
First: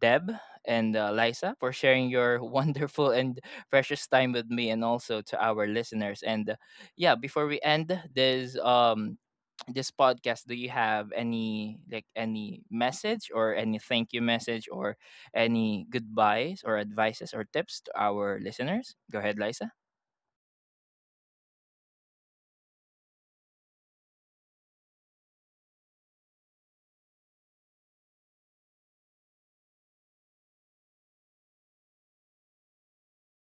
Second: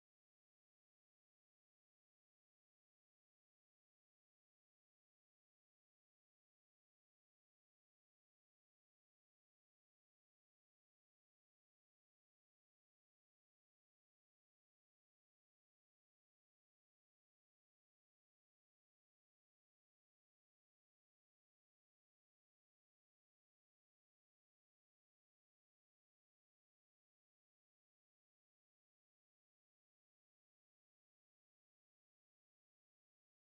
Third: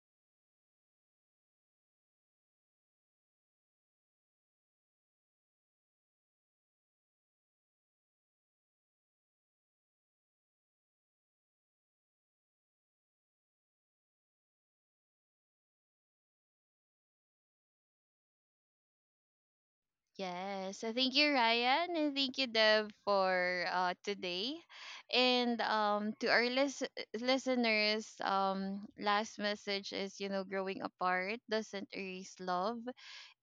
S1: Deb and Liza for sharing your wonderful and precious time with me, and also to our listeners. And yeah, before we end this this podcast, do you have any, like, any message or any thank you message or any goodbyes or advices or tips to our listeners? Go ahead, Liza.
S2: Yes. So thank you, Ryan, and thank you, Deb, for today. And, to our listeners, last message is, you know, growing apart doesn't erase love.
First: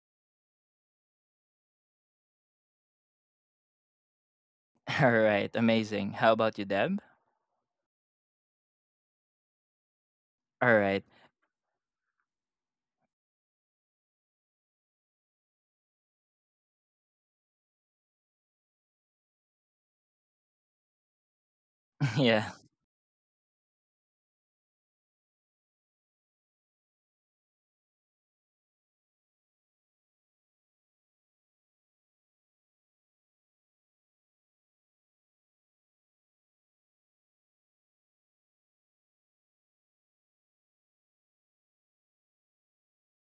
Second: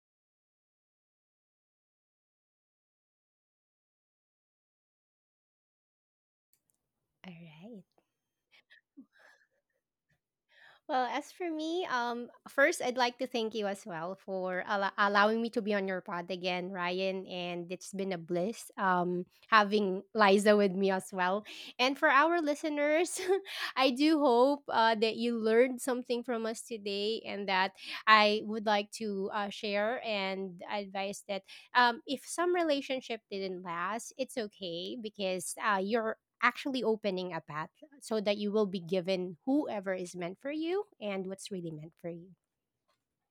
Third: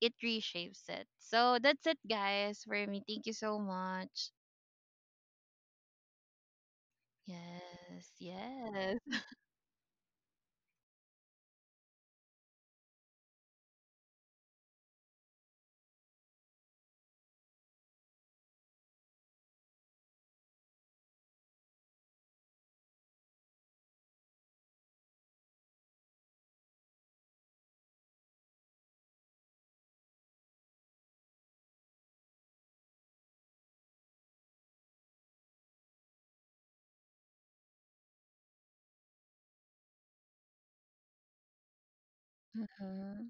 S2: It reshapes it. So that's it, guys, for me. Thank you so much.
S1: All right, amazing. How about you, Deb?
S3: All right.
S2: Yes, yes.
S1: All right.
S3: Well, as for me, first I'd like to thank you as well for allowing me to be on your pod again, Ryan. And it's been a bliss, having Liza with me as well. And for our
S1: Yeah.
S3: listeners, I do hope that you learned something from us today, and that I would like to share and advise that if some relationship didn't last, it's okay, because you're actually opening a path so that you will be given whoever is meant for you and what's really meant for you.
S2: Mm-hmm.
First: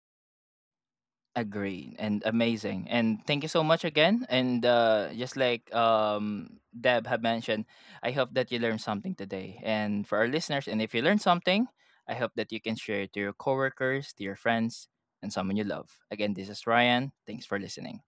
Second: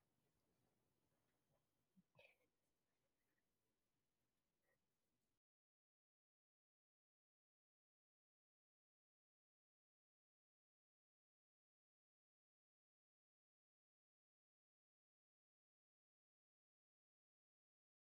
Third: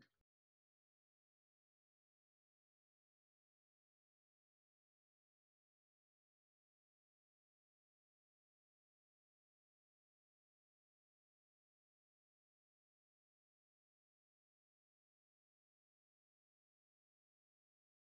S1: Agree and amazing. And thank you so much again. And just like Deb had mentioned, I hope that you learned something today. And for our listeners, and if you learned something, I hope that you can share it to your coworkers, to your friends, and someone you love. Again, this is Ryan. Thanks for listening.